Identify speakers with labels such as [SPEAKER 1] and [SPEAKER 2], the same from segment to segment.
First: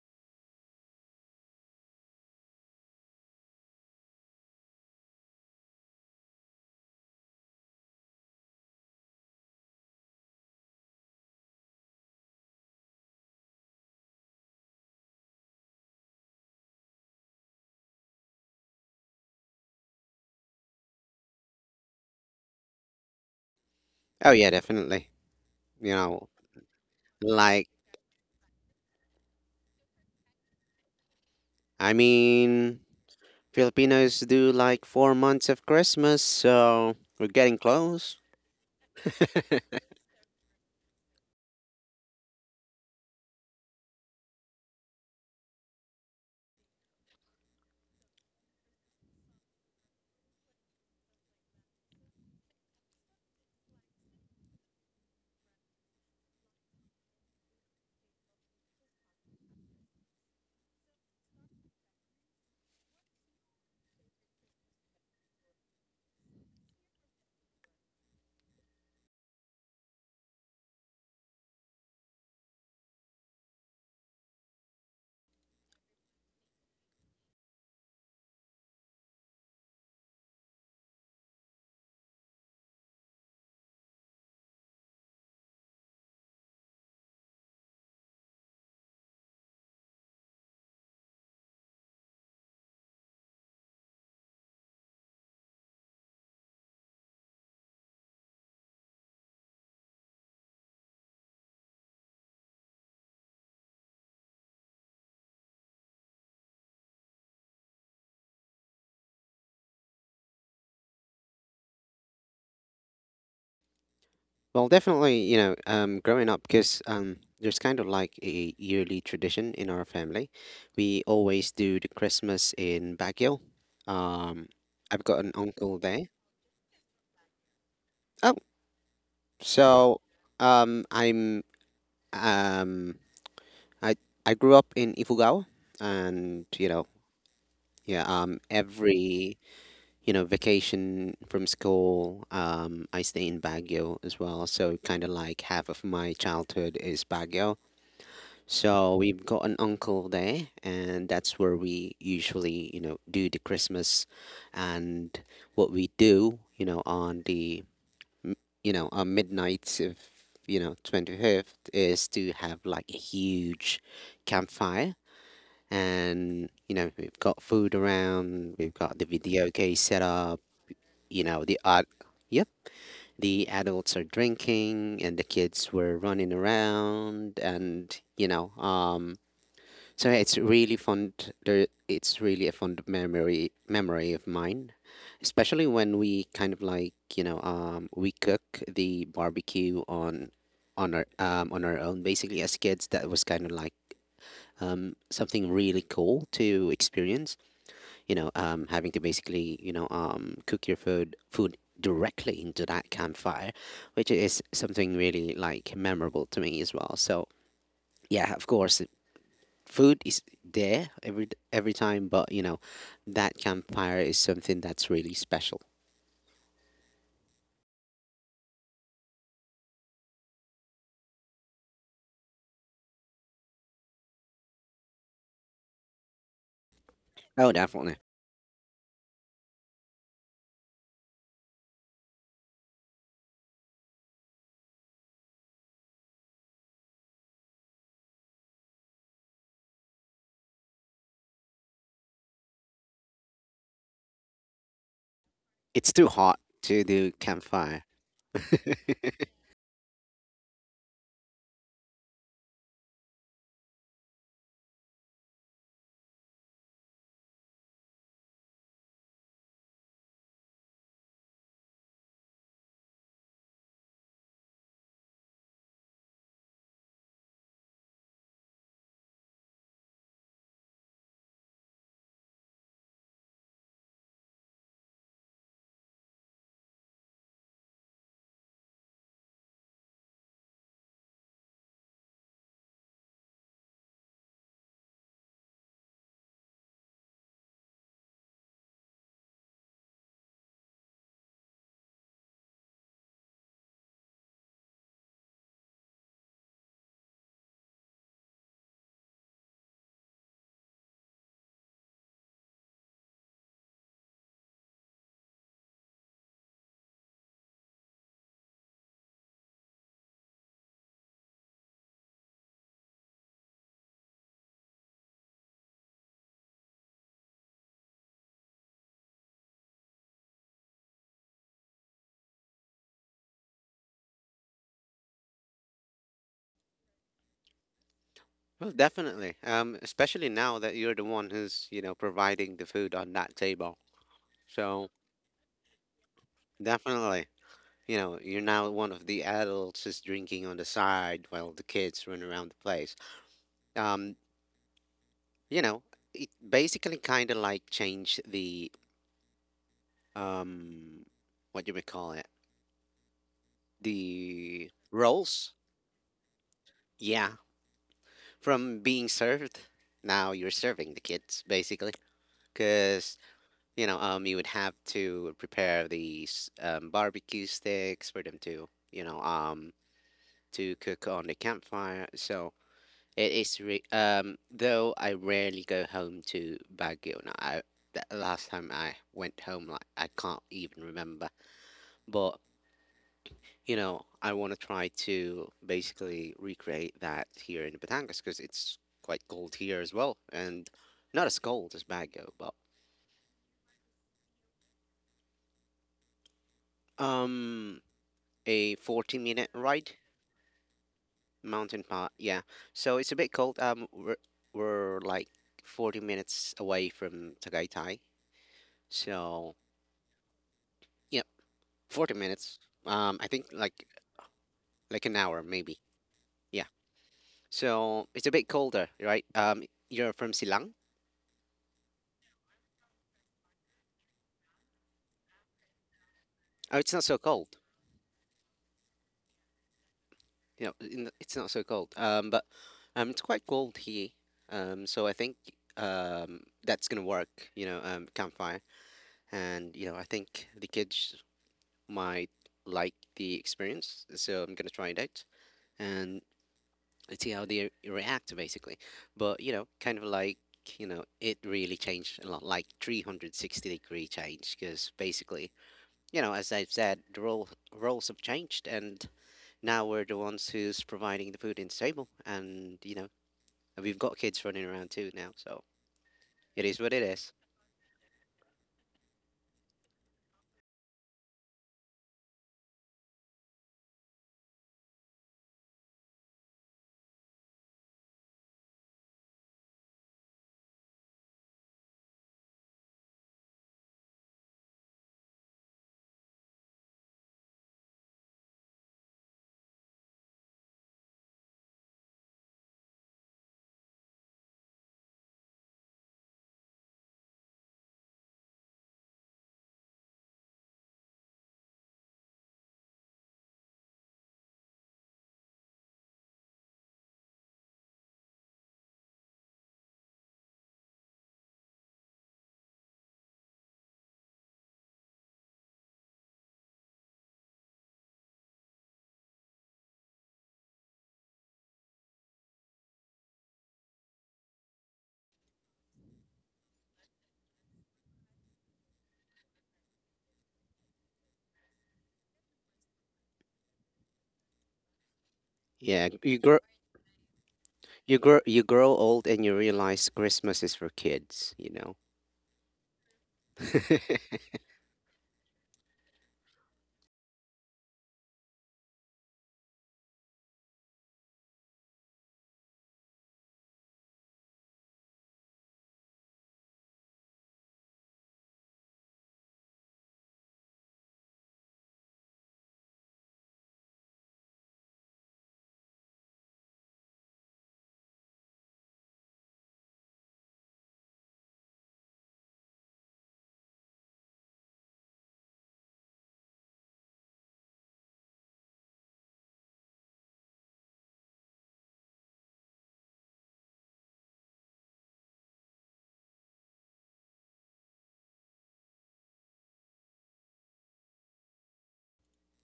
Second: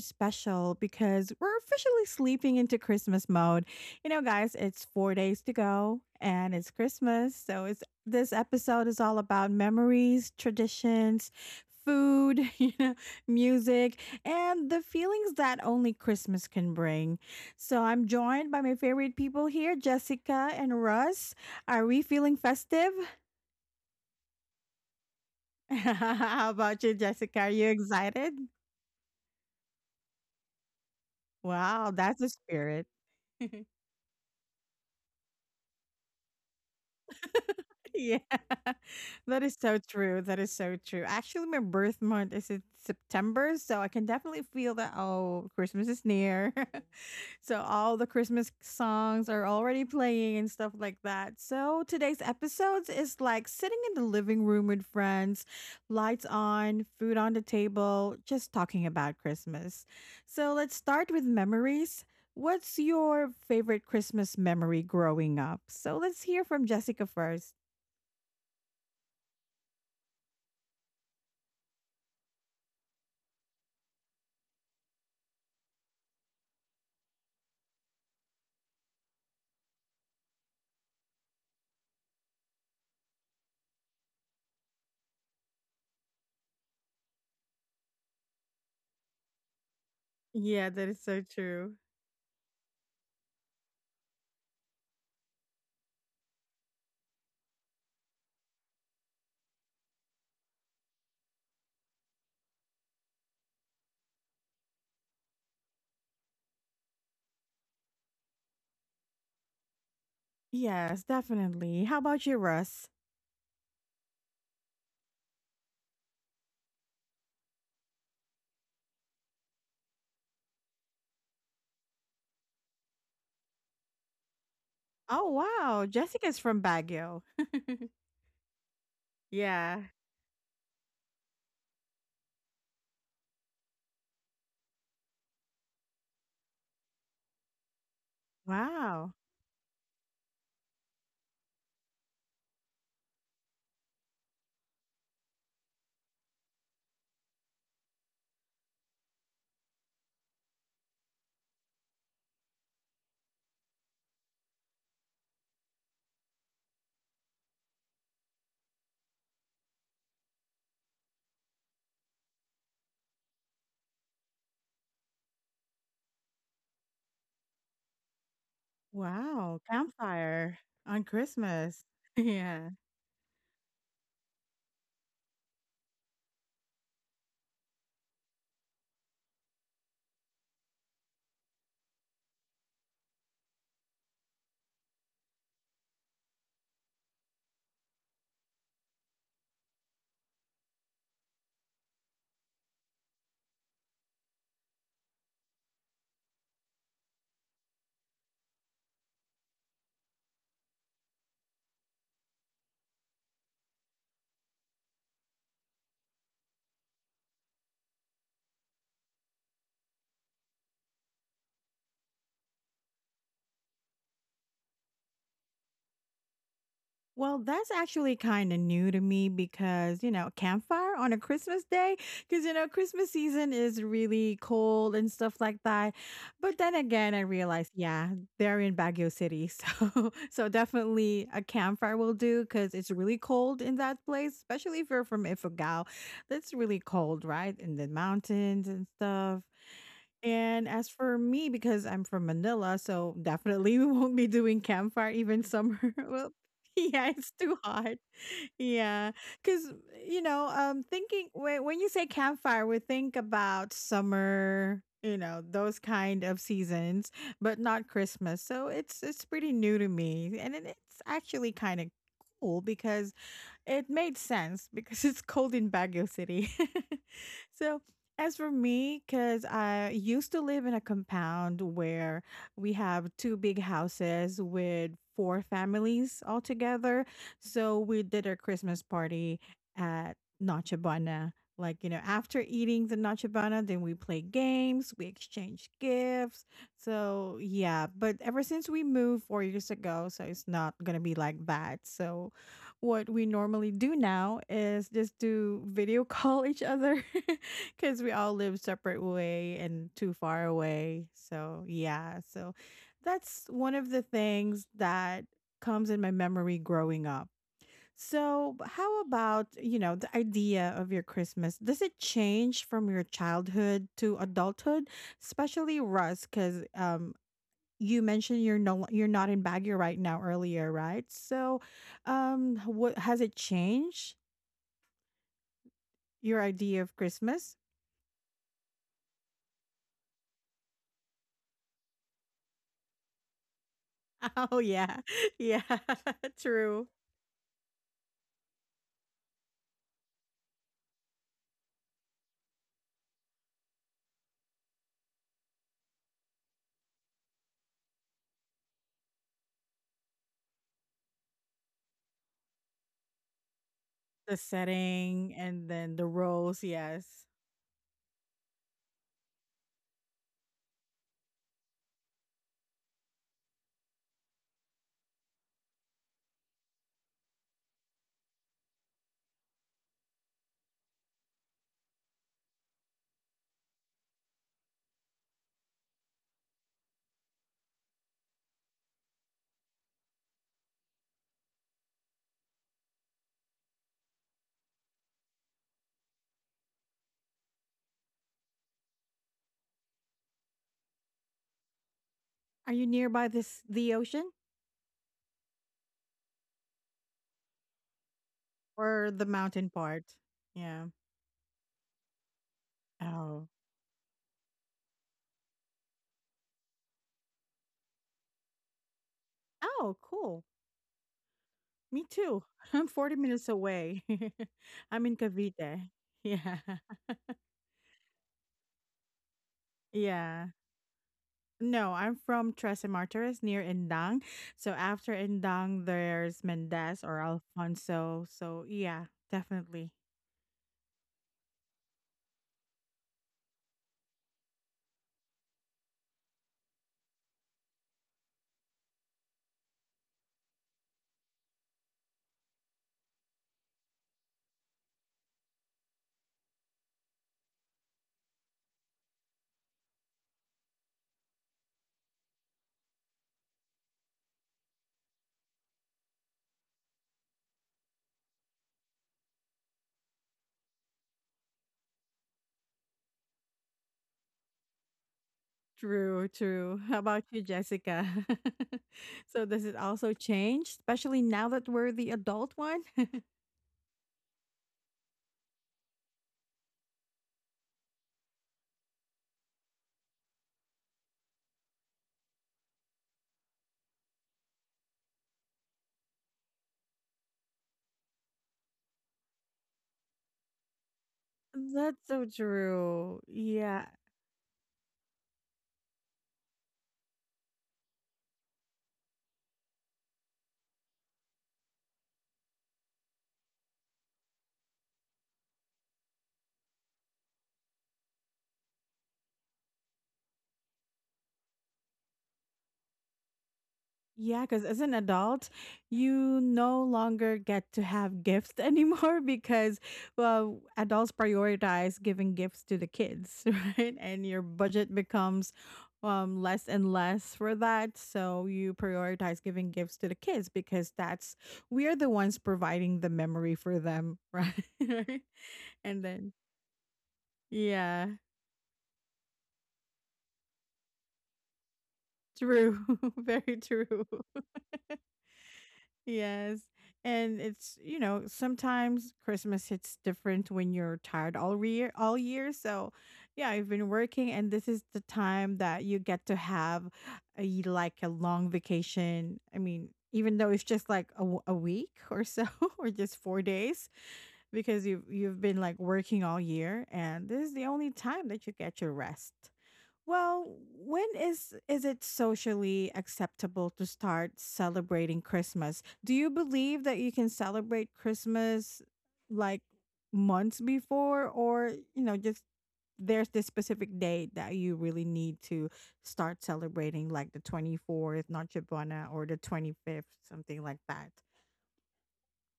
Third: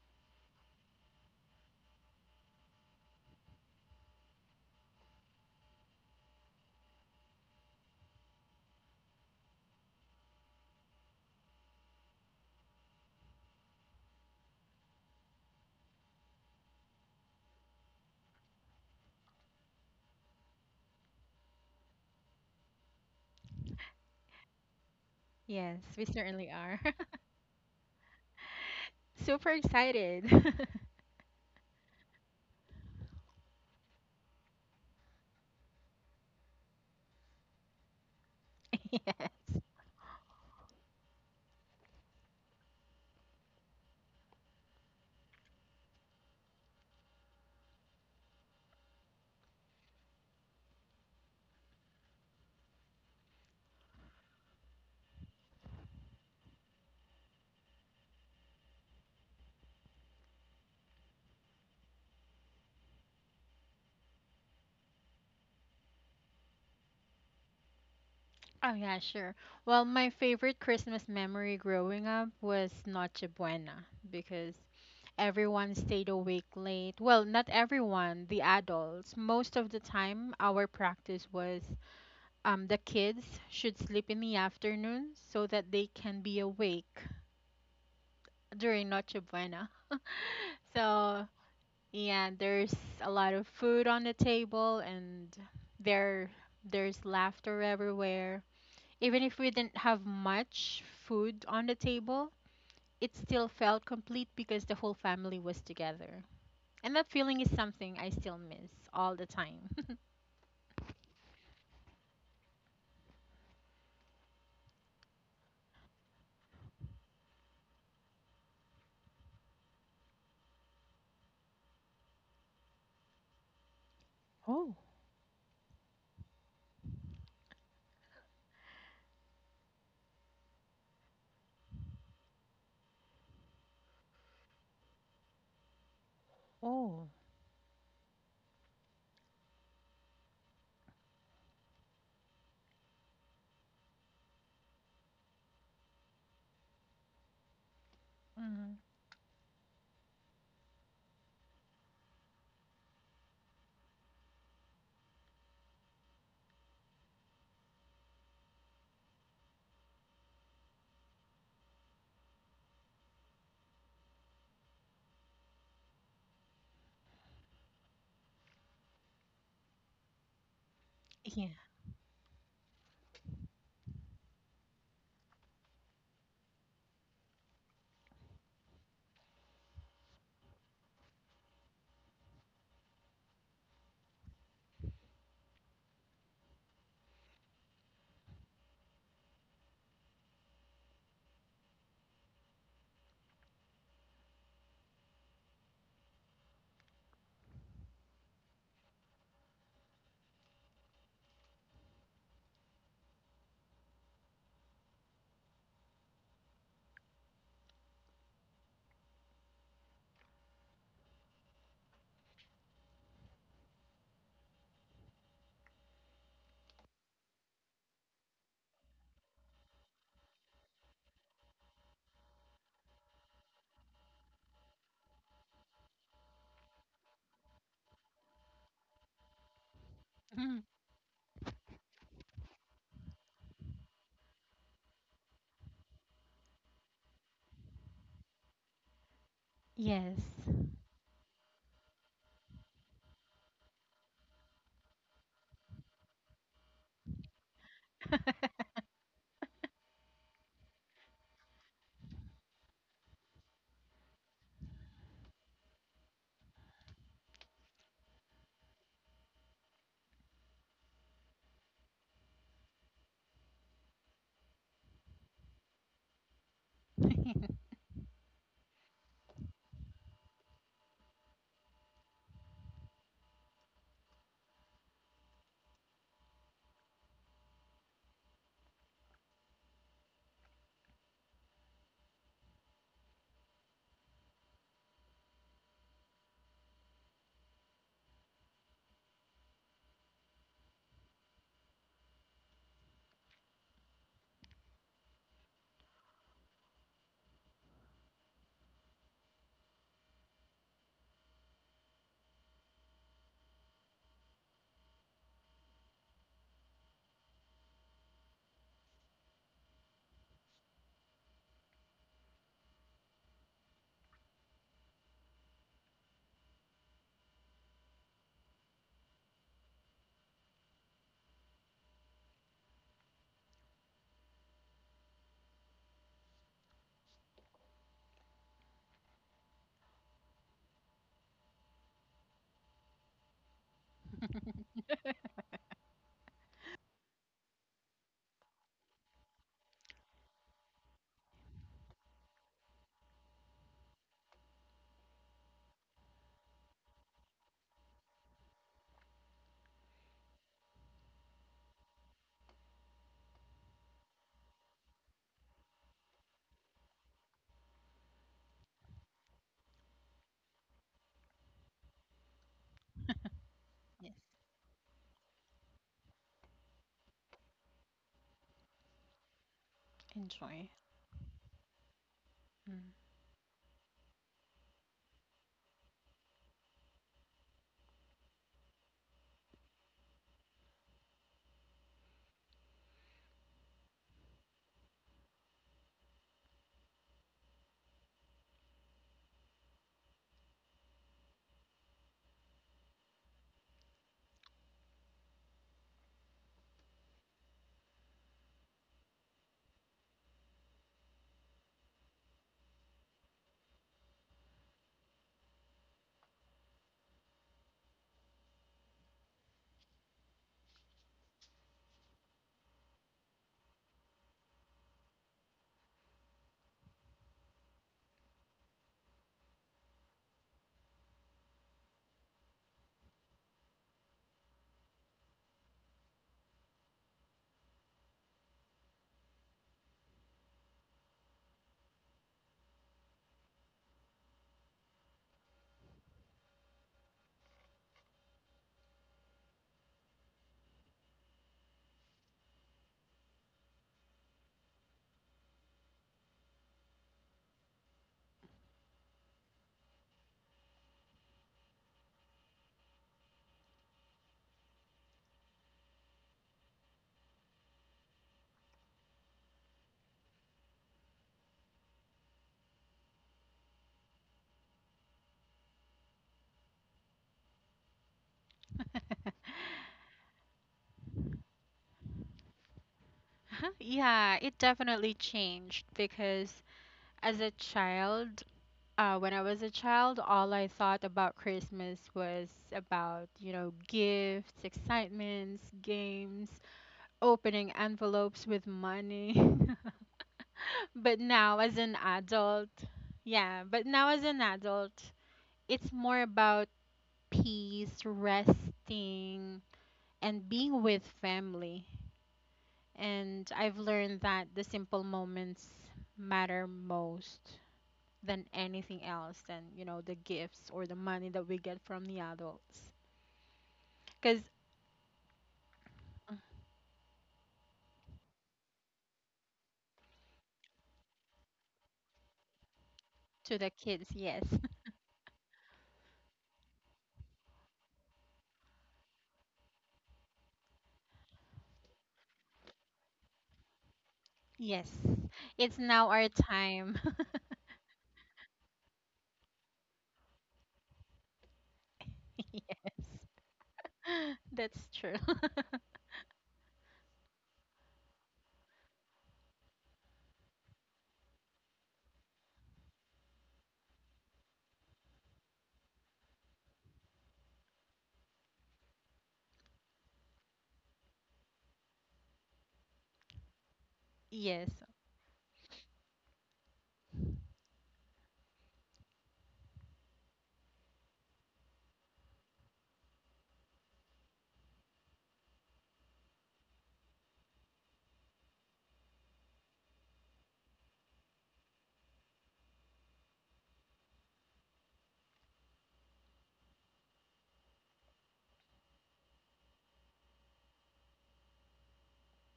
[SPEAKER 1] special because we're officially sleeping into Christmas mode. You know, guys, it's four days to go and it's Christmas. So, it's This episode is all about memories, traditions, food, music, and the feelings that only Christmas can bring. So, I'm joined by my favorite people here, Jessica and Russ. Are we feeling festive?
[SPEAKER 2] Oh yeah, definitely.
[SPEAKER 3] Yes,
[SPEAKER 2] You
[SPEAKER 3] we
[SPEAKER 2] know,
[SPEAKER 3] certainly
[SPEAKER 1] How
[SPEAKER 3] are.
[SPEAKER 1] about you, Jessica? Are
[SPEAKER 2] like
[SPEAKER 1] you excited?
[SPEAKER 3] Super excited.
[SPEAKER 2] I
[SPEAKER 1] Wow, that's a
[SPEAKER 2] mean,
[SPEAKER 1] spirit.
[SPEAKER 2] Filipinos do like 4 months of Christmas, so we're getting close.
[SPEAKER 1] Yeah,
[SPEAKER 3] Yes.
[SPEAKER 1] that is so true. That is so true. Actually, my birth month is in September, so I can definitely feel that, oh, Christmas is near. So all the Christmas songs are already playing and stuff like that. So today's episodes is like sitting in the living room with friends, lights on, food on the table, just talking about Christmas. So let's start with memories. What's your favorite Christmas memory growing up? So let's hear from Jessica first.
[SPEAKER 3] Oh, yeah, sure. Well, my favorite Christmas memory growing up was Noche Buena because everyone stayed awake late. Well, not everyone, the adults. Most of the time, our practice was the kids should sleep in the afternoon so that they can be awake during Noche Buena.
[SPEAKER 1] Yeah, that is so
[SPEAKER 3] So
[SPEAKER 1] true.
[SPEAKER 3] yeah, there's a lot of food on the table and there there's laughter everywhere. Even if we didn't have much food on the table, it still felt complete because the whole family was together. And that feeling is something I still miss all the time.
[SPEAKER 1] Yes, definitely. How about you, Russ?
[SPEAKER 2] Well, definitely, you know, growing up, because there's kind of like a yearly tradition in our family. We always do the Christmas in Baguio. Um, I've got an
[SPEAKER 1] Oh
[SPEAKER 2] uncle
[SPEAKER 1] wow,
[SPEAKER 2] there.
[SPEAKER 1] Jessica's from Baguio.
[SPEAKER 2] Oh,
[SPEAKER 1] Yeah.
[SPEAKER 2] so um, I'm um, I I grew up in Ifugao, and
[SPEAKER 3] Oh,
[SPEAKER 2] yeah,
[SPEAKER 1] Wow.
[SPEAKER 2] every vacation from school. I stay in Baguio as well, so kind of like half of my childhood is Baguio. So we've got an uncle there, and that's where we usually, you know, do the Christmas, and what we do, you know, m- on midnight of, you know, 25th is to have like a huge campfire, and you know, we've got food around, we've got the video
[SPEAKER 1] Wow,
[SPEAKER 2] case set up,
[SPEAKER 1] campfire on
[SPEAKER 2] you know
[SPEAKER 3] yeah.
[SPEAKER 2] the ad-
[SPEAKER 1] Christmas.
[SPEAKER 2] yep,
[SPEAKER 1] Yeah.
[SPEAKER 2] the adults are drinking and the kids were running around, and so yeah, it's really fond there. It's really a fond memory of mine, especially when we kind of like we cook the barbecue on our on our own, basically. As kids, that was kind of like something really cool to experience. You know, having to basically, you know, cook your food directly into that campfire, which is something really like memorable to me as well. So yeah, of course, food is there every time, but you know, that campfire is something that's really special.
[SPEAKER 1] Well, that's actually kind of new to me because, you know, campfire on a Christmas day, because, you know, Christmas season is really cold and stuff like that. But then again, I
[SPEAKER 2] Oh,
[SPEAKER 1] realized,
[SPEAKER 2] definitely,
[SPEAKER 1] yeah, they're in Baguio City. So, so
[SPEAKER 3] Mhm.
[SPEAKER 1] definitely a campfire will do because it's really cold in that place, especially if you're from Ifugao. That's really cold, right? In the mountains and stuff.
[SPEAKER 3] Yes.
[SPEAKER 1] And as for me, because I'm from Manila, so definitely we won't be doing campfire even summer.
[SPEAKER 2] it's too
[SPEAKER 1] Well,
[SPEAKER 2] hot to do
[SPEAKER 1] yeah, it's too
[SPEAKER 2] campfire.
[SPEAKER 1] hot. Yeah, because thinking when you say campfire, we think about summer, you know, those kind of seasons, but not Christmas. So it's pretty new to me, and it's actually kind of cool because it made sense because it's cold in Baguio City. So, as for me, because I used to live in a compound where we have two big houses with four families all together. So, we did our Christmas party at Noche Buena. Like, you know, after eating the Noche Buena, then we play games, we exchange gifts. So, yeah, but ever since we moved four years ago, so it's not going to be like that. So, what we normally do now is just to video call each other because we all live separate way and too far away, so yeah, so that's one of the things that comes in my memory growing up. So how about, you know, the idea of your Christmas, does it change from your childhood to adulthood, especially Russ, because you mentioned you're you're not in Baguio right now earlier, right? So, what has it changed your idea of Christmas?
[SPEAKER 2] Well, definitely. Especially now that you're the one who's, you know, providing the food on that table.
[SPEAKER 1] Oh
[SPEAKER 2] So
[SPEAKER 1] yeah, yeah, true.
[SPEAKER 2] definitely. You know, you're now one of the adults is drinking on the side while the kids run around the place. Um, you know, it basically kind of like changed the, um, what do we call it?
[SPEAKER 1] The
[SPEAKER 2] The
[SPEAKER 1] setting
[SPEAKER 2] roles.
[SPEAKER 1] and then the roles, yes.
[SPEAKER 2] Yeah, from being served, now you're serving the kids, basically, because you know,
[SPEAKER 3] Yes.
[SPEAKER 2] you would have to prepare these barbecue sticks for them to
[SPEAKER 3] Enjoy.
[SPEAKER 2] cook on the campfire. So,
[SPEAKER 3] Mm.
[SPEAKER 2] Though I rarely go home to Baguio now. I The last time I went home, like, I can't even remember. But you know, I want to try to basically recreate that here in Batangas because it's quite cold here as well, and not as cold as Baguio, but
[SPEAKER 1] Are you nearby this the ocean
[SPEAKER 2] um a
[SPEAKER 1] or
[SPEAKER 2] forty
[SPEAKER 1] the
[SPEAKER 2] minute
[SPEAKER 1] mountain
[SPEAKER 2] ride.
[SPEAKER 1] part? Yeah.
[SPEAKER 2] Mountain part. Yeah, so it's a bit
[SPEAKER 1] Oh.
[SPEAKER 2] cold. We're like 40 minutes away from Tagaytay, so.
[SPEAKER 1] Oh, cool.
[SPEAKER 2] Yeah,
[SPEAKER 1] Me
[SPEAKER 2] 40
[SPEAKER 1] too.
[SPEAKER 2] minutes.
[SPEAKER 1] I'm 40
[SPEAKER 2] I think
[SPEAKER 1] minutes
[SPEAKER 2] like
[SPEAKER 1] away.
[SPEAKER 2] like
[SPEAKER 1] I'm
[SPEAKER 2] an
[SPEAKER 1] in
[SPEAKER 2] hour, maybe.
[SPEAKER 1] Cavite. Yeah.
[SPEAKER 2] Yeah. So it's a bit colder, right? You're from
[SPEAKER 1] Yeah.
[SPEAKER 2] Silang.
[SPEAKER 1] No, I'm from Tres Martires near Indang. So after Indang, there's
[SPEAKER 2] Oh, it's not
[SPEAKER 1] Mendez
[SPEAKER 2] so
[SPEAKER 1] or
[SPEAKER 2] cold.
[SPEAKER 1] Alfonso. So yeah, definitely.
[SPEAKER 2] You know, it's not so cold. But it's quite cold here. So I think that's gonna work. You know, campfire, and you know, I think the kids might like the experience. So I'm gonna try it out, and and see how they react, basically, but you know kind of like you know it really changed a lot, like, 360 degree change, because basically you know, as I've said, the roles have changed, and now we're the ones who's providing the food in the table, and you know, we've got kids running around too now. So
[SPEAKER 1] True,
[SPEAKER 2] it is
[SPEAKER 1] true.
[SPEAKER 2] what it
[SPEAKER 1] How about
[SPEAKER 2] is.
[SPEAKER 1] you, Jessica? So does it also change, especially now that we're the adult one?
[SPEAKER 3] Yeah, it definitely changed because as a child, when I was a child, all I thought about Christmas was about, you know, gifts, excitements, games, opening envelopes with money. But now, as an
[SPEAKER 1] That's so
[SPEAKER 3] adult,
[SPEAKER 1] true.
[SPEAKER 3] Yeah,
[SPEAKER 1] Yeah,
[SPEAKER 3] but now as an adult, it's more about peace, resting, and being with family. And I've learned that the simple moments matter most, than anything else than you know the gifts or the money that we get from the adults
[SPEAKER 1] yeah,
[SPEAKER 3] because
[SPEAKER 1] because as an adult, you no longer get to have gifts anymore because, well, adults prioritize giving gifts to the kids,
[SPEAKER 3] to the
[SPEAKER 1] right?
[SPEAKER 3] kids,
[SPEAKER 1] And your
[SPEAKER 3] yes.
[SPEAKER 1] budget becomes less and less for that. So you prioritize giving gifts to the kids because that's, we are the ones providing the memory for them,
[SPEAKER 3] Yes,
[SPEAKER 1] right?
[SPEAKER 3] it's
[SPEAKER 1] And
[SPEAKER 2] Yeah,
[SPEAKER 3] now our
[SPEAKER 1] then,
[SPEAKER 2] you grow
[SPEAKER 3] time.
[SPEAKER 1] yeah,
[SPEAKER 2] you grow you grow old and you realize Christmas is for kids
[SPEAKER 1] true.
[SPEAKER 3] Yes,
[SPEAKER 1] Very
[SPEAKER 2] know
[SPEAKER 1] true.
[SPEAKER 3] that's true.
[SPEAKER 1] Yes. And it's, you know, sometimes Christmas hits different when you're tired all year. So yeah, I've been working, and this is the time that you get to have a like a long vacation. I mean, even though it's just like a week or so or just 4 days,
[SPEAKER 3] Yes.
[SPEAKER 1] because you've been like working all year, and this is the only time that you get your rest. Well, when is it socially acceptable to start celebrating Christmas? Do you believe that you can celebrate Christmas like months before, or, you know, just there's this specific date that you really need to start celebrating, like the 24th, Noche Buena, or the 25th, something like that.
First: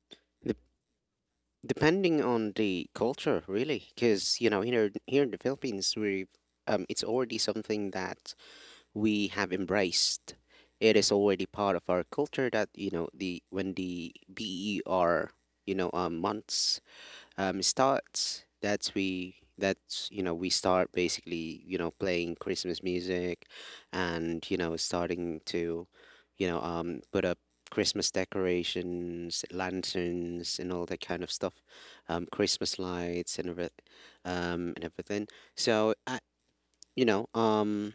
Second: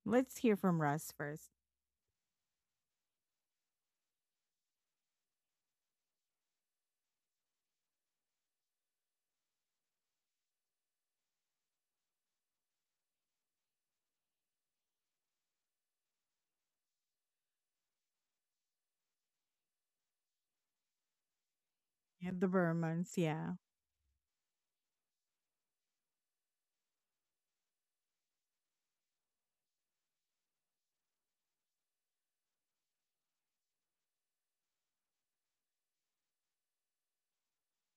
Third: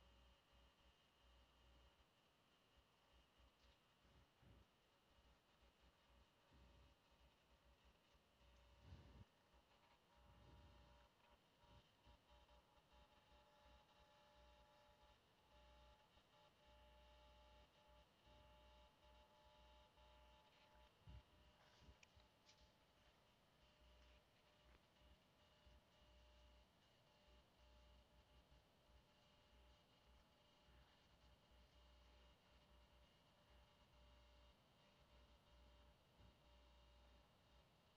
[SPEAKER 1] Let's hear from Russ first.
[SPEAKER 2] Depending on the culture, really, because you know, here in the Philippines, we it's already something that we have embraced. It is already part of our culture that, you know the when the BER, months, starts. That's you know we start basically
[SPEAKER 1] Yeah,
[SPEAKER 2] playing
[SPEAKER 1] the
[SPEAKER 2] Christmas
[SPEAKER 1] Burmans,
[SPEAKER 2] music,
[SPEAKER 1] yeah.
[SPEAKER 2] and you know, starting to, put up Christmas decorations, lanterns, and all that kind of stuff, Christmas lights and everything. So I, you know um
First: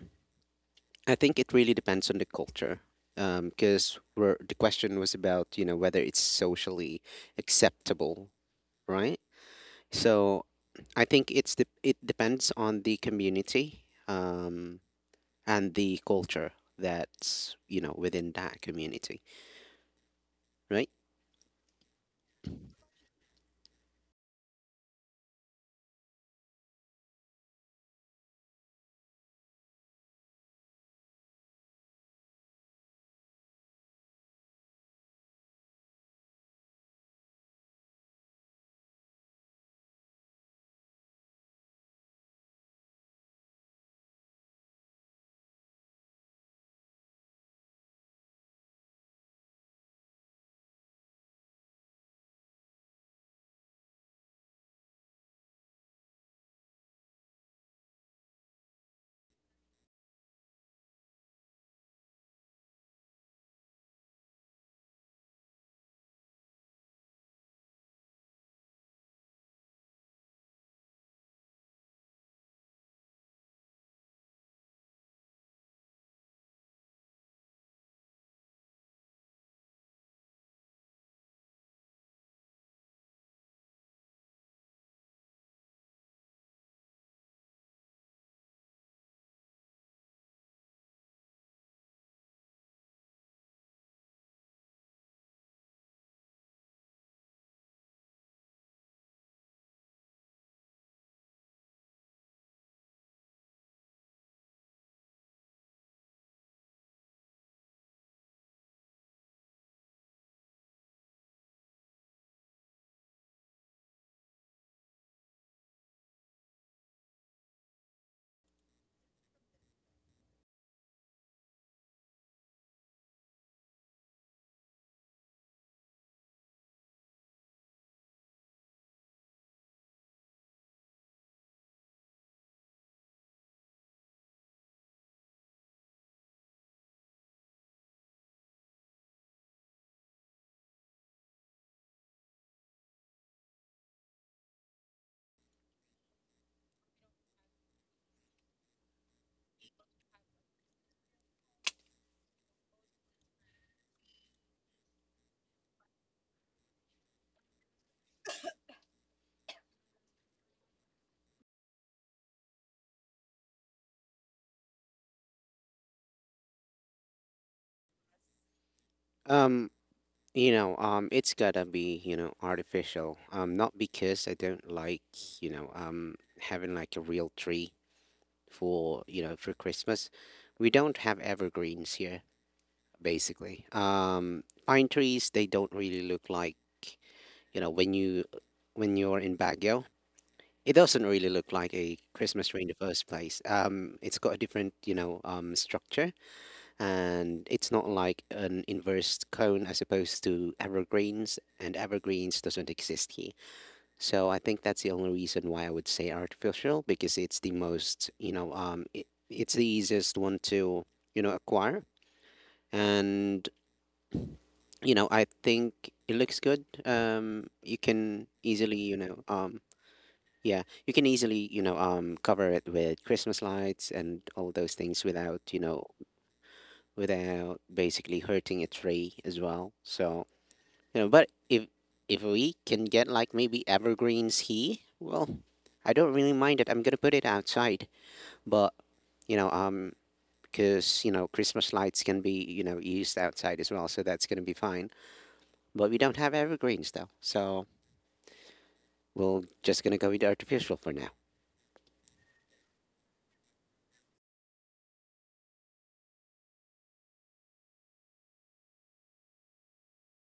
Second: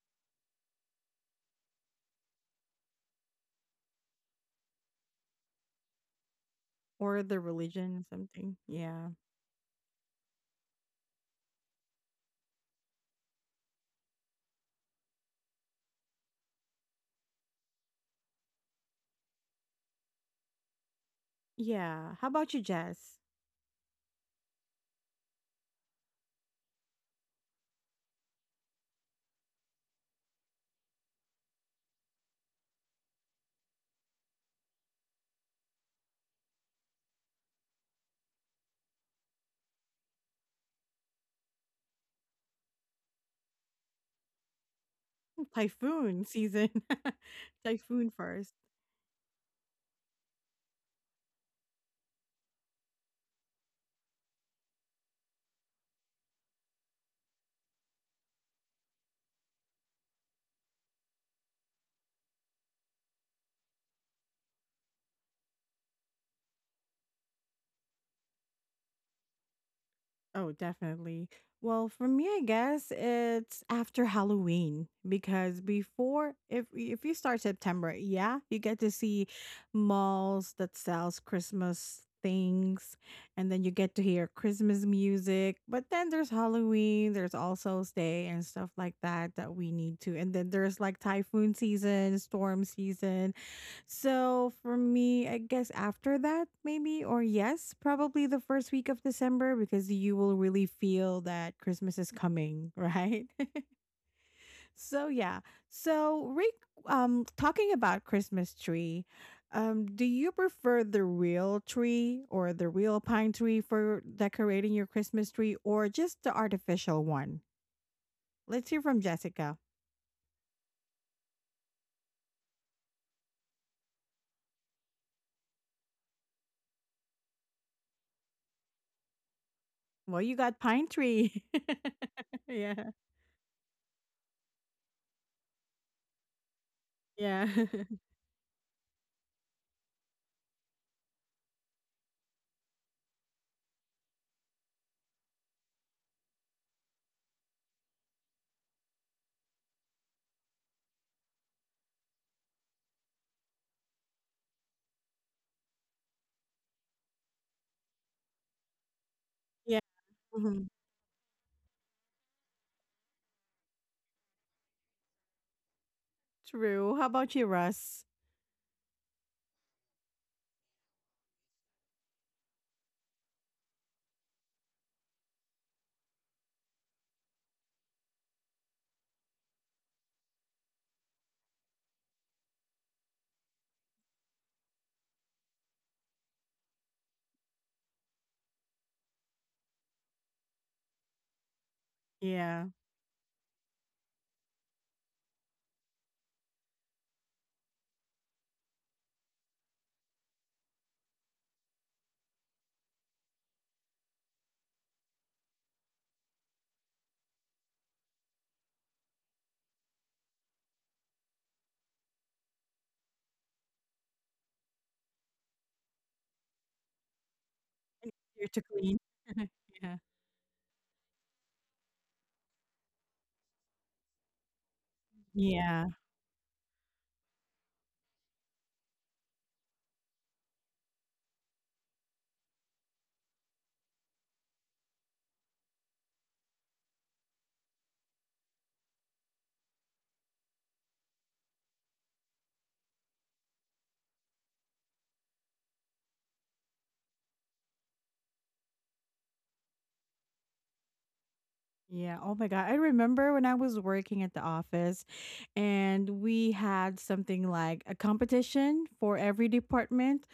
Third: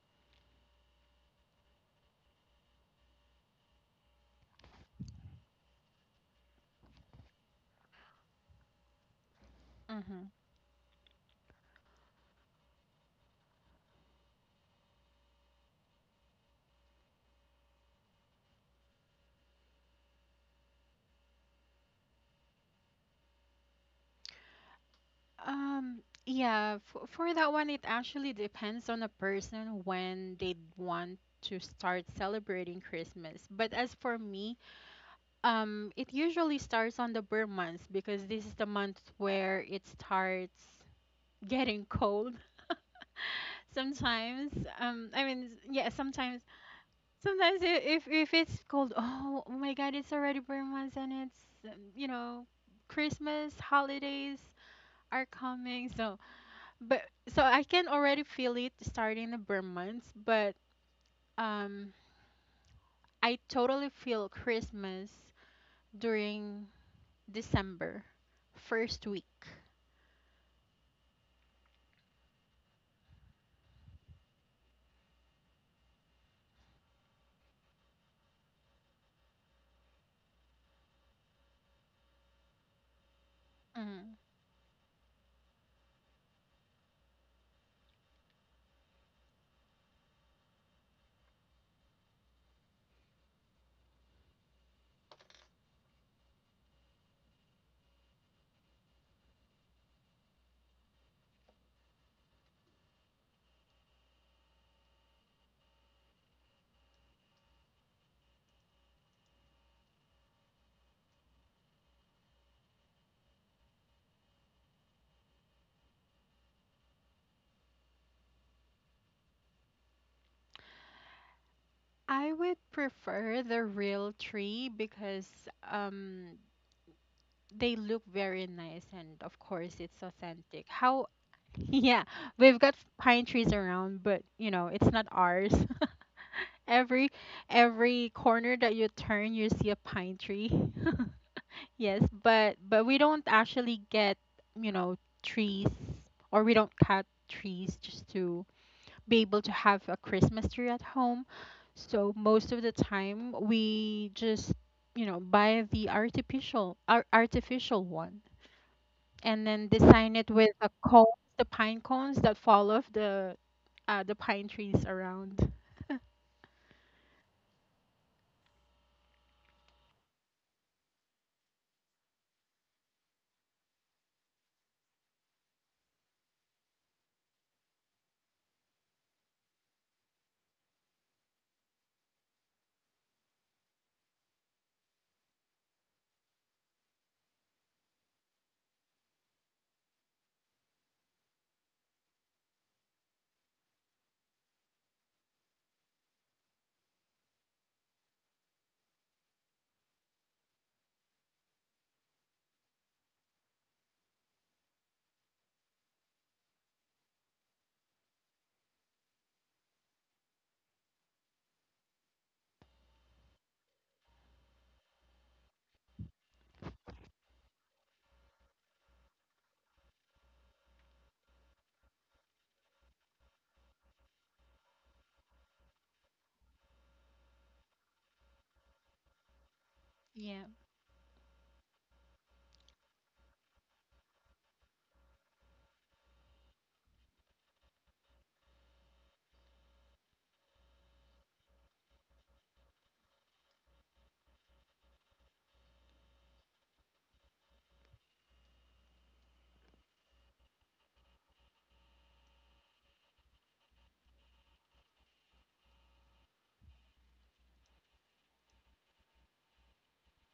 [SPEAKER 2] I think it really depends on the culture. Because, the question was about, whether it's socially
[SPEAKER 1] Or the religion,
[SPEAKER 2] acceptable,
[SPEAKER 1] something. Yeah.
[SPEAKER 2] right?
[SPEAKER 3] Mm-hmm.
[SPEAKER 2] So I think it depends on the community, and the culture that's, within that community, right?
[SPEAKER 1] Yeah. How about you, Jess?
[SPEAKER 3] um yeah, for that one, it actually depends on the person when they want to start celebrating Christmas, but as for me, it usually starts on the burr months because this is the month where it starts getting cold. Sometimes, I mean, yeah,
[SPEAKER 1] Typhoon
[SPEAKER 3] sometimes,
[SPEAKER 1] season.
[SPEAKER 3] sometimes i-
[SPEAKER 1] Typhoon
[SPEAKER 3] if
[SPEAKER 1] first.
[SPEAKER 3] it's cold, oh, oh my God, it's already bare months and it's you know, Christmas holidays are coming. So, but so I can already feel it starting the bare months, but um, I totally feel Christmas during December first week.
[SPEAKER 1] Oh, definitely. Well, for me, I guess it's after Halloween, because before, if you start September, yeah, you get to see malls that sells Christmas things, and then you get to
[SPEAKER 3] Mm.
[SPEAKER 1] hear Christmas music. But then there's Halloween, there's All Souls Day and stuff like that that we need to. And then there's like typhoon season, storm season. So for me, I guess after that, maybe, or yes, probably the first week of December, because you will really feel that Christmas is coming, right? So yeah. So Rick, talking about Christmas tree, do you prefer the real tree or the real pine tree for decorating your Christmas tree, or just the artificial one? Let's hear from Jessica.
[SPEAKER 3] I would prefer the real tree because um they look very nice, and of course, it's
[SPEAKER 1] Well, you got
[SPEAKER 3] authentic.
[SPEAKER 1] pine
[SPEAKER 3] How
[SPEAKER 1] tree.
[SPEAKER 3] yeah, we've got
[SPEAKER 1] Yeah.
[SPEAKER 3] pine trees around, but you know, it's not ours. every
[SPEAKER 1] Yeah.
[SPEAKER 3] every corner that you turn, you see a pine tree. Yes, but we don't actually get, you know, trees, or we don't cut trees just to be able to have a Christmas tree at home. So most of the time, we just, you know, buy the artificial artificial one and then
[SPEAKER 1] Yeah.
[SPEAKER 3] design it with
[SPEAKER 1] Mm-hmm.
[SPEAKER 3] the cones, the pine cones that fall off the pine trees around.
[SPEAKER 1] True. How about you, Russ?
[SPEAKER 2] Um, it's gotta be, artificial. Not because I don't like, having like a real tree for you know for Christmas. We don't have evergreens here, basically. Pine trees, they don't really look like, you know when you when you're in Baguio. It doesn't really look like a Christmas tree
[SPEAKER 1] Yeah.
[SPEAKER 2] in the first place. It's got a different, you know, structure, and it's not like an inverse cone as opposed to evergreens, and evergreens doesn't exist here. So I think that's the only reason why I would say artificial, because it's the most, you know, it's the easiest one to, acquire, and you know, I think it looks good. You
[SPEAKER 1] And
[SPEAKER 2] can
[SPEAKER 1] easier to
[SPEAKER 2] easily, you
[SPEAKER 1] clean.
[SPEAKER 2] know,
[SPEAKER 1] Yeah.
[SPEAKER 2] Yeah, you can easily, cover it with Christmas lights and all those things, without, you know,
[SPEAKER 1] Yeah.
[SPEAKER 2] without basically hurting a tree as well. So,
[SPEAKER 3] Yeah.
[SPEAKER 2] but if we can get like maybe evergreens here, well, I don't really mind it. I'm gonna put it outside, but, you know, um, because, you know, Christmas lights can be, you know, used outside as well, so that's gonna be fine. But we don't have evergreens though, so we're just gonna go with artificial for now.
[SPEAKER 1] Yeah. Oh my God. I remember when I was working at the office and we had something like a competition for every department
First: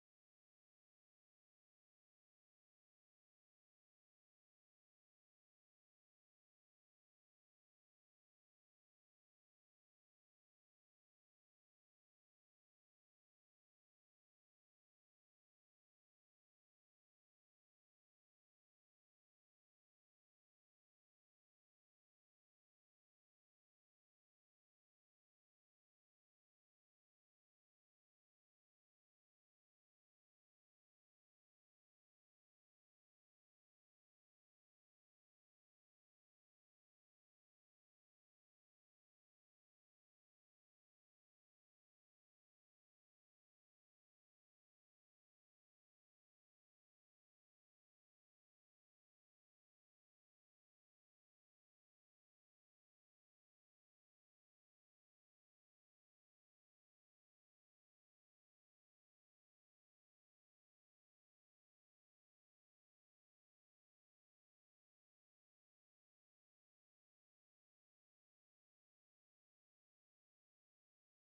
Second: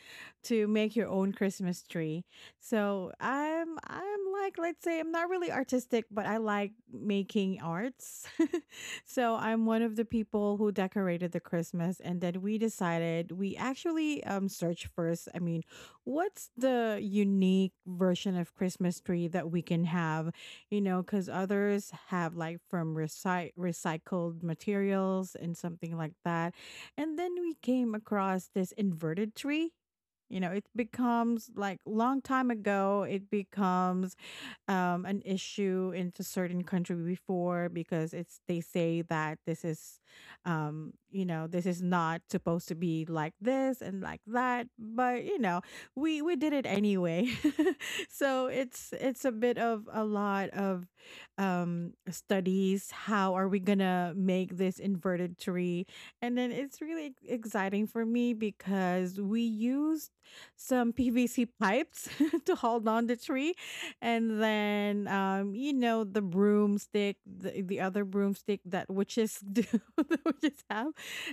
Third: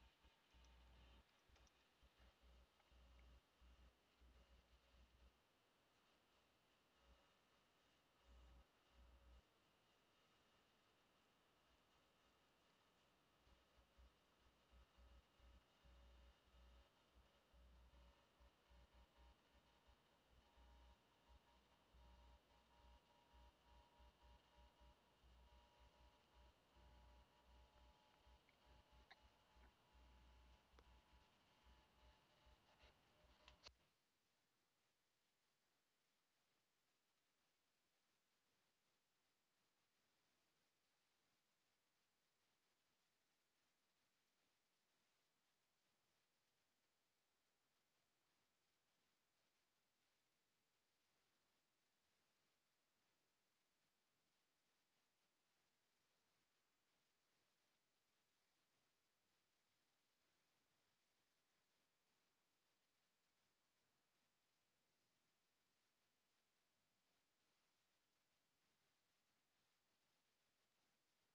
[SPEAKER 1] to make your own Christmas tree. So I'm like, let's say I'm not really artistic, but I like making arts. So I'm one of the people who decorated the Christmas, and then we decided, we actually searched first. I mean, what's the unique version of Christmas tree that we can have? You know, because others have like from recycled materials and something like that. And then we came across this inverted tree. You know, it becomes, like, long time ago, it becomes an issue into certain country before, because it's they say that this is you know, this is not supposed to be like this and like that, but you know, we did it anyway. So it's a bit of a lot of studies how are we gonna make this inverted tree. And then it's really exciting for me because we used some pvc pipes to hold on the tree, and then um, you know, the broomstick, the other broomstick that witches do that witches have,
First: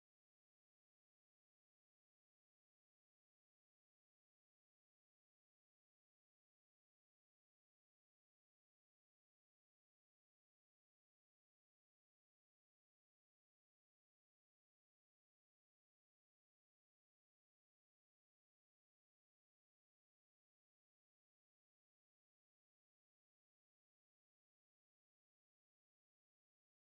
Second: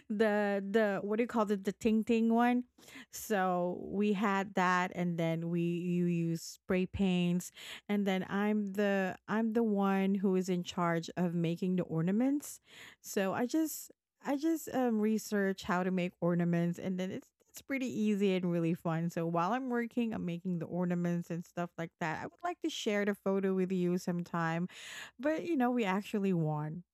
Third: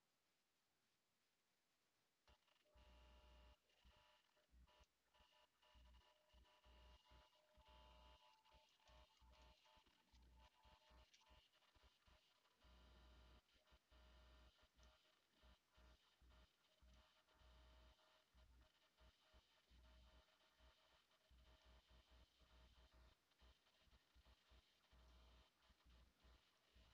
[SPEAKER 1] the what do you call it, the ting ting one. So we had that, and then we you use spray paints. And then I'm the one who is in charge of making the ornaments. So I just research how to make ornaments, and then it's pretty easy and really fun. So while I'm working, I'm making the ornaments and stuff like that. I would like to share the photo with you sometime, but you know, we actually won.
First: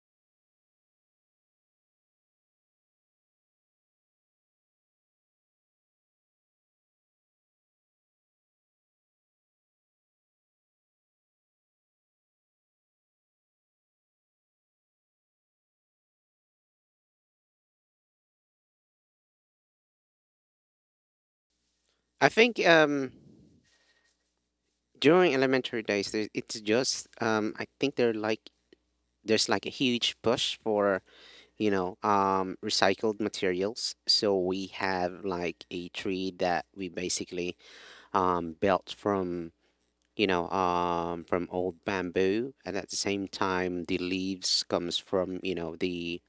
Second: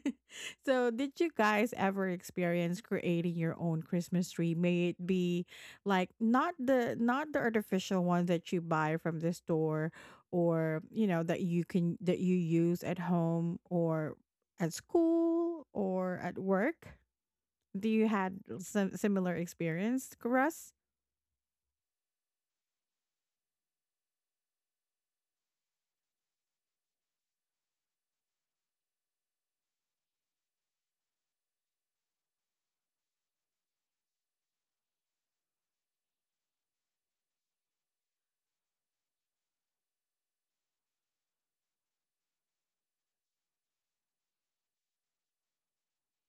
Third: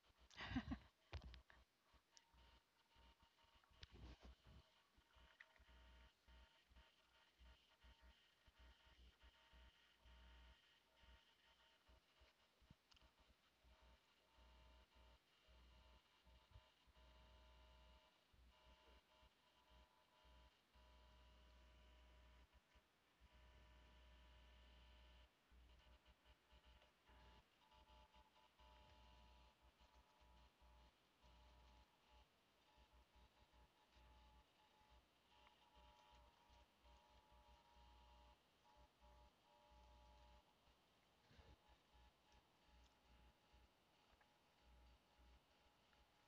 [SPEAKER 1] So, did you guys ever experience creating your own Christmas tree? May it be like not the artificial one that you buy from the store, or you know, that you can that you use at home or at school or at work, do you had some similar experience, Russ?
[SPEAKER 2] I think, during elementary days there, it's just, I think, they're like there's like a huge push for, recycled materials, so we have like a tree that we basically, built from you know from old bamboo, and at the same time, the leaves comes from, the,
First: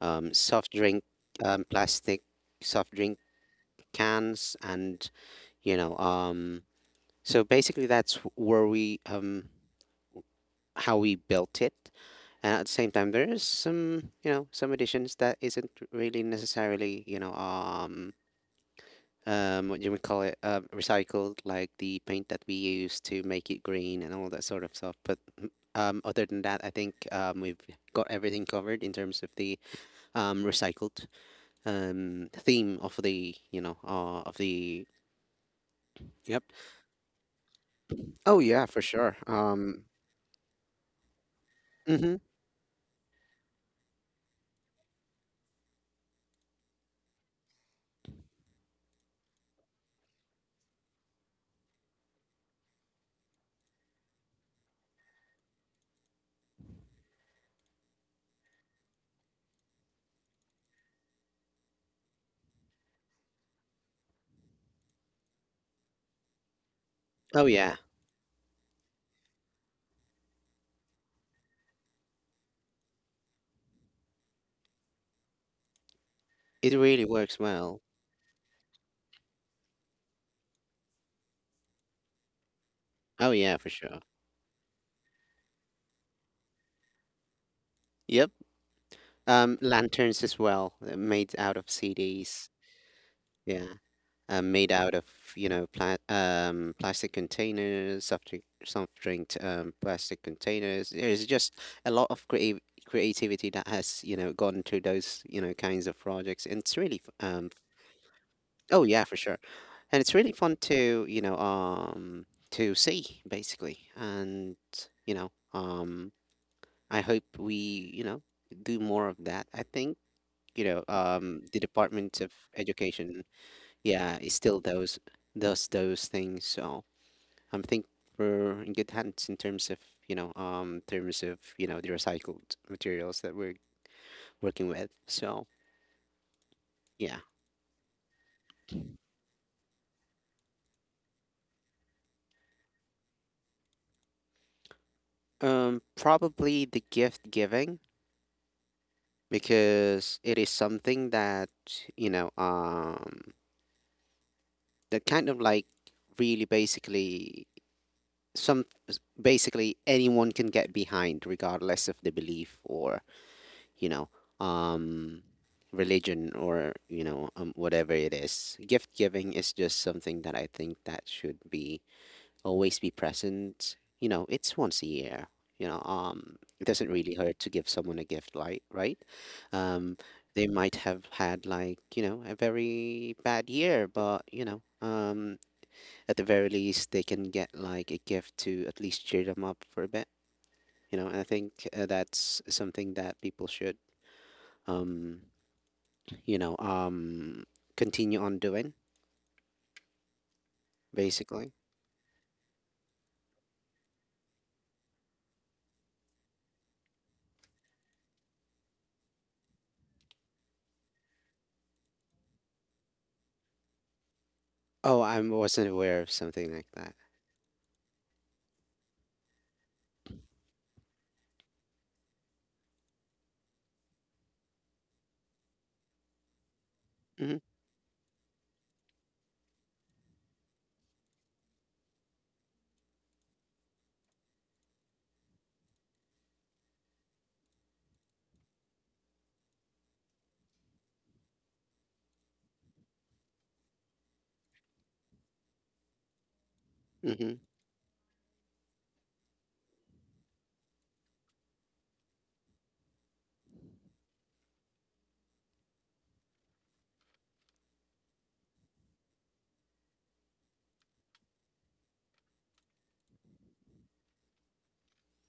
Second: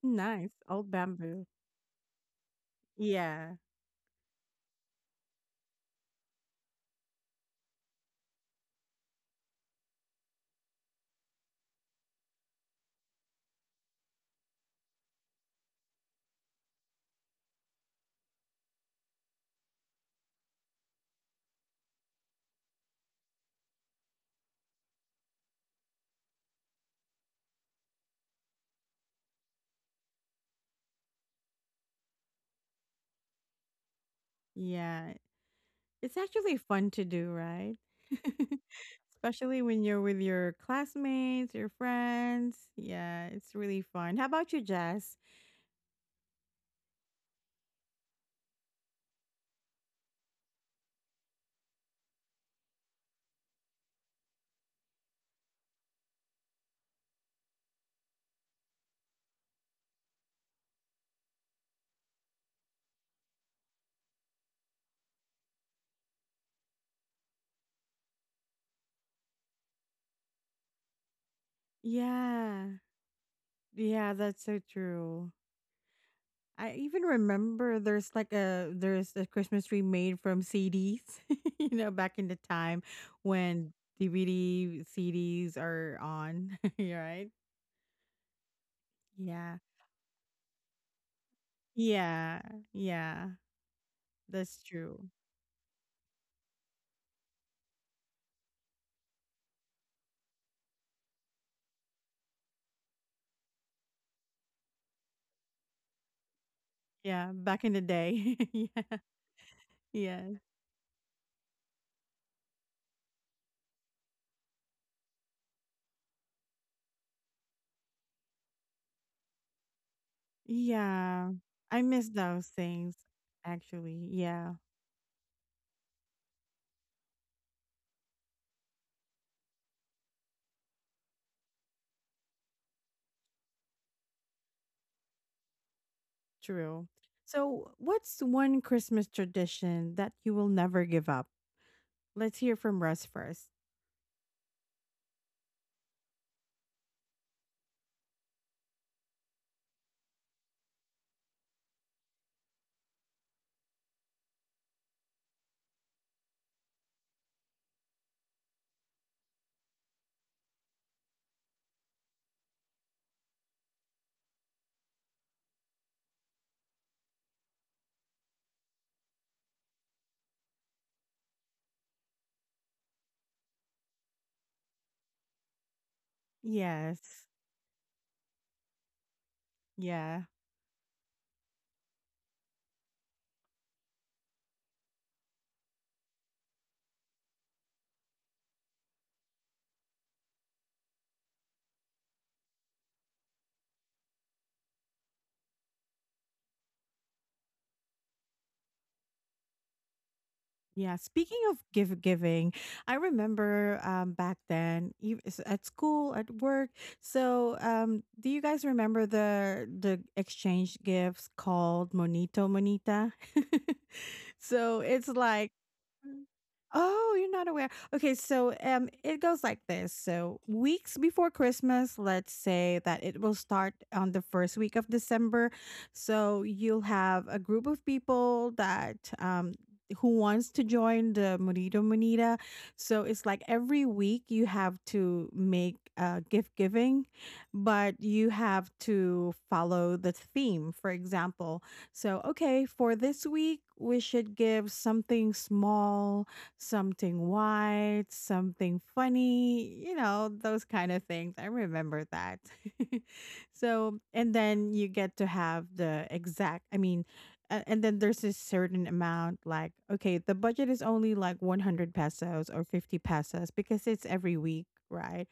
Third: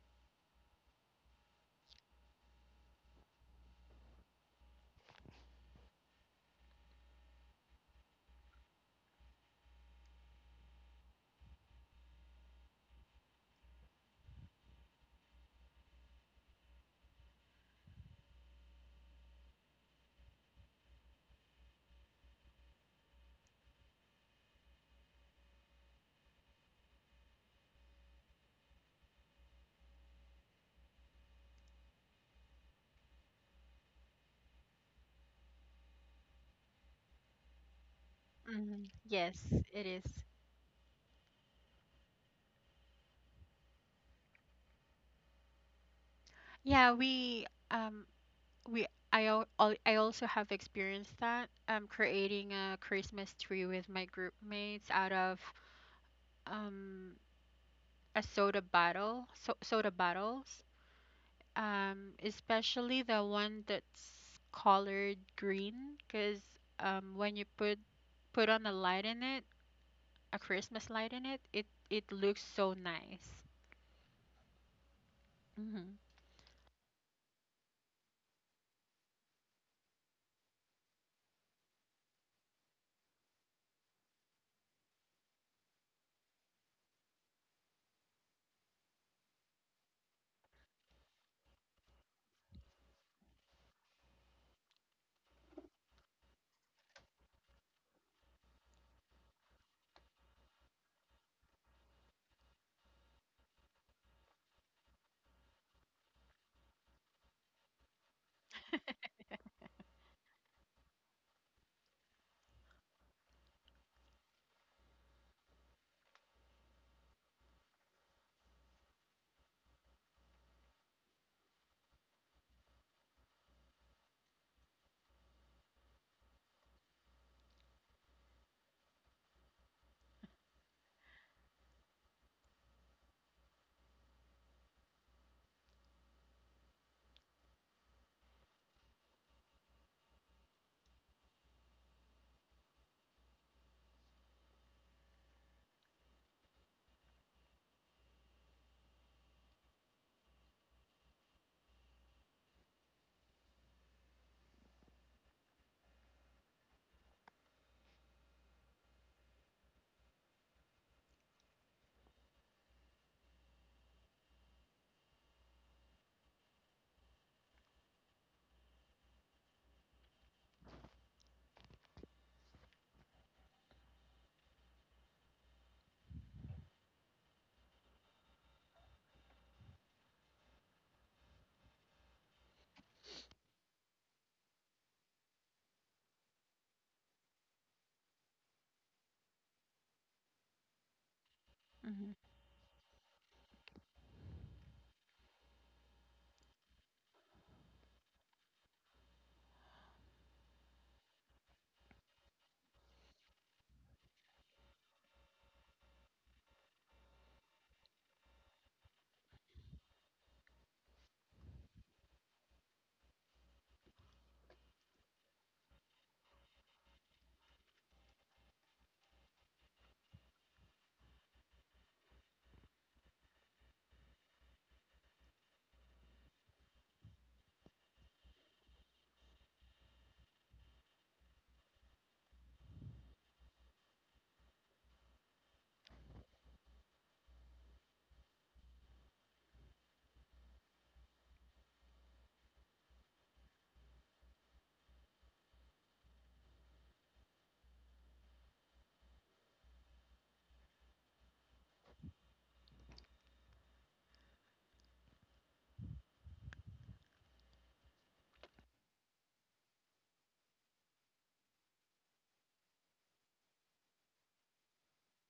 [SPEAKER 1] Nice.
[SPEAKER 2] soft
[SPEAKER 1] Old
[SPEAKER 2] drink
[SPEAKER 1] bamboo.
[SPEAKER 2] plastic soft drink
[SPEAKER 1] Yeah.
[SPEAKER 2] cans, and you know um so basically that's where we how we built it. And at the same time, there is some, you know, some additions that isn't really necessarily, what do we call it, recycled, like the paint that we use to make it green and all that sort of stuff. But, other than that, I think, we've got everything covered in terms of the, recycled, theme of the.
[SPEAKER 1] Yeah, it's
[SPEAKER 2] Yep.
[SPEAKER 1] actually fun to do, right?
[SPEAKER 2] Oh yeah, for
[SPEAKER 3] Hmm.
[SPEAKER 2] sure.
[SPEAKER 3] Yes,
[SPEAKER 1] Especially when
[SPEAKER 3] it
[SPEAKER 1] you're with
[SPEAKER 3] is.
[SPEAKER 1] your classmates, your
[SPEAKER 2] Mm-hmm.
[SPEAKER 1] friends, yeah, it's really fun. How about you, Jess?
[SPEAKER 3] Yeah, we I also have experienced that creating a Christmas tree with my group mates out of um a soda bottle, so soda bottles, especially the one that's colored green, 'cause when you
[SPEAKER 2] Oh yeah,
[SPEAKER 3] put on a light in it, a Christmas light in it, it looks
[SPEAKER 1] Yeah.
[SPEAKER 3] so nice.
[SPEAKER 1] Yeah, that's so true.
[SPEAKER 3] Mhm.
[SPEAKER 1] I
[SPEAKER 2] it
[SPEAKER 1] even
[SPEAKER 2] really works
[SPEAKER 1] remember
[SPEAKER 2] well.
[SPEAKER 1] there's like a Christmas tree made from CDs, you know, back in the time
[SPEAKER 2] Oh yeah,
[SPEAKER 1] when
[SPEAKER 2] for sure.
[SPEAKER 1] DVD CDs are on, you're right?
[SPEAKER 2] Yep.
[SPEAKER 1] Yeah.
[SPEAKER 2] Lanterns as well, made out of
[SPEAKER 1] Yeah.
[SPEAKER 2] CDs.
[SPEAKER 1] Yeah.
[SPEAKER 2] Yeah,
[SPEAKER 1] That's
[SPEAKER 2] made out of,
[SPEAKER 1] true.
[SPEAKER 2] plastic containers, soft drink plastic containers. There's just a lot of creative creativity that has, gone to those, kinds of projects. And it's really f-
[SPEAKER 1] Yeah,
[SPEAKER 2] um
[SPEAKER 1] back in the day.
[SPEAKER 2] Oh
[SPEAKER 1] Yeah.
[SPEAKER 2] yeah, for sure, and it's
[SPEAKER 1] Yeah.
[SPEAKER 2] really fun to see, basically, and, you know um I hope we, you know do more of that. I think,
[SPEAKER 1] Yeah.
[SPEAKER 2] the
[SPEAKER 1] I miss
[SPEAKER 2] Department of
[SPEAKER 1] those things
[SPEAKER 2] Education,
[SPEAKER 1] actually.
[SPEAKER 2] yeah, is
[SPEAKER 1] Yeah,
[SPEAKER 2] still those does those things. So I'm think we're in good hands in terms of the recycled materials that we're working with. So
[SPEAKER 1] true.
[SPEAKER 2] yeah,
[SPEAKER 1] So, what's one Christmas tradition that you will never give up? Let's hear from Russ first.
[SPEAKER 2] probably the gift giving, because it is something that, you know, that kind of like really basically, some basically anyone can get behind, regardless of the belief or, you know, um, religion, or, you know, whatever it is. Gift giving is just something that I think that should be always be present. You know, it's once a year. You know, it doesn't really
[SPEAKER 1] Yes.
[SPEAKER 2] hurt to give someone a gift, like, right? Um,
[SPEAKER 1] Yeah.
[SPEAKER 2] they might have had, like, a very bad year, but you know, at the very least, they can get like a gift to at least cheer them up for a bit. You know, and I think,
[SPEAKER 3] Mhm.
[SPEAKER 2] that's something that people should. Um, you know, um, continue on doing,
[SPEAKER 1] Yeah, speaking
[SPEAKER 2] basically.
[SPEAKER 1] of give giving, I remember back then at school, at work. So, um, do you guys remember the exchange gifts called Monito Monita? So,
[SPEAKER 2] Oh,
[SPEAKER 1] it's
[SPEAKER 2] I
[SPEAKER 1] like
[SPEAKER 2] wasn't aware of
[SPEAKER 1] Mm.
[SPEAKER 2] something like that.
[SPEAKER 1] Oh, you're not aware. Okay, so it goes like this. So weeks before Christmas, let's say that it will start on the first week of December. So you'll have a
[SPEAKER 2] Mm-hmm.
[SPEAKER 1] group of people that who wants to join the Murito Munida. So it's like every week you have to make gift giving, but you have to follow the theme. For example, so okay, for this week we should give something small, something
[SPEAKER 2] Mm-hmm.
[SPEAKER 1] wide, something funny, you know, those kind of things. I remember that. And then you get to have the exact, and then there's this certain amount like okay the budget is only like 100 pesos or 50 pesos because it's every week, right?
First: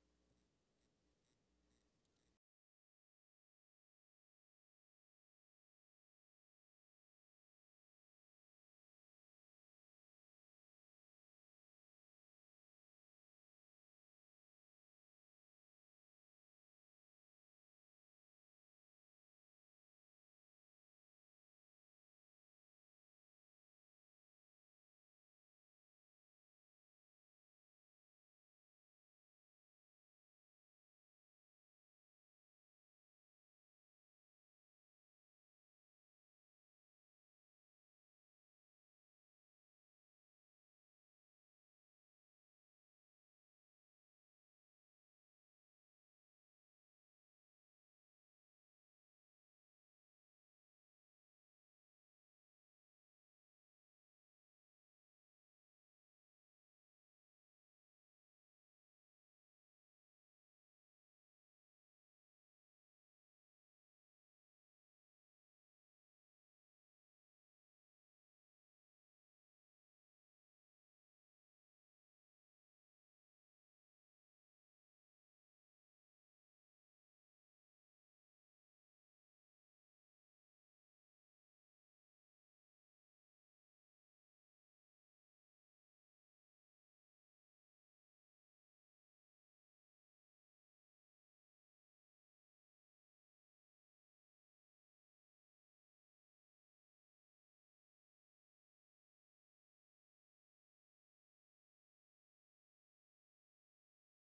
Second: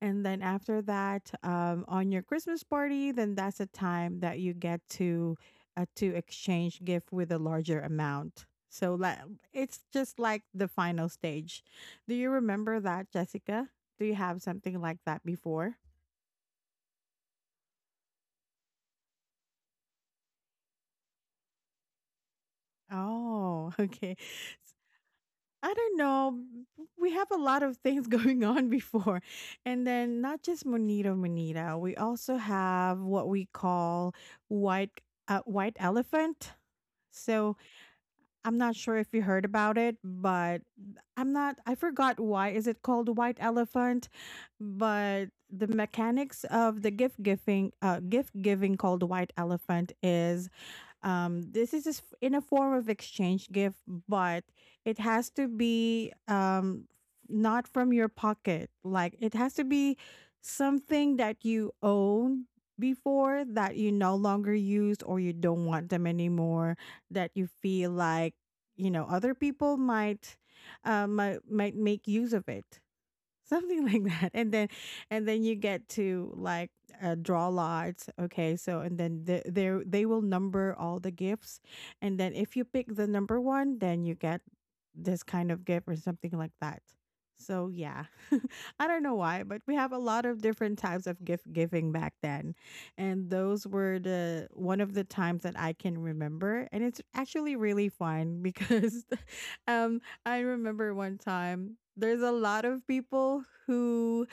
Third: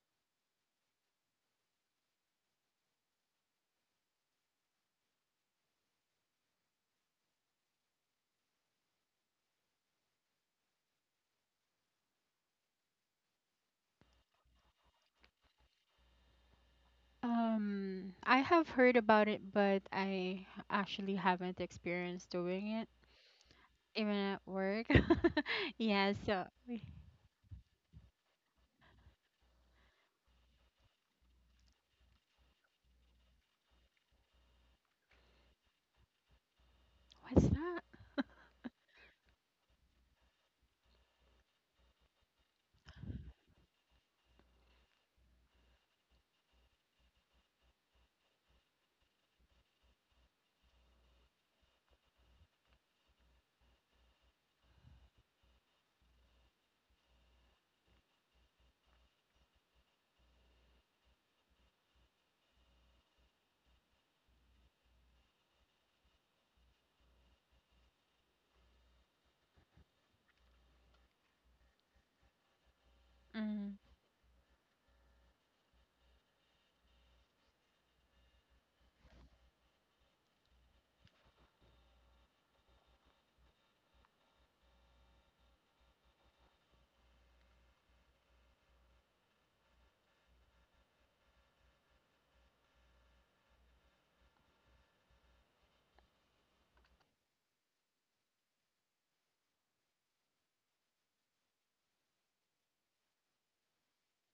[SPEAKER 1] And then after that on your Christmas party, then that's a time that you get to exchange gift with a larger amount, so like it's just like the final stage. Do you remember that, Jessica? Do you have something like that before?
[SPEAKER 3] I have heard about it, but I actually haven't experienced doing it,
[SPEAKER 1] Oh,
[SPEAKER 3] even
[SPEAKER 1] okay.
[SPEAKER 3] at work.
[SPEAKER 1] I don't
[SPEAKER 3] Yeah,
[SPEAKER 1] know.
[SPEAKER 3] so
[SPEAKER 1] We have a lot of things going on before. And then not just Monito Monita, we also have what we call white white elephant.
[SPEAKER 3] what's
[SPEAKER 1] So
[SPEAKER 3] that?
[SPEAKER 1] I'm not sure if you heard about it, but I'm not I forgot why is it called white elephant, but the mechanics of the gift giving called white elephant is, this is just in a form of exchange gift, but it has to be, not from your pocket. Like it has to be something that you own before that you no longer use or you don't want them anymore. That you feel like, you know, other people might might make use of it.
[SPEAKER 3] Mm,
[SPEAKER 1] Something like that. And then and then you get to like draw lots. Okay, so and then they will number all the gifts, and then if you pick the number one, then you get this kind of gift or something like that. So yeah, I don't know why, but we have a lot of different types of gift giving back then, and those were the one of the times that I can remember, and it's actually really fun because um I remember one time there's a lot of people who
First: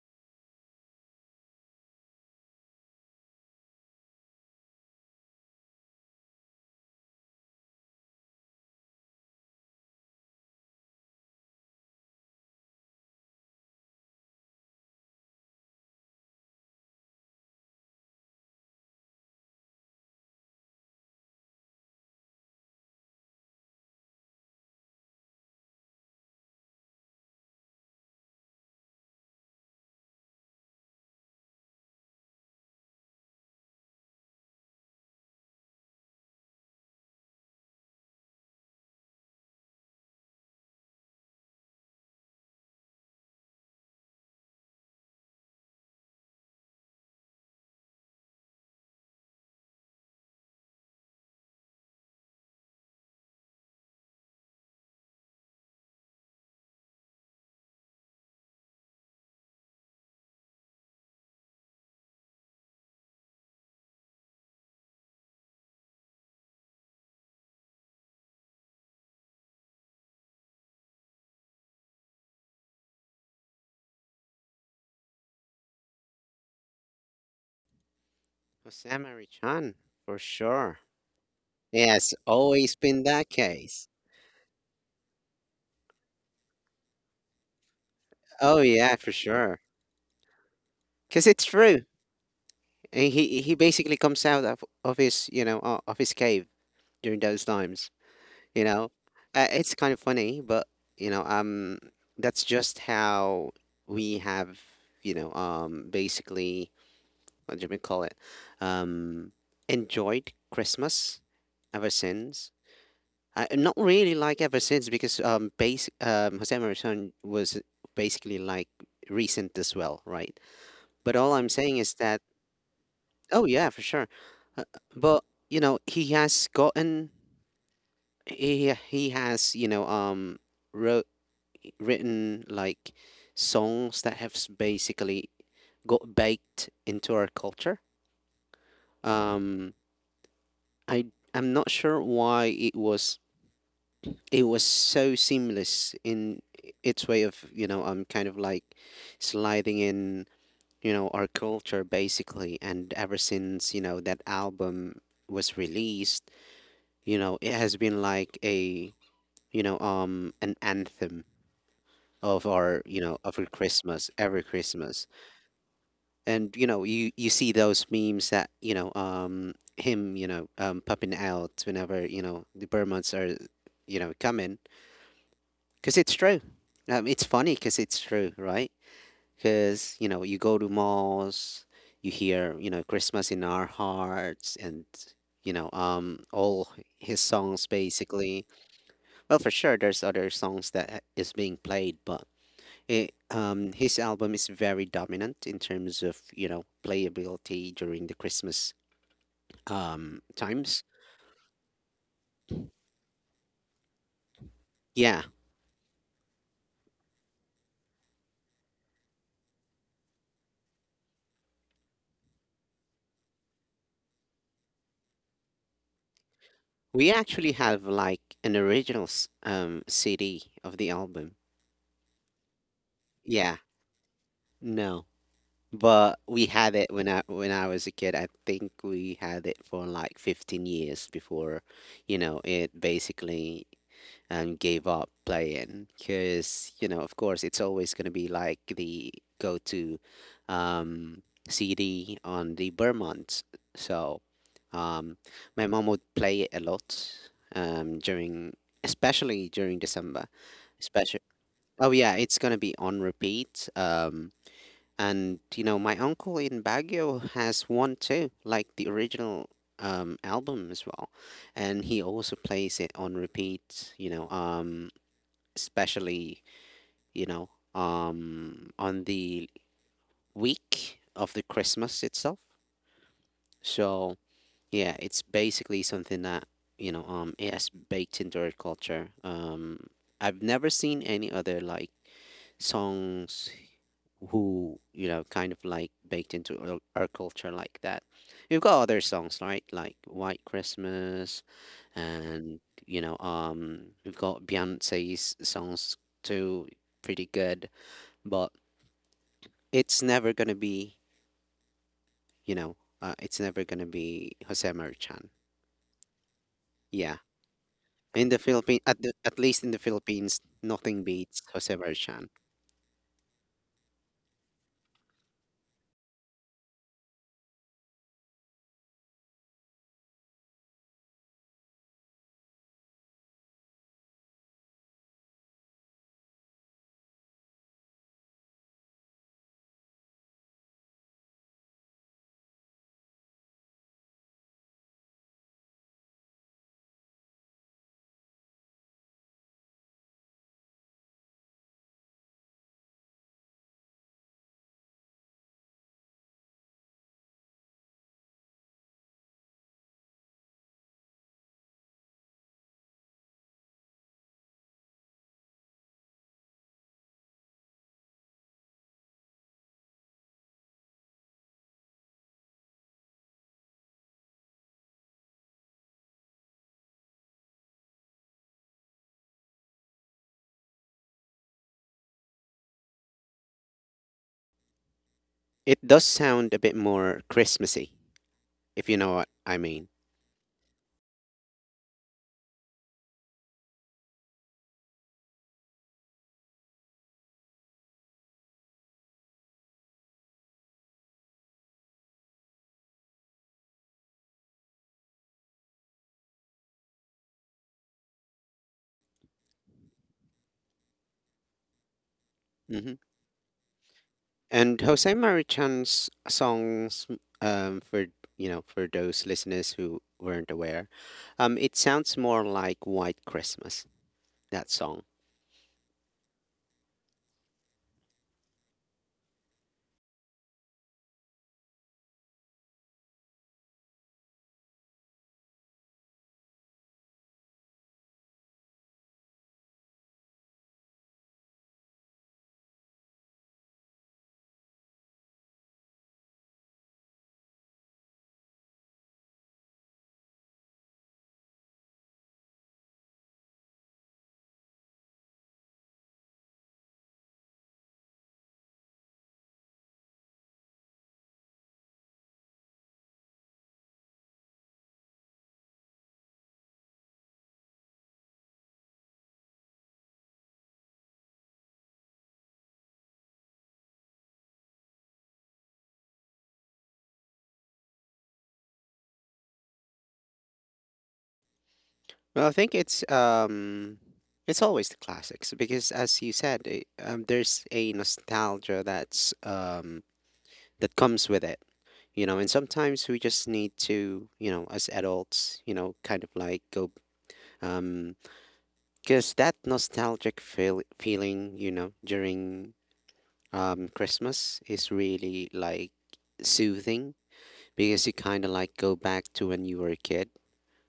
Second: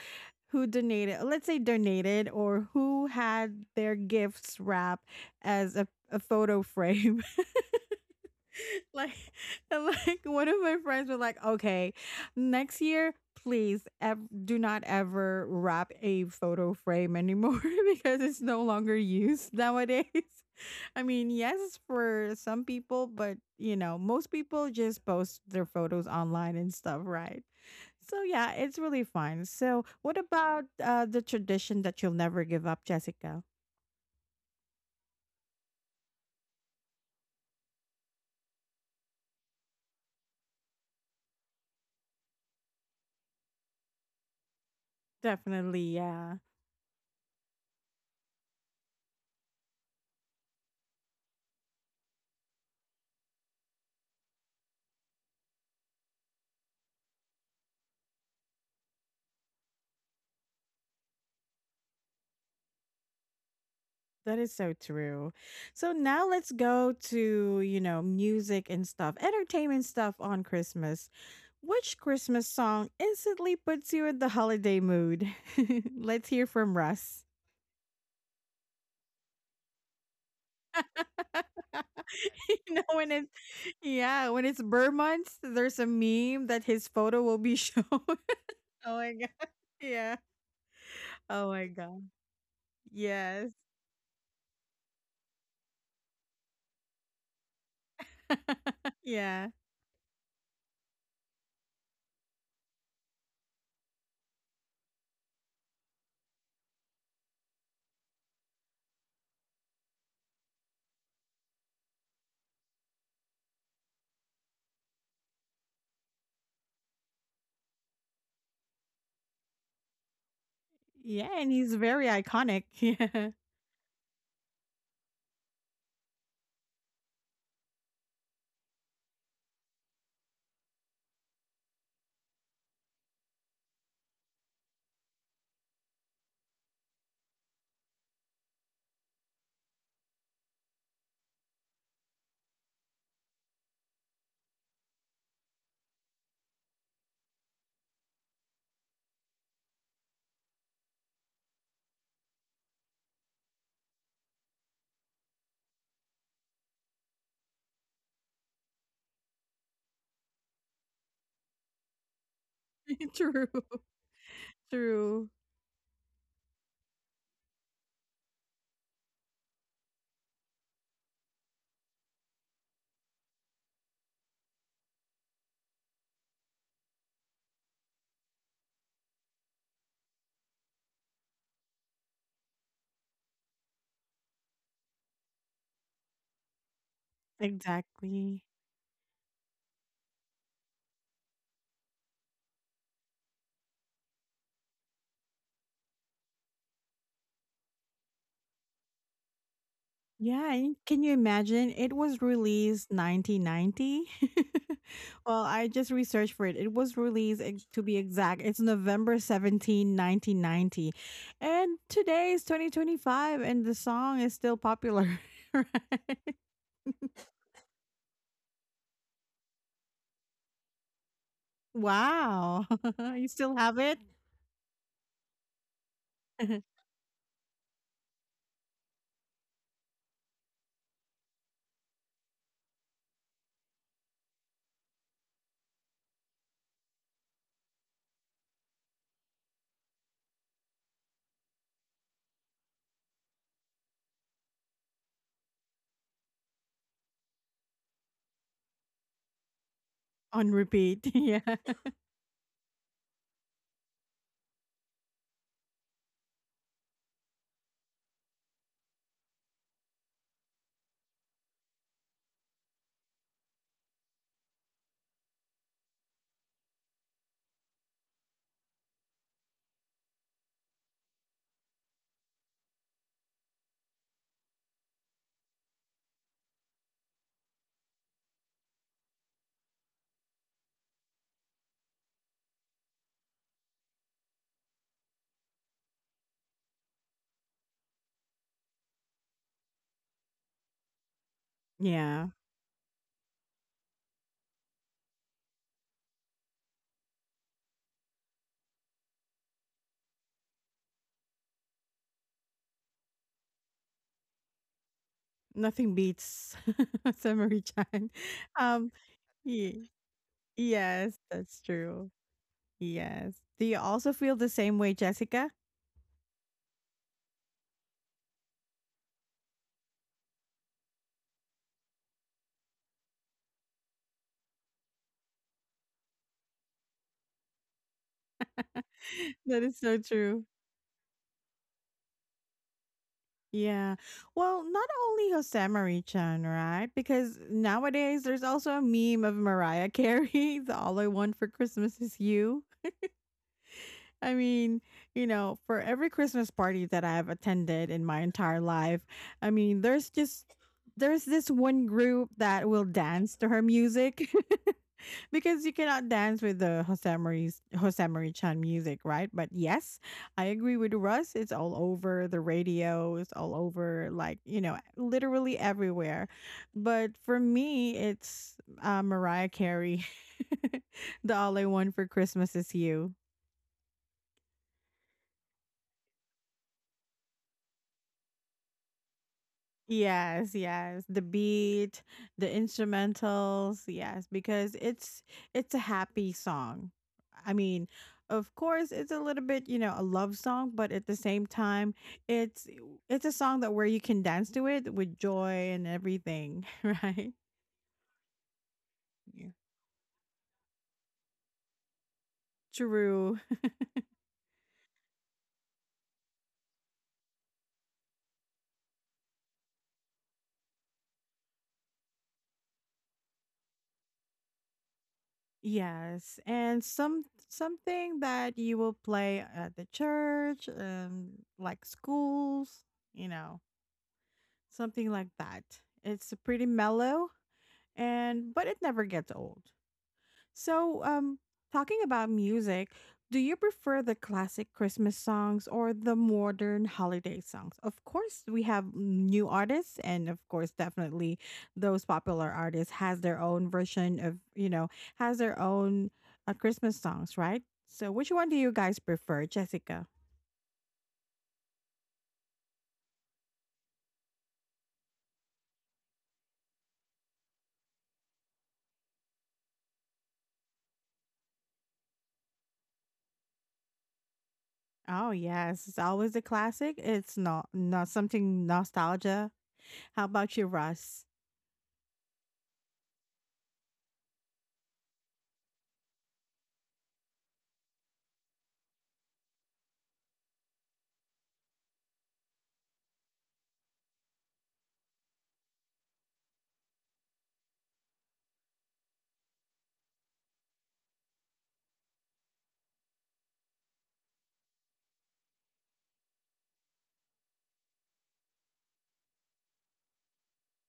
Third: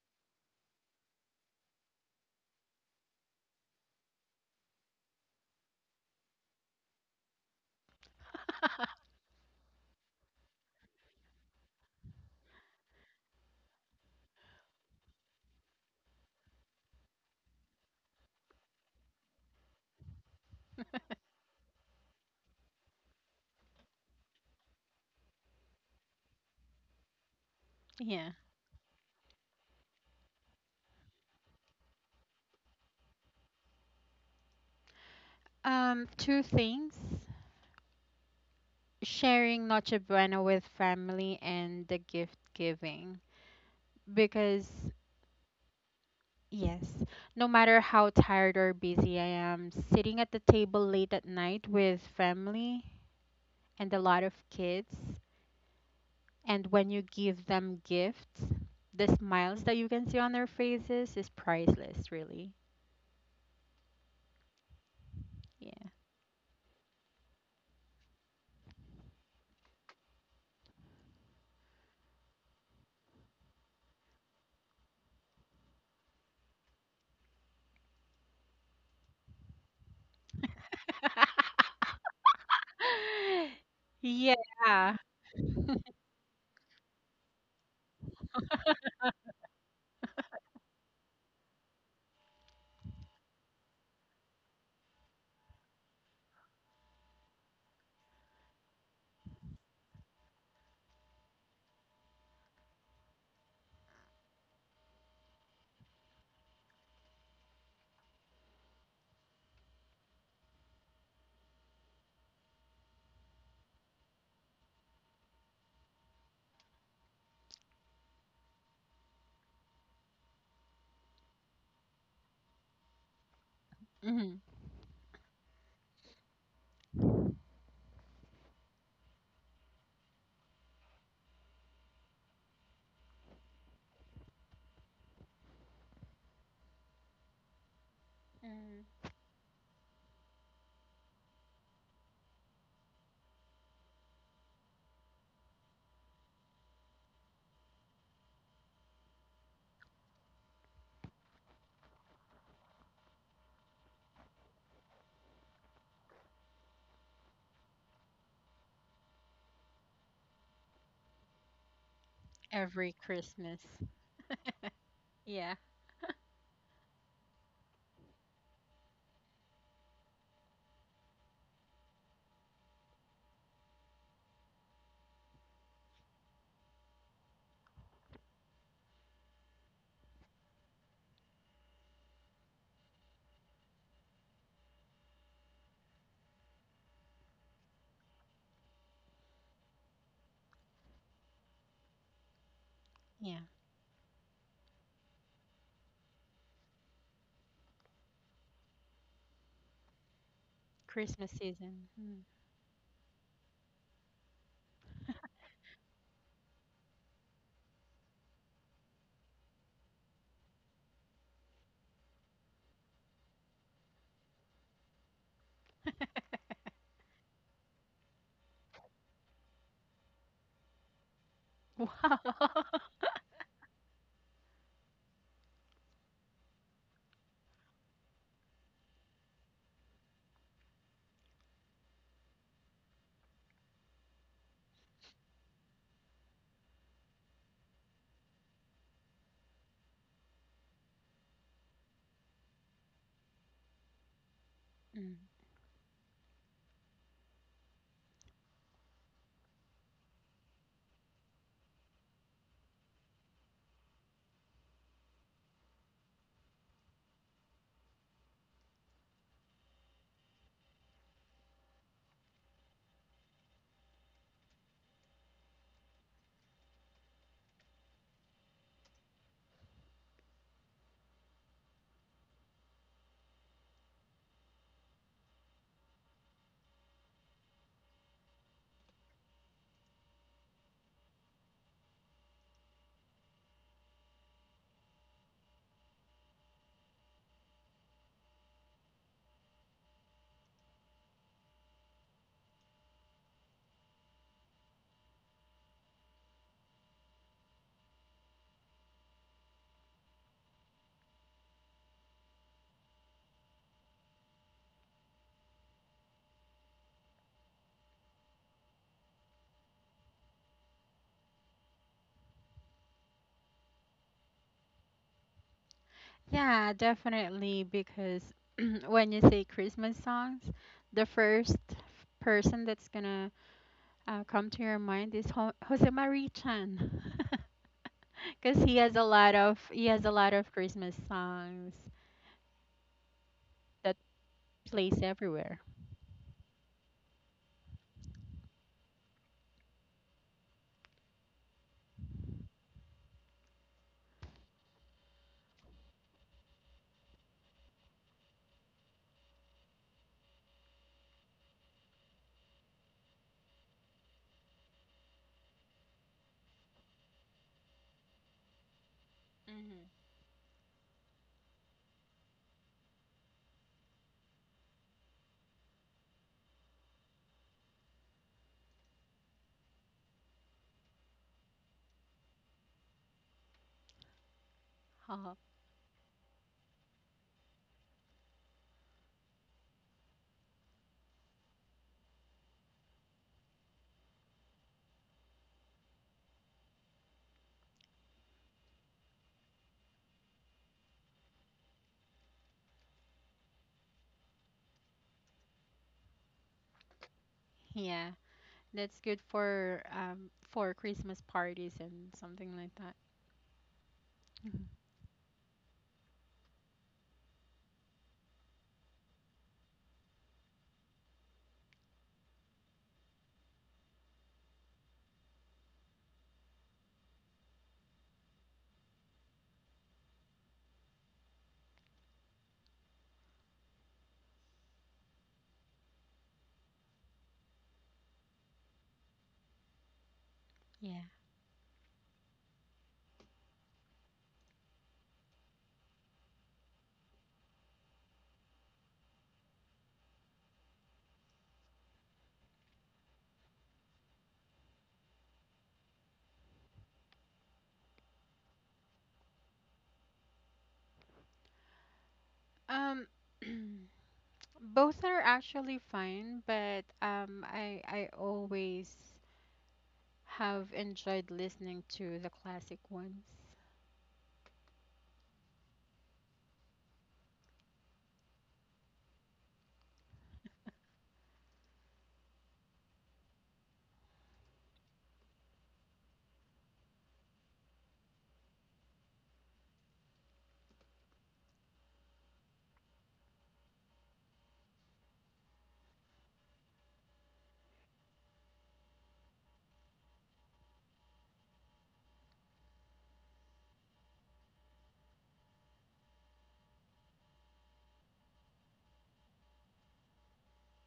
[SPEAKER 1] donated, let's say donated or who had their gifts wrapped as a photo frame. Like and like one of my friends was like, "Okay, next year please do not ever wrap a photo frame anymore because it's no longer used nowadays." I mean, yes for some people, but you know, most people just post their photos online and stuff, right? So
[SPEAKER 3] yeah.
[SPEAKER 1] yeah, it's really fun. So what about the tradition that you'll never give up, Jessica?
[SPEAKER 3] Two things. Sharing Noche Buena with family and the gift giving. Because,
[SPEAKER 1] Definitely, yeah.
[SPEAKER 3] yes, no matter how tired or busy I am, sitting at the table late at night with family and a lot of kids. And when you give them gifts, the smiles that you can see on their faces is priceless, really.
[SPEAKER 1] That is so true. So now let's go to, you know, music and stuff, entertainment stuff on Christmas. Which Christmas song instantly puts you in the holiday mood? Let's hear from Russ.
[SPEAKER 2] Osama Richan, for sure. Yes,
[SPEAKER 1] You
[SPEAKER 2] always
[SPEAKER 1] know
[SPEAKER 2] been
[SPEAKER 1] when it's
[SPEAKER 2] that case.
[SPEAKER 1] yeah,
[SPEAKER 3] Yeah.
[SPEAKER 1] when it's Burr
[SPEAKER 3] Yeah.
[SPEAKER 1] months, there's a meme that his photo will be shown. Oh
[SPEAKER 2] Oh yeah, for
[SPEAKER 1] my god.
[SPEAKER 2] sure.
[SPEAKER 1] Yeah.
[SPEAKER 2] 'Cause it's
[SPEAKER 1] Oh my
[SPEAKER 2] true.
[SPEAKER 1] god.
[SPEAKER 2] And He
[SPEAKER 1] Yes.
[SPEAKER 2] he basically comes out of his cave during those times. You know,
[SPEAKER 1] Yeah.
[SPEAKER 2] it's kind of funny, but, you know um that's just how we have, basically, what do we call it? Um, enjoyed Christmas ever since. I not really like ever since, because, base Jose Marisol was basically like recent as well, right? But
[SPEAKER 1] Yeah,
[SPEAKER 2] all I'm
[SPEAKER 1] and he's
[SPEAKER 2] saying is
[SPEAKER 1] very
[SPEAKER 2] that,
[SPEAKER 1] iconic. Yeah.
[SPEAKER 2] oh yeah, for sure.
[SPEAKER 3] Hmm.
[SPEAKER 2] Uh, but you know, he has wrote written like songs that have, basically got baked into our culture.
[SPEAKER 3] Hmm.
[SPEAKER 2] Um, I I'm not sure why it was so seamless in its way of kind of like sliding in our culture basically. And ever since that album was released, it has been like a an anthem of our
[SPEAKER 3] Every
[SPEAKER 2] you know of
[SPEAKER 1] True.
[SPEAKER 2] our
[SPEAKER 3] Christmas.
[SPEAKER 2] Christmas, every Christmas.
[SPEAKER 1] True.
[SPEAKER 3] Yeah.
[SPEAKER 2] And you see those memes that him popping out whenever the Burmans are coming, because it's true. It's funny because it's true, right? Because you go to malls, you hear Christmas in our hearts and all his songs
[SPEAKER 1] Exactly.
[SPEAKER 2] basically. Well, for sure there's other songs that is being played, but
[SPEAKER 3] Yeah.
[SPEAKER 2] his album is very dominant in terms of playability during the Christmas
[SPEAKER 1] Yeah, and
[SPEAKER 2] times.
[SPEAKER 1] can you
[SPEAKER 3] Christmas
[SPEAKER 1] imagine?
[SPEAKER 3] season.
[SPEAKER 1] It
[SPEAKER 3] Mm.
[SPEAKER 1] was released 1990.
[SPEAKER 2] Yeah,
[SPEAKER 1] Well, I just researched for it. It was released, to be exact, it's November 17, 1990. And today is 2025, and the song is still popular. Right?
[SPEAKER 2] we actually have like an original CD of the album.
[SPEAKER 3] Wow.
[SPEAKER 1] Wow. You still
[SPEAKER 2] Yeah,
[SPEAKER 1] have it?
[SPEAKER 2] no, but we had it when I was a kid. I think we had it for like 15 years before, it basically and gave up playing because of course it's always going to be like the go-to um, CD on the Vermont. So um,
[SPEAKER 3] Mm.
[SPEAKER 2] my mom would play it a lot during especially during December,
[SPEAKER 1] On repeat.
[SPEAKER 2] especially.
[SPEAKER 1] Yeah.
[SPEAKER 2] Oh yeah, it's going to be on repeat. And my uncle in Baguio has one too, like the original album as well, and he also plays it on repeat, especially on the week of the Christmas itself. So yeah, it's basically something that it has baked into our culture. I've never seen any other like songs who kind of like baked into our culture like that. We've got other songs, right? Like White Christmas,
[SPEAKER 1] Yeah.
[SPEAKER 2] and we've got Beyonce's songs too, pretty good. But it's never gonna be, you know, it's never gonna be Jose Marichan.
[SPEAKER 1] Nothing beats
[SPEAKER 2] Yeah,
[SPEAKER 1] Samurai Chan.
[SPEAKER 2] in the Philippines,
[SPEAKER 1] Um,
[SPEAKER 2] at least in the
[SPEAKER 1] ye-
[SPEAKER 2] Philippines, nothing
[SPEAKER 1] yes,
[SPEAKER 2] beats
[SPEAKER 1] that's
[SPEAKER 2] Jose
[SPEAKER 1] true.
[SPEAKER 2] Marichan.
[SPEAKER 1] Yes. Do you also feel the same way, Jessica?
[SPEAKER 3] Yeah, definitely. Because when you say Christmas songs, the first person that's gonna come to your mind is Jose Marie Chan. Because
[SPEAKER 1] That is
[SPEAKER 3] he
[SPEAKER 1] so
[SPEAKER 3] has a lot
[SPEAKER 1] true.
[SPEAKER 3] of Christmas songs
[SPEAKER 1] Yeah.
[SPEAKER 3] that
[SPEAKER 1] Well, not
[SPEAKER 3] plays
[SPEAKER 1] only
[SPEAKER 3] everywhere.
[SPEAKER 1] Hosamari chan, right? Because nowadays there's also a meme of Mariah Carey, the All I Want for Christmas is You. I mean, you know, for every Christmas party that I've attended in my entire life, I mean, there's just there's this one group that will dance to her music because you cannot dance with the Hosamari Chan music, right? But
[SPEAKER 3] Mm-hmm.
[SPEAKER 1] yes, I agree with Russ. It's all over the radio. It's all over, like you know, literally everywhere. But for me, it's Mariah Carey. The all I want for Christmas is you.
[SPEAKER 3] Oh,
[SPEAKER 2] It does sound a bit more Christmassy, if you know what I mean.
[SPEAKER 1] Yes, yes. The beat, the instrumentals, yes, because it's a happy song. I mean, of course it's a little bit, you know, a love song, but at the same time, it's it's a song that where you can dance to it with joy and everything, right?
[SPEAKER 3] yeah, that's good
[SPEAKER 1] Yeah.
[SPEAKER 3] for Christmas parties and something like
[SPEAKER 2] Mm-hmm.
[SPEAKER 3] that.
[SPEAKER 1] True.
[SPEAKER 3] Mhm.
[SPEAKER 2] And Jose Marichan's songs, for for those listeners who weren't aware, it sounds more like White Christmas, that song.
[SPEAKER 1] Yes. And some something that you will play at the church and like schools, you know. Something like that. It's pretty mellow and but it never gets old. So,
[SPEAKER 3] Yeah.
[SPEAKER 1] talking about music, do you prefer the classic Christmas songs or the modern holiday songs? Of course, we have new artists and of course definitely those popular artists has their own version of, you know, has their own Christmas songs, right? So, which one do you guys prefer, Jessica?
[SPEAKER 3] Um, both are actually fine, but um, I always have enjoyed listening to the classic ones.
[SPEAKER 1] Oh yes, it's always a classic. It's not not something nostalgia. How about you, Russ?
[SPEAKER 2] Well, I think it's always the classics because, as you said, there's a nostalgia that's that comes with it, you know. And sometimes we just need to, you know, as adults, you know, kind of like go, um, because that nostalgic feeling, you know, during Christmas is really like soothing, because you kind of like go back to when you were a kid,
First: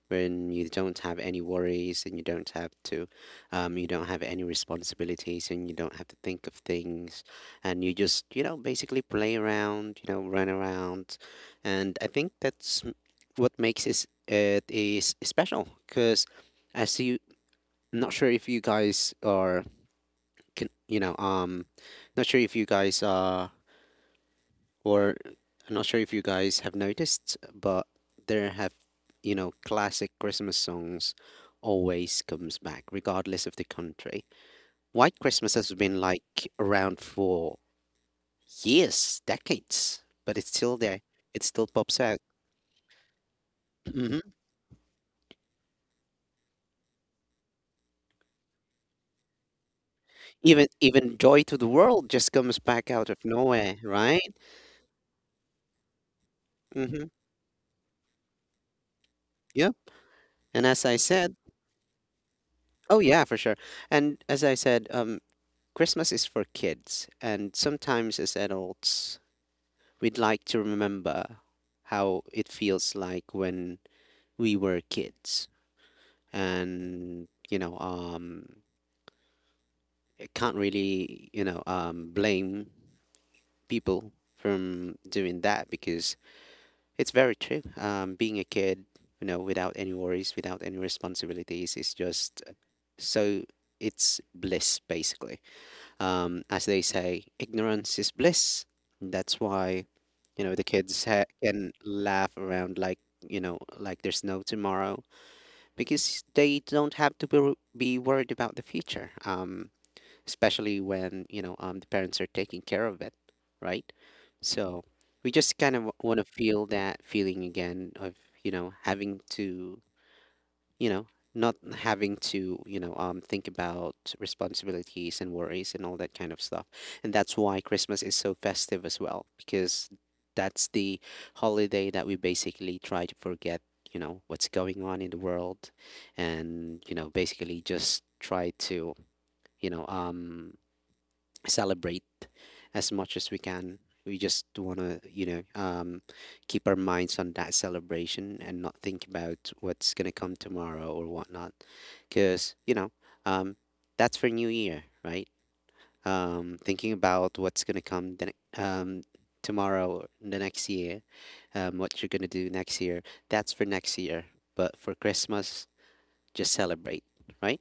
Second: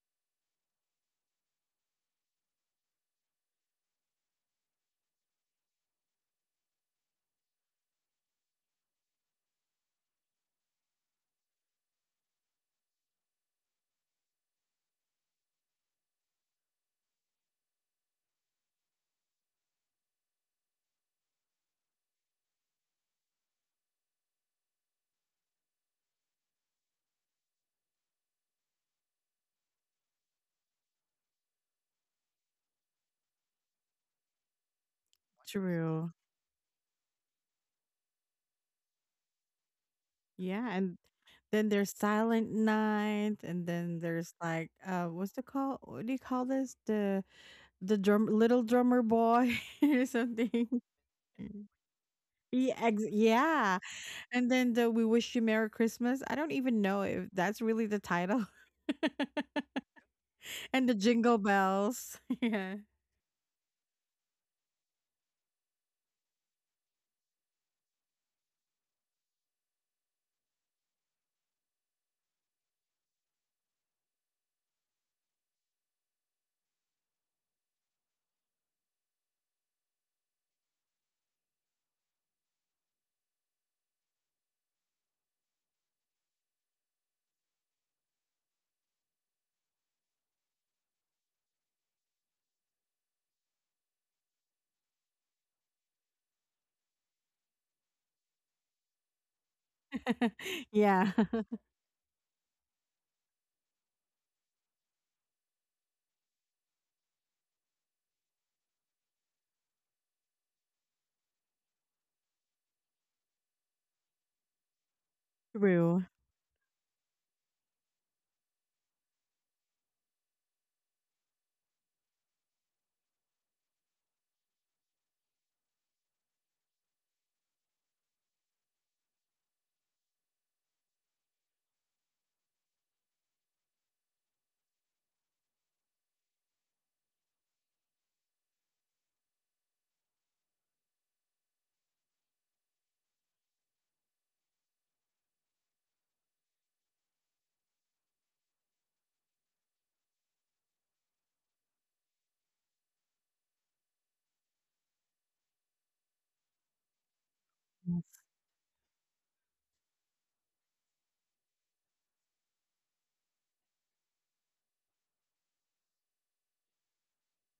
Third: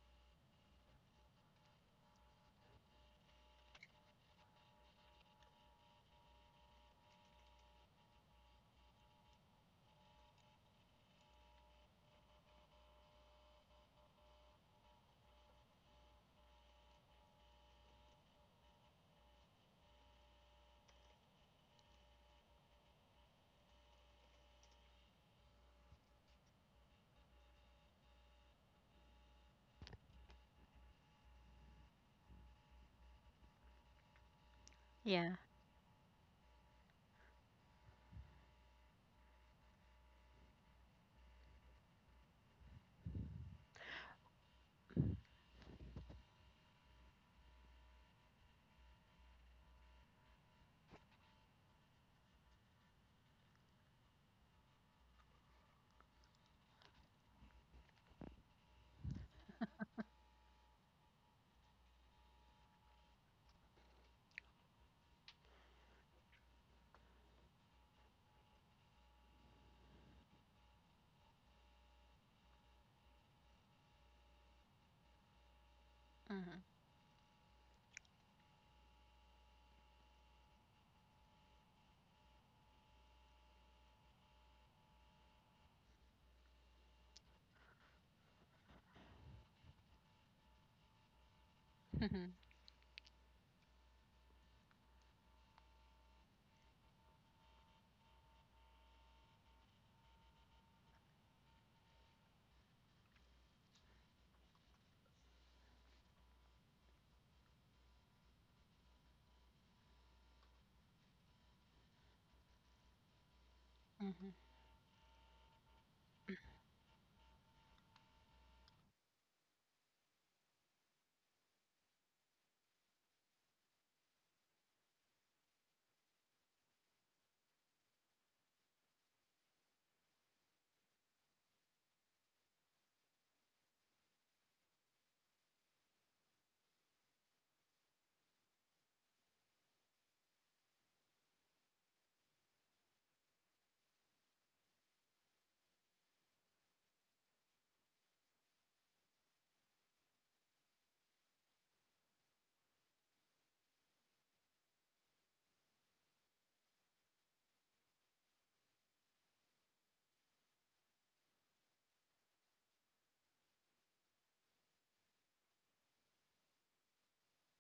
[SPEAKER 2] when you don't have any worries and you don't have to, you don't have any responsibilities and you don't have to think of things, and you just you know basically play around, you know, run around. And I think that's what makes it is special because as you I'm not sure if you guys are. Can You know, not sure if you guys are, or I'm not sure if you guys have noticed, but there have, you know, classic Christmas songs always comes back, regardless of the country. White
[SPEAKER 3] Yeah.
[SPEAKER 2] Christmas has been
[SPEAKER 1] True.
[SPEAKER 2] like around for years, decades, but it's
[SPEAKER 1] Yeah,
[SPEAKER 2] still
[SPEAKER 1] and
[SPEAKER 2] there. It still
[SPEAKER 1] then there's
[SPEAKER 2] pops out.
[SPEAKER 1] Silent Night, and then
[SPEAKER 2] Hmm.
[SPEAKER 1] there's like what's the call? What do you call this? The drum little drummer boy or
[SPEAKER 2] Even
[SPEAKER 1] something.
[SPEAKER 2] even Joy to
[SPEAKER 1] Mm.
[SPEAKER 2] the World just comes
[SPEAKER 1] Yeah,
[SPEAKER 2] back out of nowhere,
[SPEAKER 1] yeah.
[SPEAKER 2] right?
[SPEAKER 1] And then the "We Wish You Merry Christmas." I don't even know
[SPEAKER 2] Mm-hmm.
[SPEAKER 1] if that's really the title.
[SPEAKER 2] Yep. And as
[SPEAKER 1] And the
[SPEAKER 2] I said,
[SPEAKER 1] jingle bells. Yeah,
[SPEAKER 2] Oh yeah, for sure. And as I said, Christmas is for kids, and sometimes as adults, we'd like to remember how it feels like when we were kids. And, you know, I can't really, you know, blame people from doing that because it's very true. Being a kid, you know, without any worries, without any responsibilities, is
[SPEAKER 3] Mm-hmm.
[SPEAKER 2] just so it's bliss, basically. As they say, ignorance is bliss. That's why, you know, the
[SPEAKER 1] yeah.
[SPEAKER 2] can laugh around like, you know, like there's no tomorrow, because they don't have to be worried about the future. Especially when, you know, the parents are taking care of it, right? So we just kind of
[SPEAKER 1] True.
[SPEAKER 2] want to feel that feeling again of, you know, having to you know, not having to, you know, think about responsibilities and worries and all that kind of stuff. And that's why Christmas is so festive as well, because that's the holiday that we basically try to forget, you know, what's going on in the world and, you know, basically just try to, you know, celebrate as much as we can. We just want to, you know, keep our minds on that celebration and not think about what's going to come tomorrow or whatnot. Because, you know, um, that's for New Year, right? Thinking about what's going to come ne- um, tomorrow or the next year, what you're going to do next year, that's for next year. But for Christmas, just celebrate, right?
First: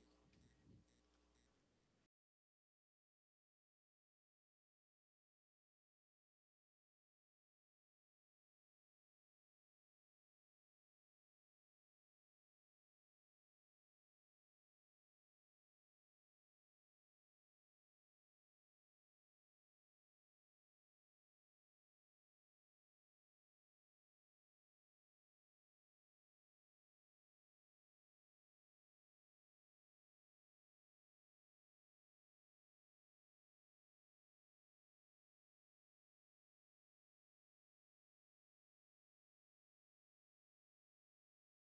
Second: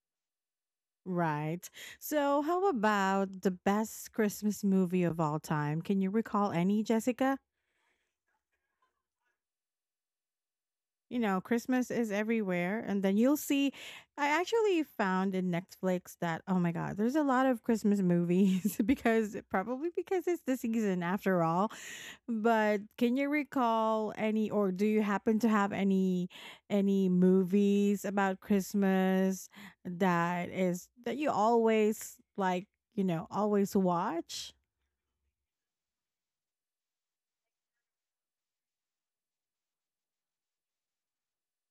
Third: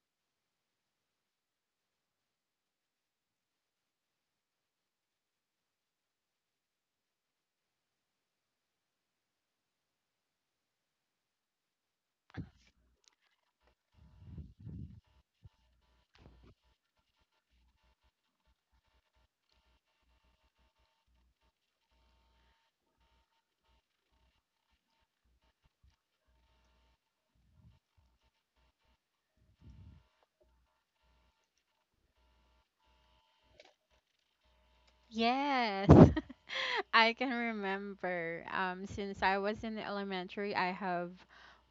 [SPEAKER 1] Right. So, how about the best Christmas movie of all time? Can you recall any, Jessica? You know, Christmas is everywhere. And then you'll see, I actually found in Netflix that, oh my God, there's a lot of Christmas movies because probably because it's the season after all. But can you recall any, or do you happen to have any movies about Christmas that is, that you always like, you know, always watch?
[SPEAKER 3] Yes, I can remember. Since I was in elementary, I have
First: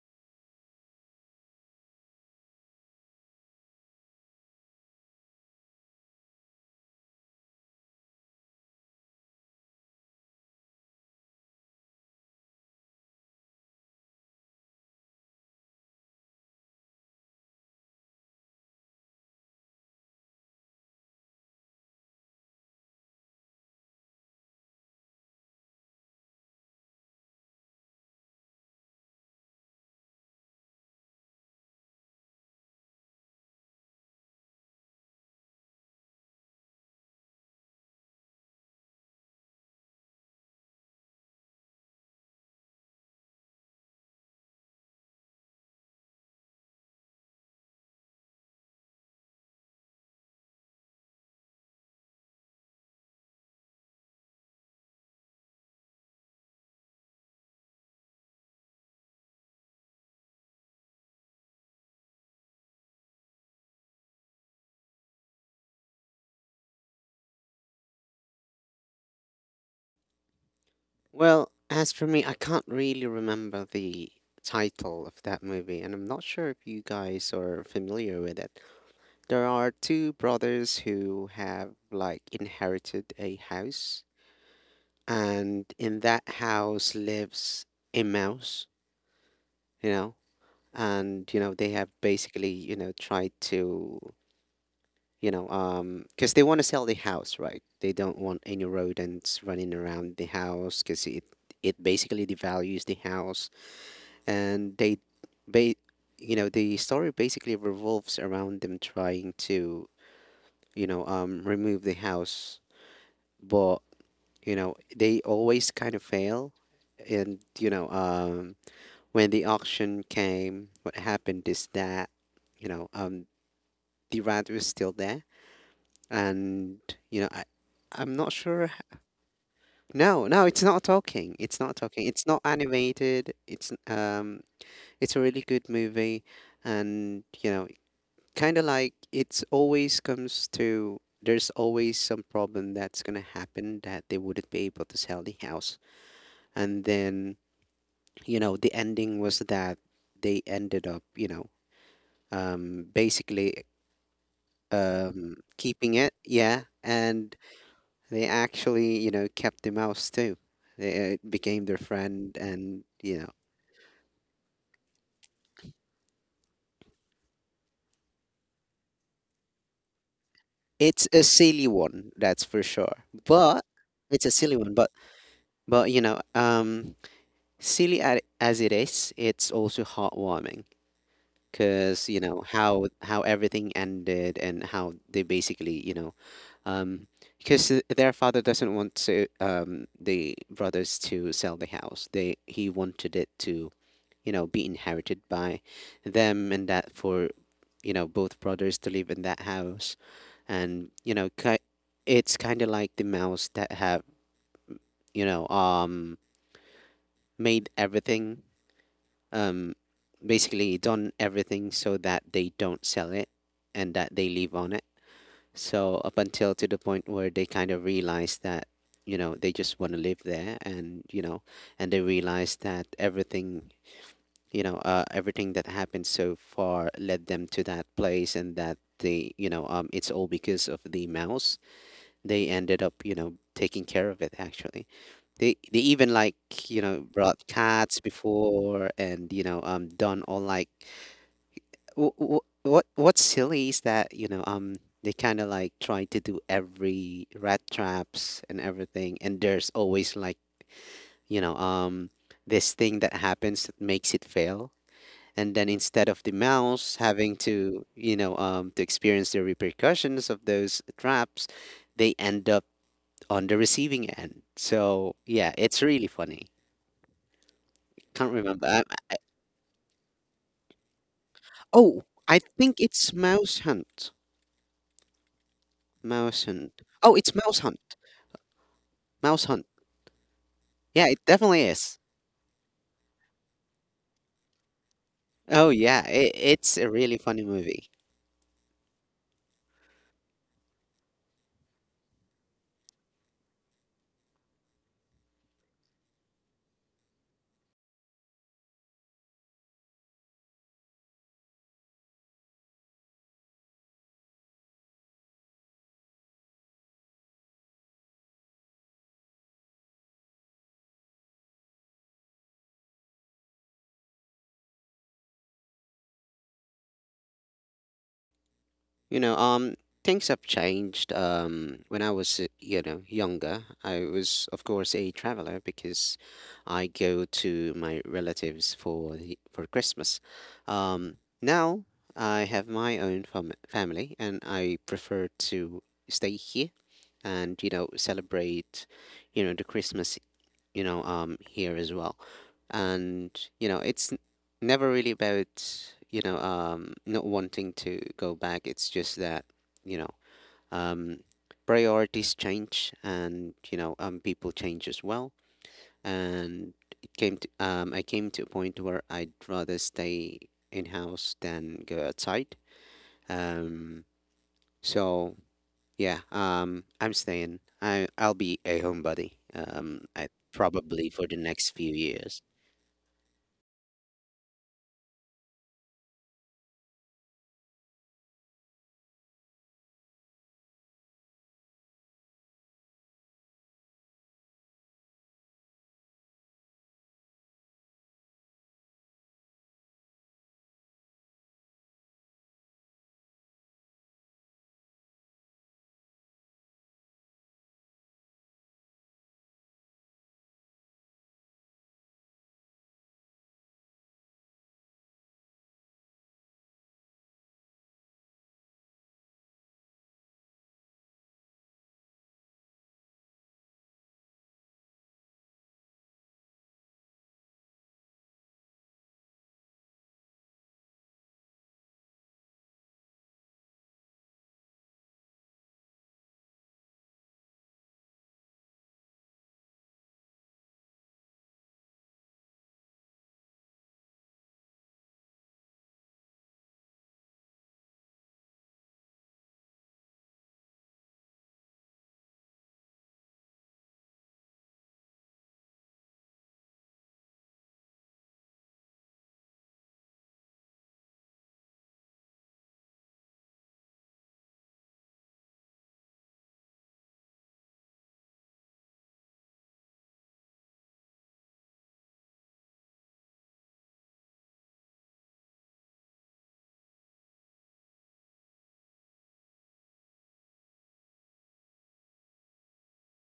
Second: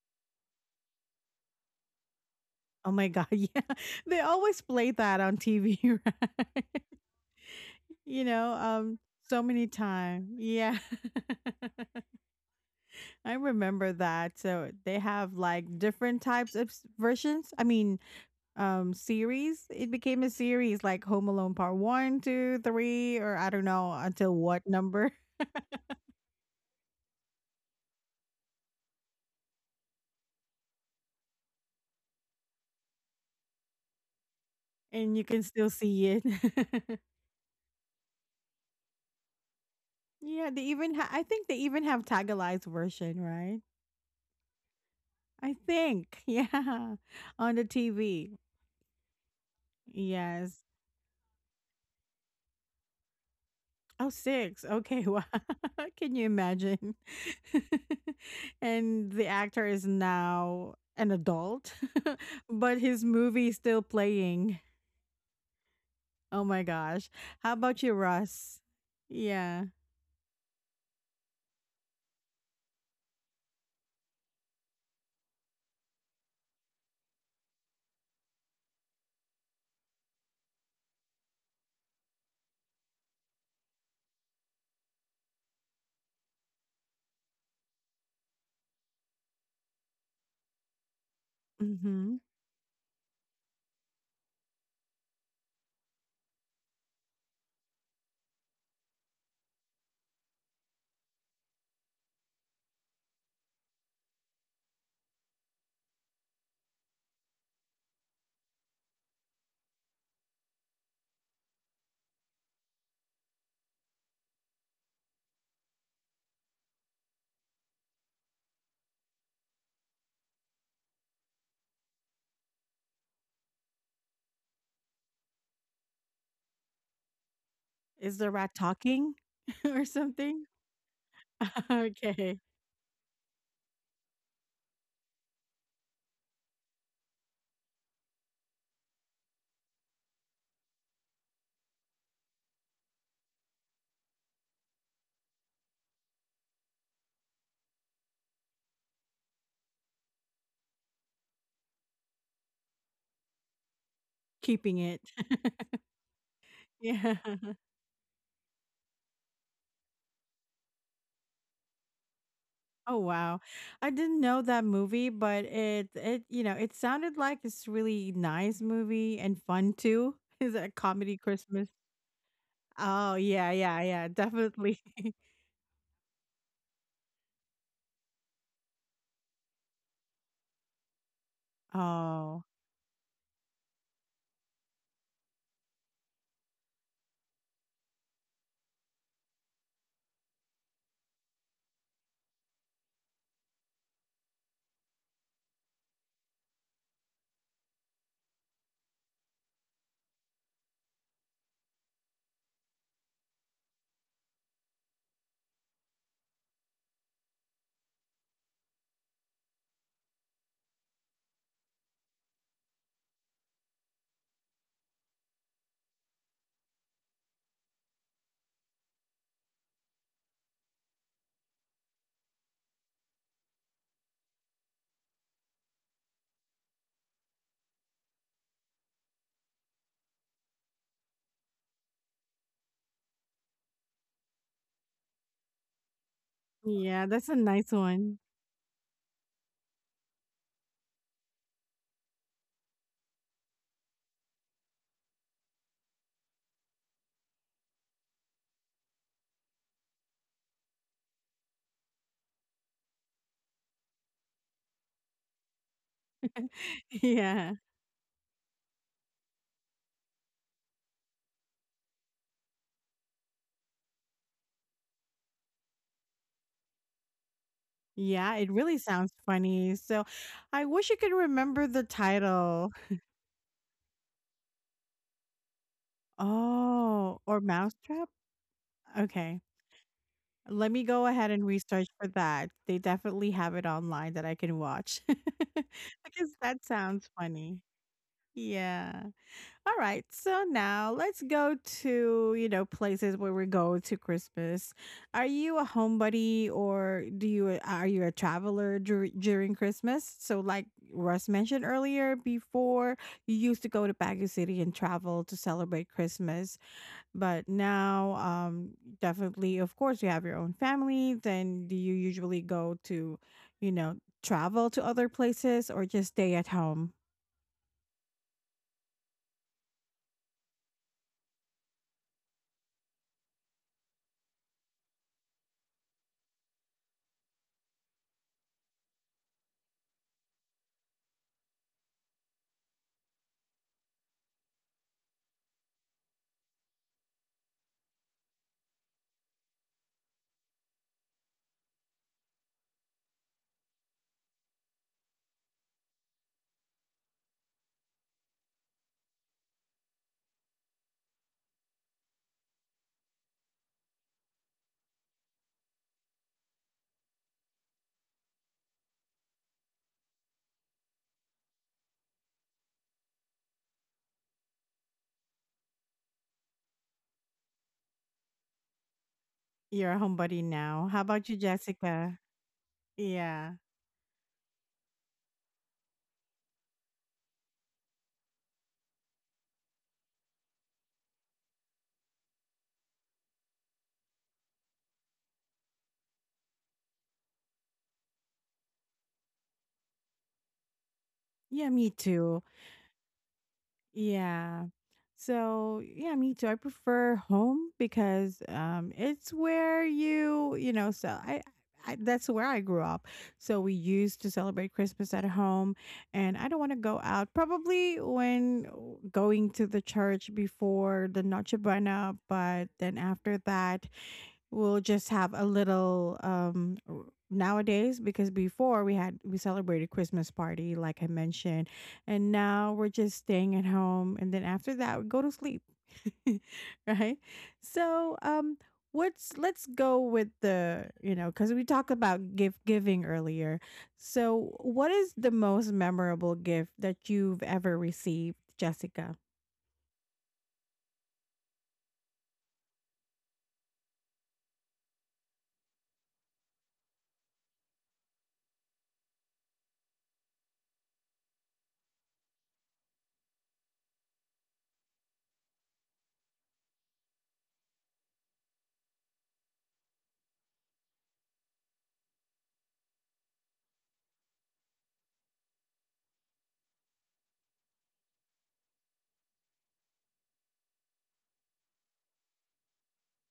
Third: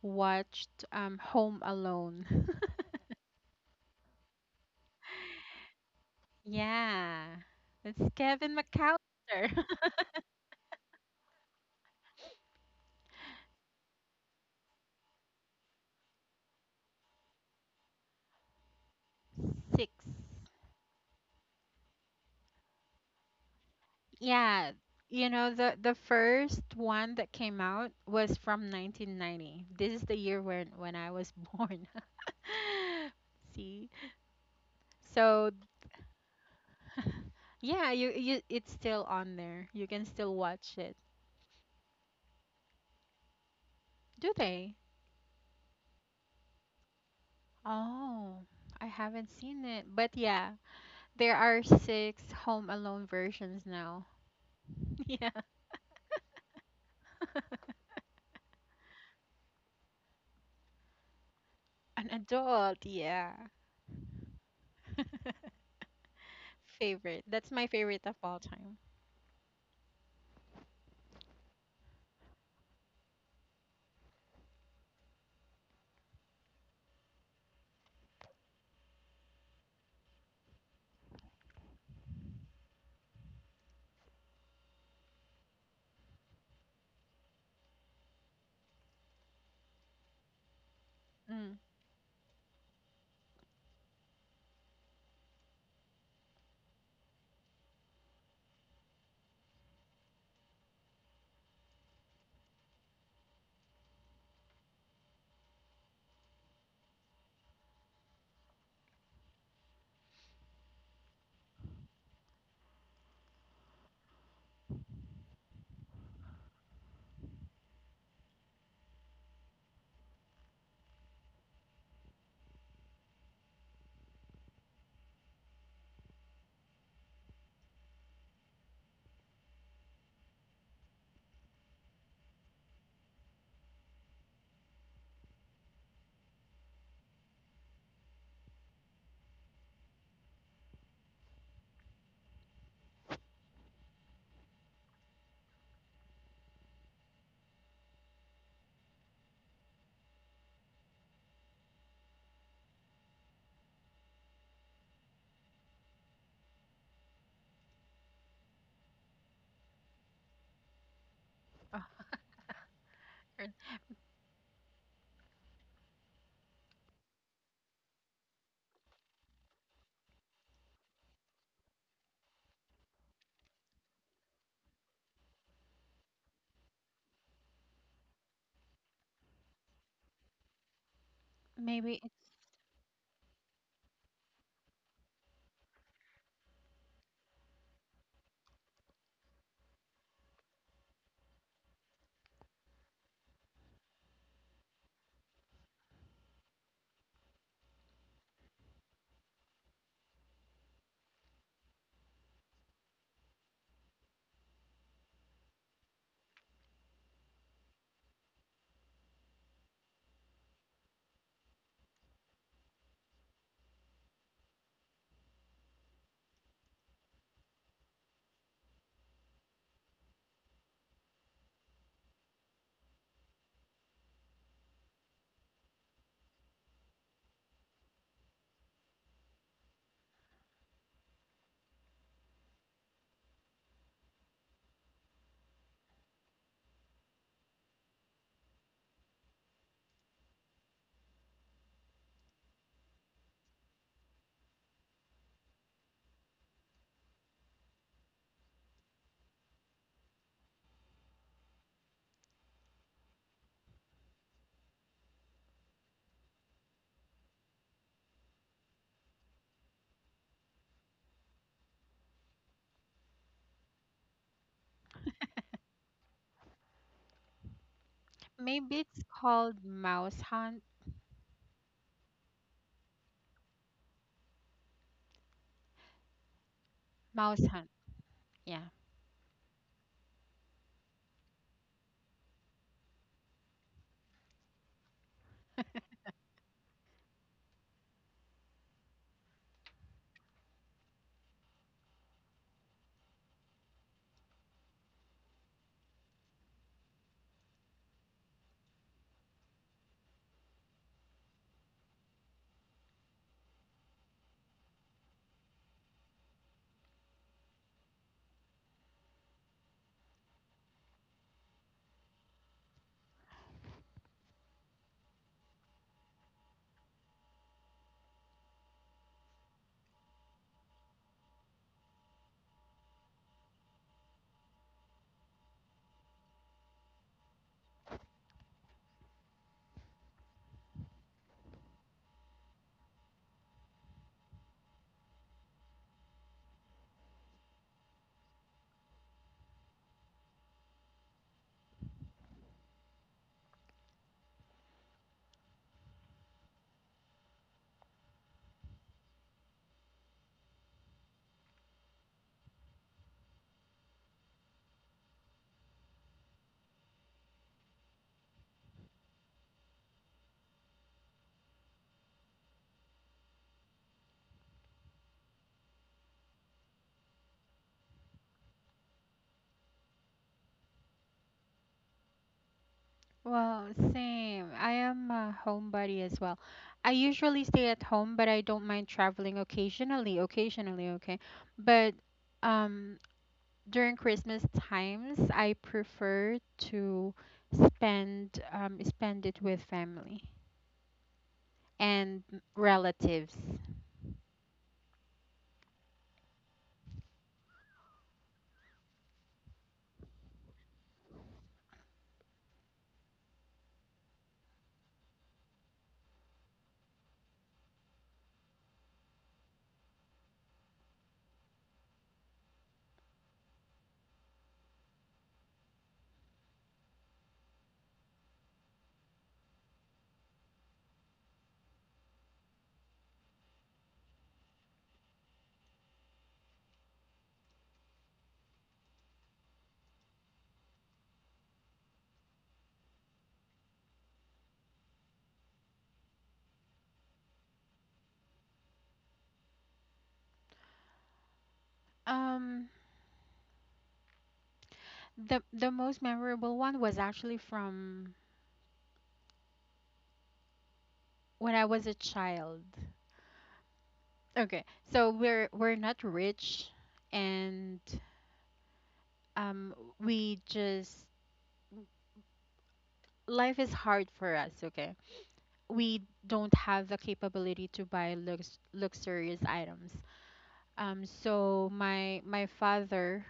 [SPEAKER 3] watched Home Alone.
[SPEAKER 1] Oh my God, yeah. They always play that on TV,
[SPEAKER 3] Yeah, it's
[SPEAKER 1] you know,
[SPEAKER 3] Kevin McAllister.
[SPEAKER 1] so many times. Yeah, I remember that. So they have like different types of versions. I mean, series. It
[SPEAKER 3] Six.
[SPEAKER 1] became a series like Home Alone Part One, Two, Three, or I don't know until what
[SPEAKER 3] Yeah,
[SPEAKER 1] number,
[SPEAKER 3] you know, the first one that came out was from 1990. This is the year when I was born. See,
[SPEAKER 1] and you can
[SPEAKER 3] so
[SPEAKER 1] still see it.
[SPEAKER 3] yeah, you it's still on there. You can still
[SPEAKER 1] Yeah, they
[SPEAKER 3] watch
[SPEAKER 1] even.
[SPEAKER 3] it.
[SPEAKER 1] I think they even have tagalized version, right?
[SPEAKER 3] Do they?
[SPEAKER 1] I think. Yeah, on the TV.
[SPEAKER 3] Oh, I haven't seen it. But yeah,
[SPEAKER 1] Yes.
[SPEAKER 3] there are six Home Alone versions now.
[SPEAKER 1] Oh 6, okay. Wow.
[SPEAKER 3] Yeah,
[SPEAKER 1] Can you imagine? And the actor is now an adult,
[SPEAKER 3] an
[SPEAKER 1] but
[SPEAKER 3] adult.
[SPEAKER 1] his movie
[SPEAKER 3] Yeah.
[SPEAKER 1] is still playing. Oh my gosh.
[SPEAKER 3] Favorite.
[SPEAKER 1] How
[SPEAKER 3] That's my
[SPEAKER 1] about you,
[SPEAKER 3] favorite of all
[SPEAKER 1] Russ?
[SPEAKER 3] time.
[SPEAKER 1] Yeah.
[SPEAKER 2] Well, as for me, I can't really remember the title of that movie, and I'm not sure if you guys are familiar with it. There are two brothers who have like inherited a house, and in that house lives a mouse, you know, and you know
[SPEAKER 3] Mm.
[SPEAKER 2] they have
[SPEAKER 1] Mm-hmm.
[SPEAKER 2] basically, you know, tried to, you know, because they want to sell the house, right? They don't want any rodents running around the house because it basically devalues the house, and they ba- you know the story basically revolves around them trying to you know remove the house, but you know they always kind of fail, and you know when the auction came, what happened is that you know the rat was still there, and you know I'm
[SPEAKER 1] Is the
[SPEAKER 2] not
[SPEAKER 1] rat
[SPEAKER 2] sure
[SPEAKER 1] talking or
[SPEAKER 2] no
[SPEAKER 1] something?
[SPEAKER 2] no it's not talking, it's not talking, it's
[SPEAKER 1] Okay.
[SPEAKER 2] not animated, it's a really good movie, and you know kind of like it's always comes to, there's always some problem that's going to happen that they wouldn't be able to sell the house, and then you know the ending was that they ended up you know basically
[SPEAKER 1] Keeping it.
[SPEAKER 2] keeping it, yeah.
[SPEAKER 1] Yeah.
[SPEAKER 2] And they actually you know kept the mouse too. They- it became their
[SPEAKER 3] Oh,
[SPEAKER 2] friend. And
[SPEAKER 1] Oh
[SPEAKER 2] you know
[SPEAKER 1] wow.
[SPEAKER 3] or
[SPEAKER 1] I didn't know that movie, but it you know, it sounded like it's really nice movie and fun too. Is it a
[SPEAKER 2] it's
[SPEAKER 1] comedy
[SPEAKER 2] a silly
[SPEAKER 1] Christmas?
[SPEAKER 2] one, that's for sure,
[SPEAKER 1] Oh yeah,
[SPEAKER 2] but
[SPEAKER 1] yeah, yeah,
[SPEAKER 2] it's a silly one,
[SPEAKER 1] definitely.
[SPEAKER 2] but you know silly as it is, it's also heartwarming,
[SPEAKER 3] maybe
[SPEAKER 2] because
[SPEAKER 3] it's
[SPEAKER 2] you know
[SPEAKER 1] Oh.
[SPEAKER 2] how everything ended and how they basically you know um because their father doesn't want to the brothers to sell the house. They he wanted it to you know be inherited by them, and that for you know both brothers to live in that house. And you know it's kind of like the mouse that have you know made everything um, basically done everything so that they don't sell it, and that they live on it. So up until to the point where they kind of realize that, you know, they just want to live there, and, you know, and they realize that everything, you know, everything that happened so far led them to that place, and that they, you know, it's all because of the mouse, they ended up, you know, taking care of it actually. They even like, you know,
[SPEAKER 1] Yeah, that's a
[SPEAKER 2] brought
[SPEAKER 1] nice
[SPEAKER 2] cats
[SPEAKER 1] one.
[SPEAKER 2] before, and, you know, done all like what what's silly is that, you know, they kind of like try to do every rat traps and everything, and there's always like, you know, this thing that happens that makes it fail. And then instead of the mouse having
[SPEAKER 1] Yeah.
[SPEAKER 2] to, you know, to experience the repercussions of those traps, they end up on the receiving end. So yeah, it's really funny. Can't
[SPEAKER 1] Yeah, it
[SPEAKER 2] remember.
[SPEAKER 1] really
[SPEAKER 3] maybe it's
[SPEAKER 1] sounds
[SPEAKER 3] called
[SPEAKER 1] funny. So
[SPEAKER 3] Mouse Hunt.
[SPEAKER 1] I wish you could remember the
[SPEAKER 2] Oh, I
[SPEAKER 1] title.
[SPEAKER 2] think it's Mouse Hunt. Mouse Hunt. Oh,
[SPEAKER 1] Oh,
[SPEAKER 2] it's
[SPEAKER 1] or
[SPEAKER 3] Mouse
[SPEAKER 2] Mouse
[SPEAKER 3] Hunt.
[SPEAKER 2] Hunt.
[SPEAKER 1] Mousetrap?
[SPEAKER 3] Yeah.
[SPEAKER 1] Okay.
[SPEAKER 2] Mouse Hunt.
[SPEAKER 1] Let me go
[SPEAKER 2] Yeah, it
[SPEAKER 1] ahead and
[SPEAKER 2] definitely
[SPEAKER 1] research
[SPEAKER 2] is.
[SPEAKER 1] for that. They definitely have it online that I can watch.
[SPEAKER 2] Oh yeah, it,
[SPEAKER 1] Because that
[SPEAKER 2] it's a
[SPEAKER 1] sounds
[SPEAKER 2] really funny
[SPEAKER 1] funny.
[SPEAKER 2] movie.
[SPEAKER 1] Yeah. All right. So now let's go to, you know, places where we go to Christmas. Are you a homebody or do you are you a traveler during Christmas? So like Russ mentioned earlier before, you used to go to Baguio City and travel to celebrate Christmas. But now, definitely, of course, you have your own family. Then do you usually go to, you know, travel to other places or just stay at home?
[SPEAKER 2] You know, things have changed. When I was, you know, younger, I was, of course, a traveler because I go to my relatives for for Christmas. Now I have my own family, and I prefer to stay here and, you know, celebrate, you know, the Christmas, you know, here as well, and you know it's never really about you know not wanting to go back, it's just that you know um priorities change, and you know people change as well. And it came to I came to a point where I'd rather stay in house than go outside, um so yeah, I'm staying, I'll be a homebody,
[SPEAKER 1] You're a
[SPEAKER 2] I
[SPEAKER 1] homebody now. How
[SPEAKER 2] probably for
[SPEAKER 1] about you,
[SPEAKER 2] the next few
[SPEAKER 1] Jessica?
[SPEAKER 2] years.
[SPEAKER 1] Yeah.
[SPEAKER 3] Well, same. I am a homebody as well. I usually stay at home, but I don't mind traveling occasionally, okay? But um during Christmas times, I prefer to spend it with family
[SPEAKER 1] Yeah, me
[SPEAKER 3] and
[SPEAKER 1] too.
[SPEAKER 3] relatives.
[SPEAKER 1] Yeah. So, yeah, me too. I prefer home because it's where you know, I that's where I grew up. So we used to celebrate Christmas at home and I don't want to go out. Probably when going to the church before the Noche Buena, but then after that, we'll just have a little nowadays because before we celebrated Christmas party like I mentioned, and now we're just staying at home and then after that we go to sleep. Right? So what's let's go with the, you know, because we talked about gift giving earlier, so what is the most memorable gift that you've ever received, Jessica?
[SPEAKER 3] Um, the most memorable one was actually from when I was a child. Okay, so we're not rich, and um, we just life is hard for us. Okay, we don't have the capability to buy luxurious items. So my my father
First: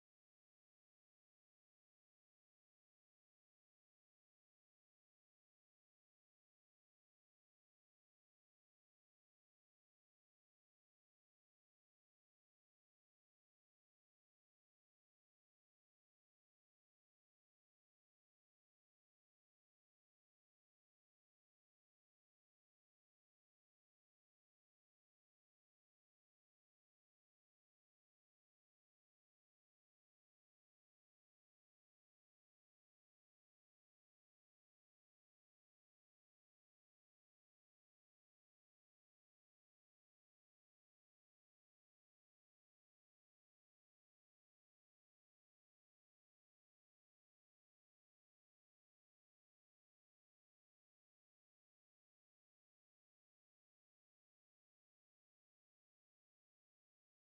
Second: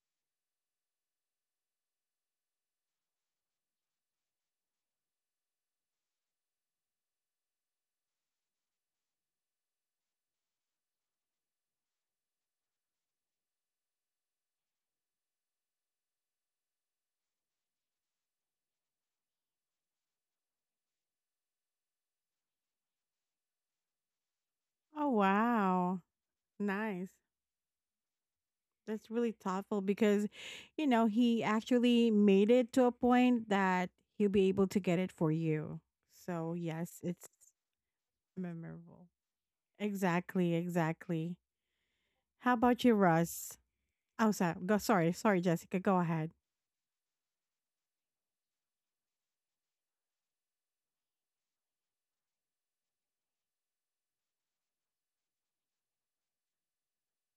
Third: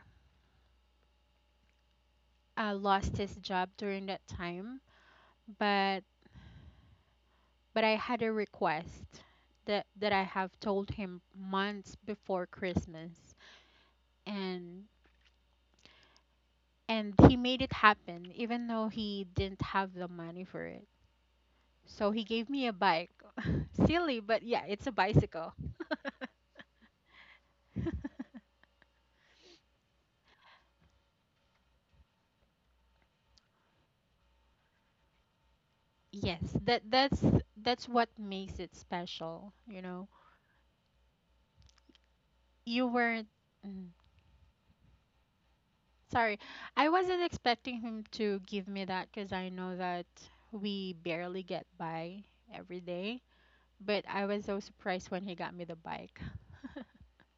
[SPEAKER 3] lost his job during that time, but but I had a request that I have told him months before Christmas, and and he made it happen even though he didn't have the money for it. So he gave me a bike. Silly, but yeah, it's a
[SPEAKER 1] Oh
[SPEAKER 3] bicycle.
[SPEAKER 1] wow. Nice. That's really thoughtful because, you know, he actually made it to a point that he'll be able to get it for you. So,
[SPEAKER 3] Yes, that
[SPEAKER 1] yes,
[SPEAKER 3] that's
[SPEAKER 1] it's
[SPEAKER 3] that's what makes it
[SPEAKER 1] memorable.
[SPEAKER 3] special, you know.
[SPEAKER 1] Exactly, exactly. How about
[SPEAKER 3] You
[SPEAKER 1] you,
[SPEAKER 3] weren't,
[SPEAKER 1] Russ?
[SPEAKER 3] mm,
[SPEAKER 1] Oh, sorry, go, sorry, sorry, Jessica. Go ahead.
[SPEAKER 3] sorry, I wasn't expecting him to give me that because I know that we barely get by every day. But I was so surprised when he got me the bike.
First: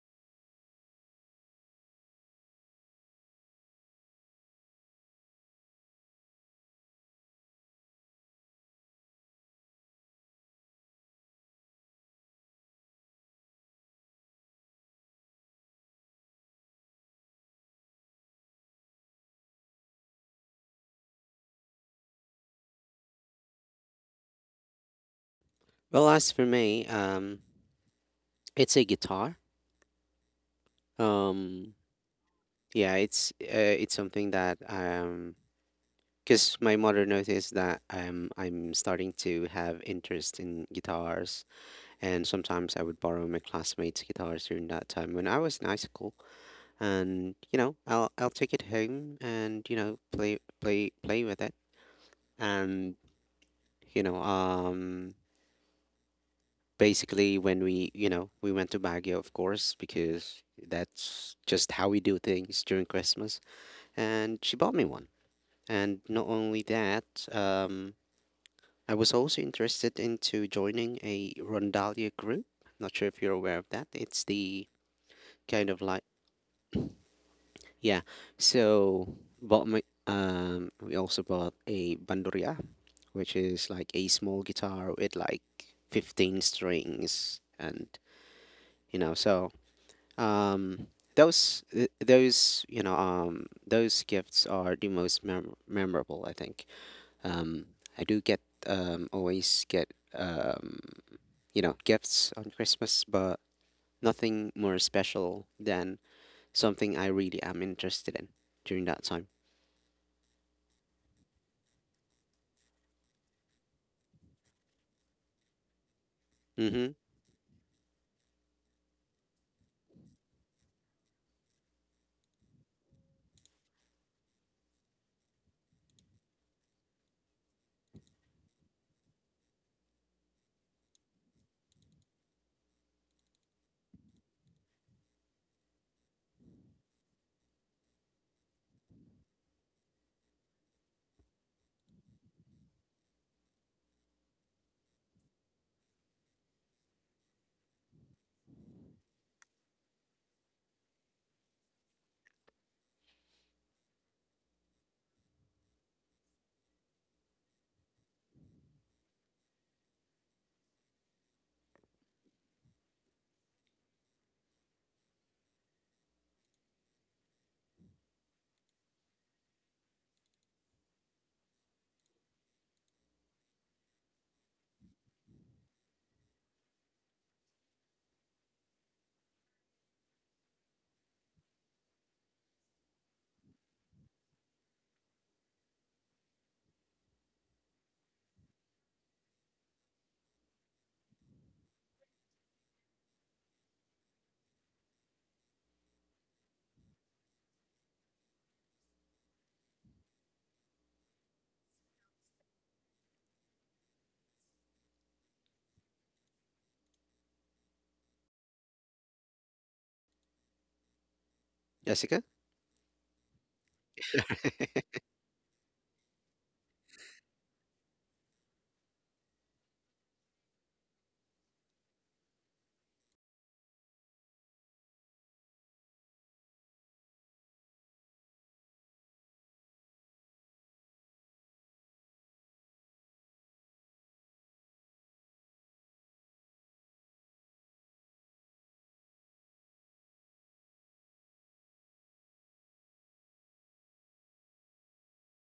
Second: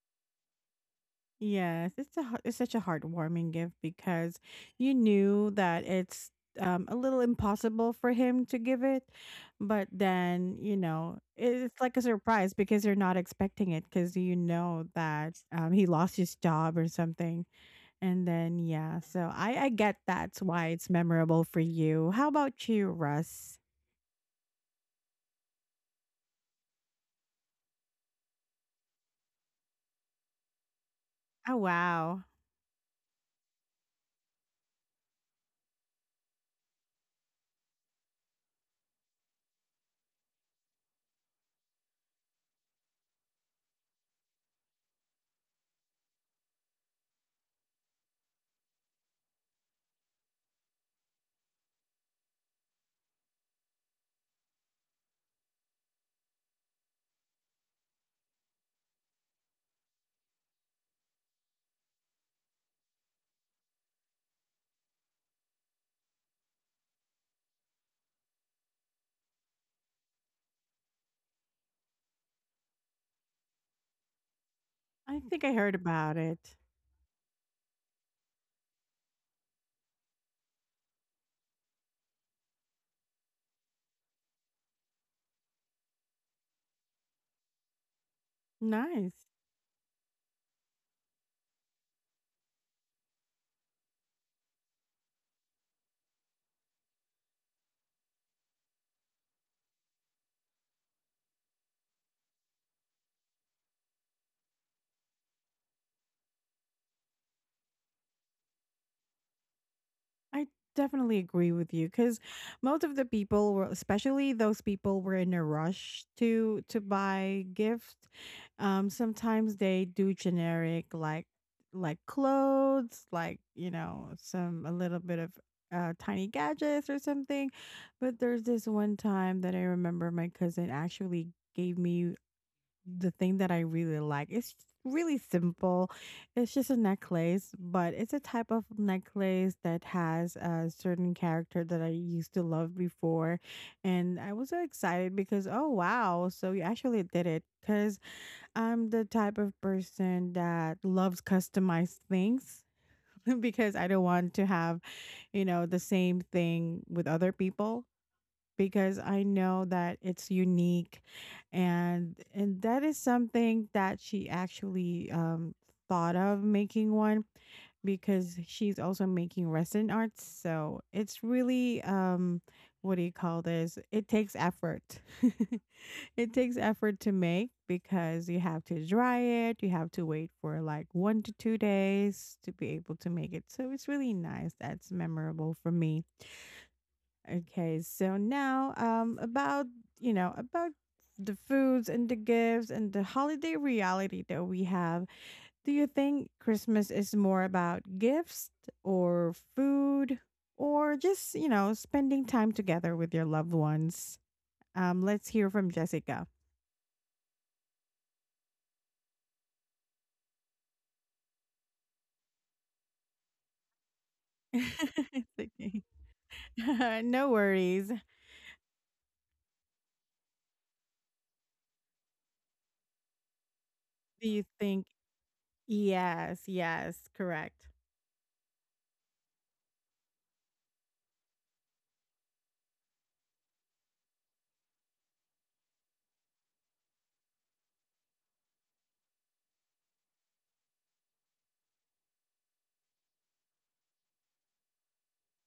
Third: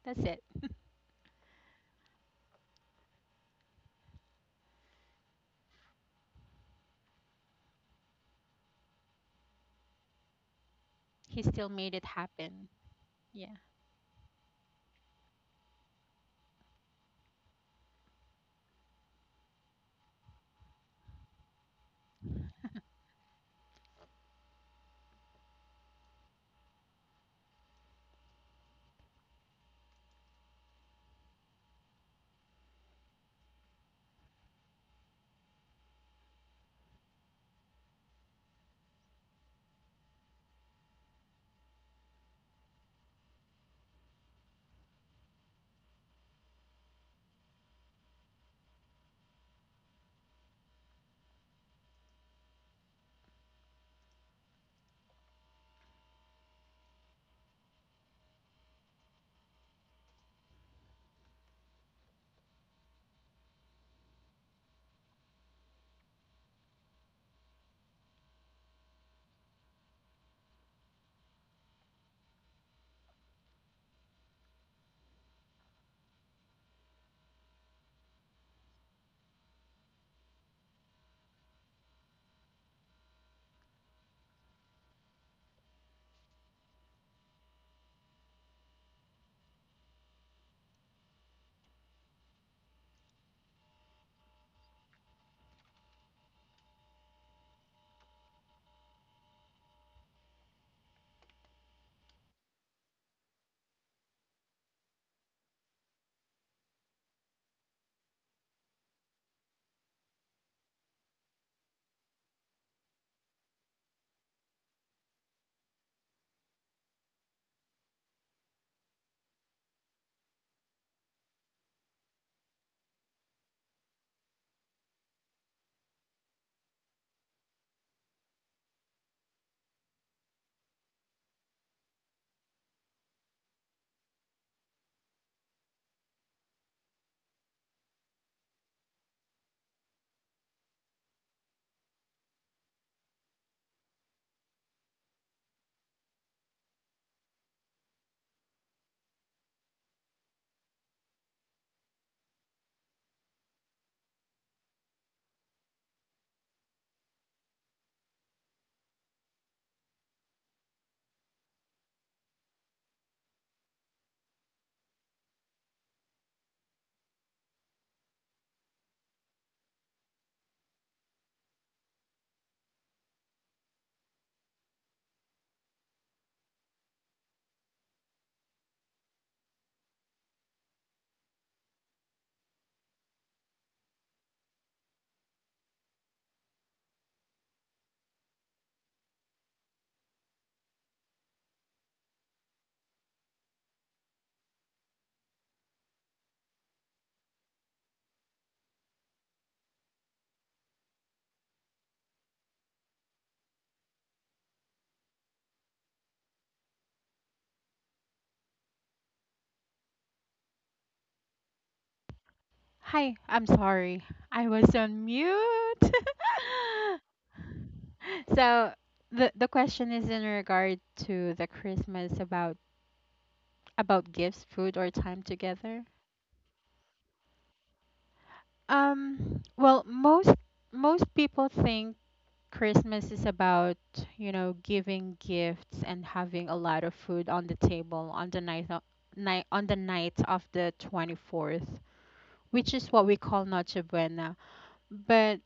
[SPEAKER 3] That's it.
[SPEAKER 1] Yes, it's it's such a heartwarming gift because you knew that it's a little impossible for him to give it, but then you know
[SPEAKER 3] He still
[SPEAKER 1] it's
[SPEAKER 3] made
[SPEAKER 1] like a
[SPEAKER 3] it
[SPEAKER 1] surprise
[SPEAKER 3] happen.
[SPEAKER 1] because you're not
[SPEAKER 3] Yeah.
[SPEAKER 1] expecting it because you know that he lost his job or something, and then yeah, so I get that's why it's memorable for you. How about you, Russ?
[SPEAKER 2] Well, as for me, it's a guitar.
[SPEAKER 1] Oh
[SPEAKER 2] Um,
[SPEAKER 1] wow,
[SPEAKER 2] yeah, it's something that because my mother noticed that I'm starting to have interest in guitars, and sometimes I would borrow my classmates' guitars during that time when I was in high school, and I'll take it home and play with it, and you know, um, basically when we you know we went to Baguio, of course, because that's just how we do things during Christmas, and she bought me one. And not only that, um, I was also interested into joining a Rondalia group. Not sure if you're aware of that. It's the
[SPEAKER 1] I think I
[SPEAKER 2] kind
[SPEAKER 1] heard
[SPEAKER 2] of like,
[SPEAKER 1] about it.
[SPEAKER 2] yeah. So bought my we also bought a bandoria, which is like a small guitar with like 15 strings. And you know
[SPEAKER 1] Nice.
[SPEAKER 2] so um those th- those you know those gifts are the most memorable, I think. Um, I do get Always get um, gifts on Christmas, but nothing more special than something I really am interested in during that time.
[SPEAKER 1] I definitely agree with you because most of the people were, especially those people were in a rush to
[SPEAKER 2] Mm-hmm.
[SPEAKER 1] buy gift. Sometimes they do generic like clothes, like you know, some a little bit of tiny gadgets or something. But there's this one time that I remember my cousin actually gave me the thing that I really like. It's really simple. It's just a necklace, but it's a type of necklace that has a certain character that I used to love before. And I was so excited because, oh, wow. So you actually did it. Because I'm the type of person that loves customized things because I don't want to have, the same thing with other people because I know that it's unique and that is something that she actually thought of making one because she's also making resin arts, so it's really, um, what do you call this, it takes effort. It takes effort to make because you have to dry it, you have to wait for like 1 to 2 days to be able to make it. So it's really nice, that's memorable for me. Okay, so now, um, about about the foods and the gifts and the holiday reality that we have. Do you think Christmas is more about gifts or food or just, you know, spending time together with your loved ones? Let's hear from Jessica.
[SPEAKER 2] Jessica.
[SPEAKER 3] Hi, I'm sorry. I was on
[SPEAKER 1] It's okay.
[SPEAKER 3] mute.
[SPEAKER 1] No worries.
[SPEAKER 3] So the question is in regard to the Christmas about
[SPEAKER 1] Do
[SPEAKER 3] gifts,
[SPEAKER 1] you
[SPEAKER 3] food,
[SPEAKER 1] think,
[SPEAKER 3] or time together.
[SPEAKER 1] yes, yes, correct.
[SPEAKER 3] Well, most people think Christmas is about, you know, giving gifts and having a lot of food on the table on the night of the 24th, which is what we call Noche Buena. But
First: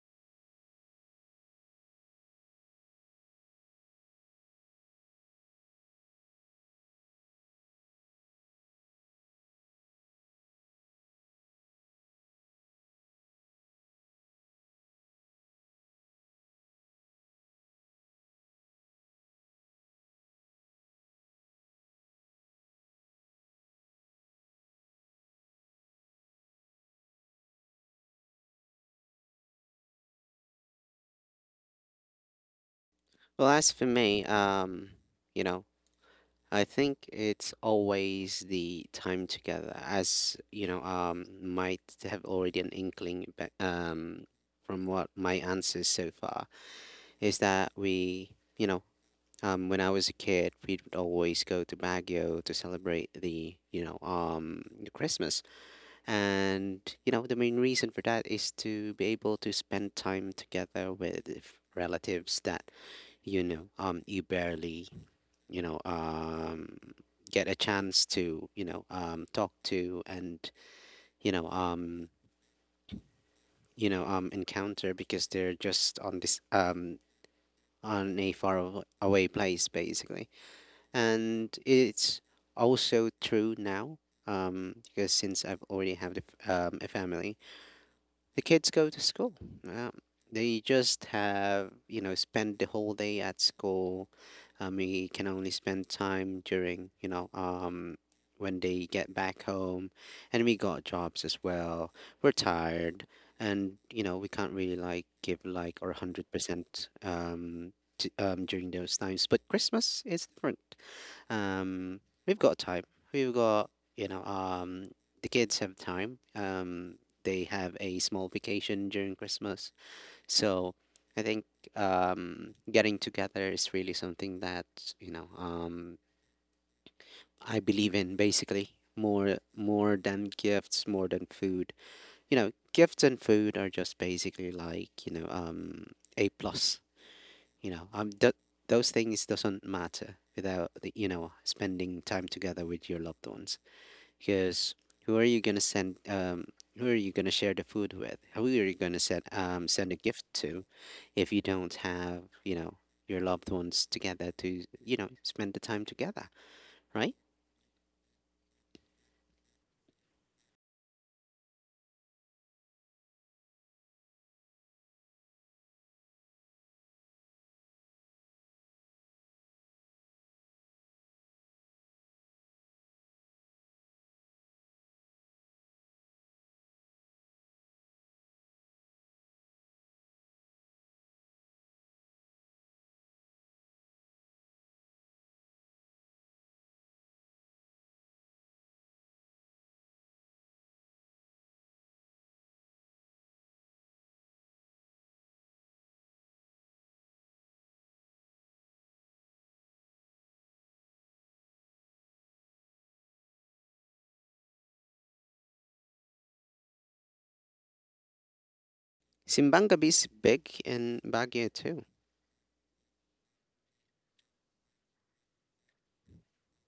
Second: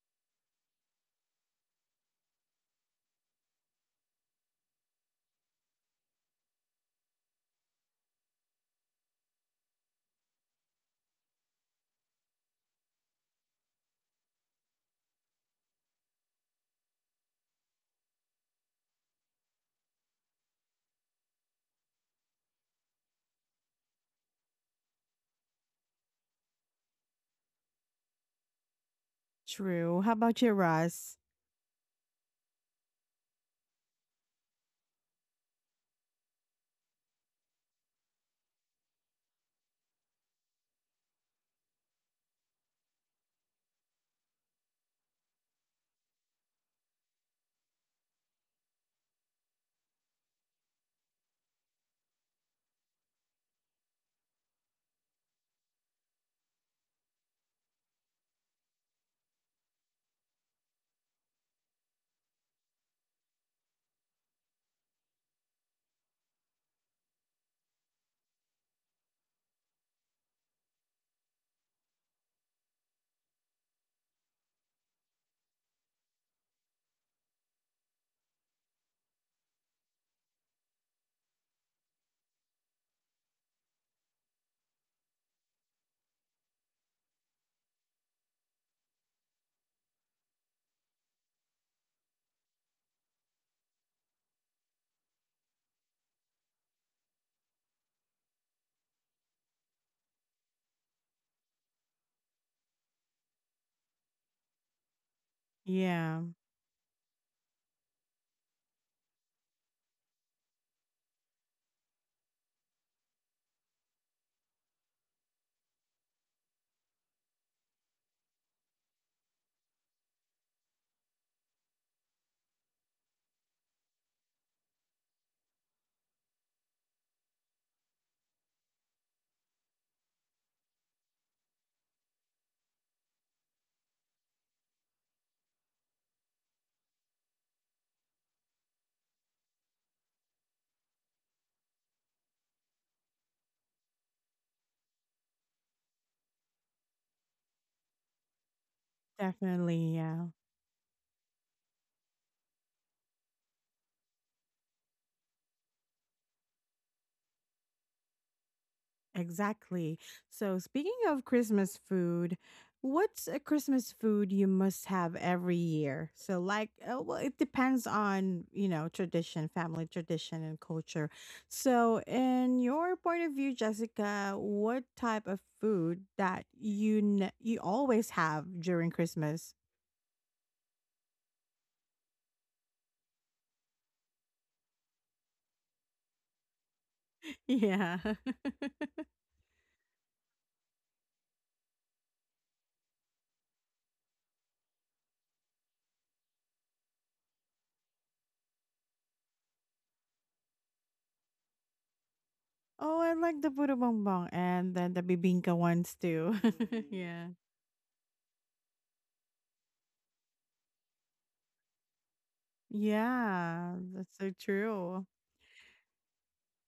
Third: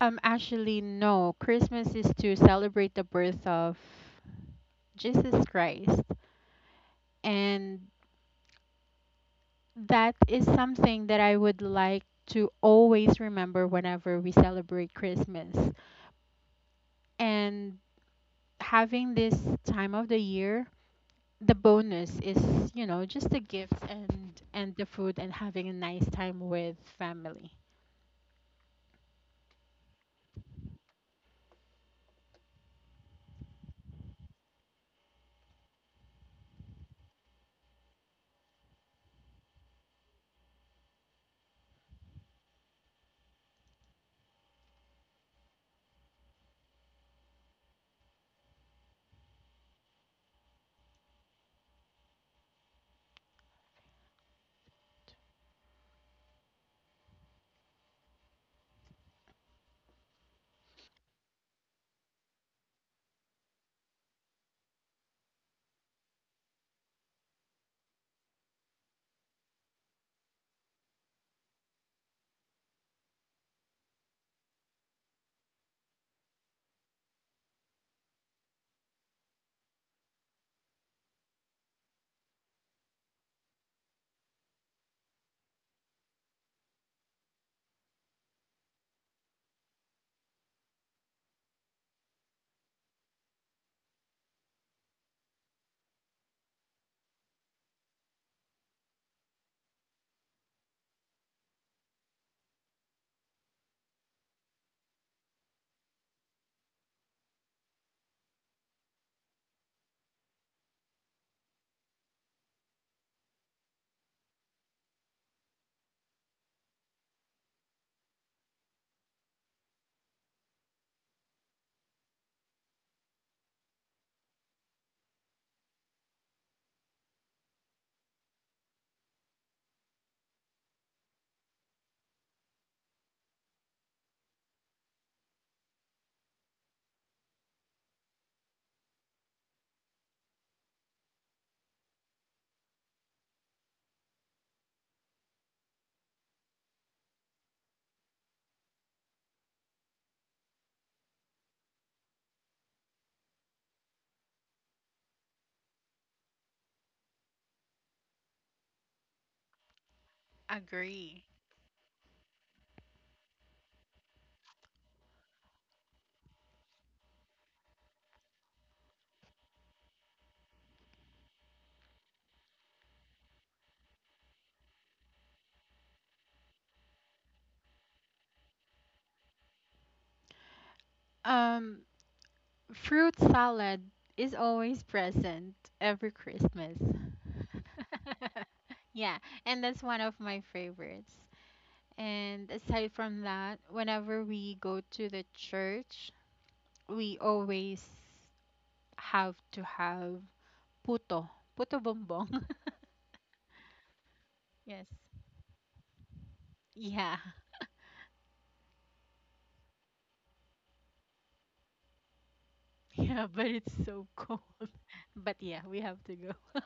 [SPEAKER 3] actually no, Christmas is to celebrate the birth of Jesus Christ. And that is something that I would like to always remember whenever we celebrate Christmas. And having this time of the year, the bonus is, you know, just the gifts and the food and having a nice time with family.
[SPEAKER 1] True. How about you, Russ?
[SPEAKER 2] Well, as for me, you know, I think it's always the time together. As you know, might have already an inkling, from what my answers so far is that you know, when I was a kid, we'd always go to Baguio to celebrate the Christmas. And, the main reason for that is to be able to spend time together with relatives that, you barely, you know, um, get a chance to, talk to, and, you know, um, encounter because they're just on a far away place, basically. And it's also true now, because since I've already have a family, the kids go to school. Um, they just have you know spend the whole day at school. We can only spend time during, when they get back home, and we got jobs as well. We're tired, and we can't really like give like our one
[SPEAKER 1] Yeah,
[SPEAKER 2] hundred percent during those times. But Christmas is different um, we've got time. We've got, you know, The kids have time. They have a small vacation during Christmas. So I think, getting together is really something that, you know, um, I believe in, basically, more than gifts, more than food. Gifts and food are just basically like, a plus, you know, um, th- those things doesn't matter without the, spending time together with your loved ones. Because who are you gonna send? Who are you gonna share the food with? Who are you gonna send a
[SPEAKER 1] definitely.
[SPEAKER 2] gift
[SPEAKER 1] Yeah.
[SPEAKER 2] to, if you don't have, your loved ones together to spend the time together, right?
[SPEAKER 1] Exactly. So, speaking
[SPEAKER 3] Agree.
[SPEAKER 1] of Christmas food, what's a Christmas food you must have every year? So, like, well, it depends on, you know, tradition, family tradition, and culture. So, in your point of view, Jessica, what type of food that you always have during Christmas?
[SPEAKER 3] Um, fruit salad is always present every Christmas.
[SPEAKER 1] Yeah.
[SPEAKER 3] Yeah, and that's one of my favorites. And aside from that, whenever we go to the church, we always have to have puto, puto bombong.
[SPEAKER 1] Oh, I like the puto bongbong and
[SPEAKER 3] Yes,
[SPEAKER 1] then the bibingka ones too.
[SPEAKER 3] yeah.
[SPEAKER 1] Yeah.
[SPEAKER 2] Simbang is big in Baguio too.
[SPEAKER 3] Yeah, but it's
[SPEAKER 1] Yeah,
[SPEAKER 3] so
[SPEAKER 1] that's so
[SPEAKER 3] cold.
[SPEAKER 1] true.
[SPEAKER 3] But yeah, we have to go.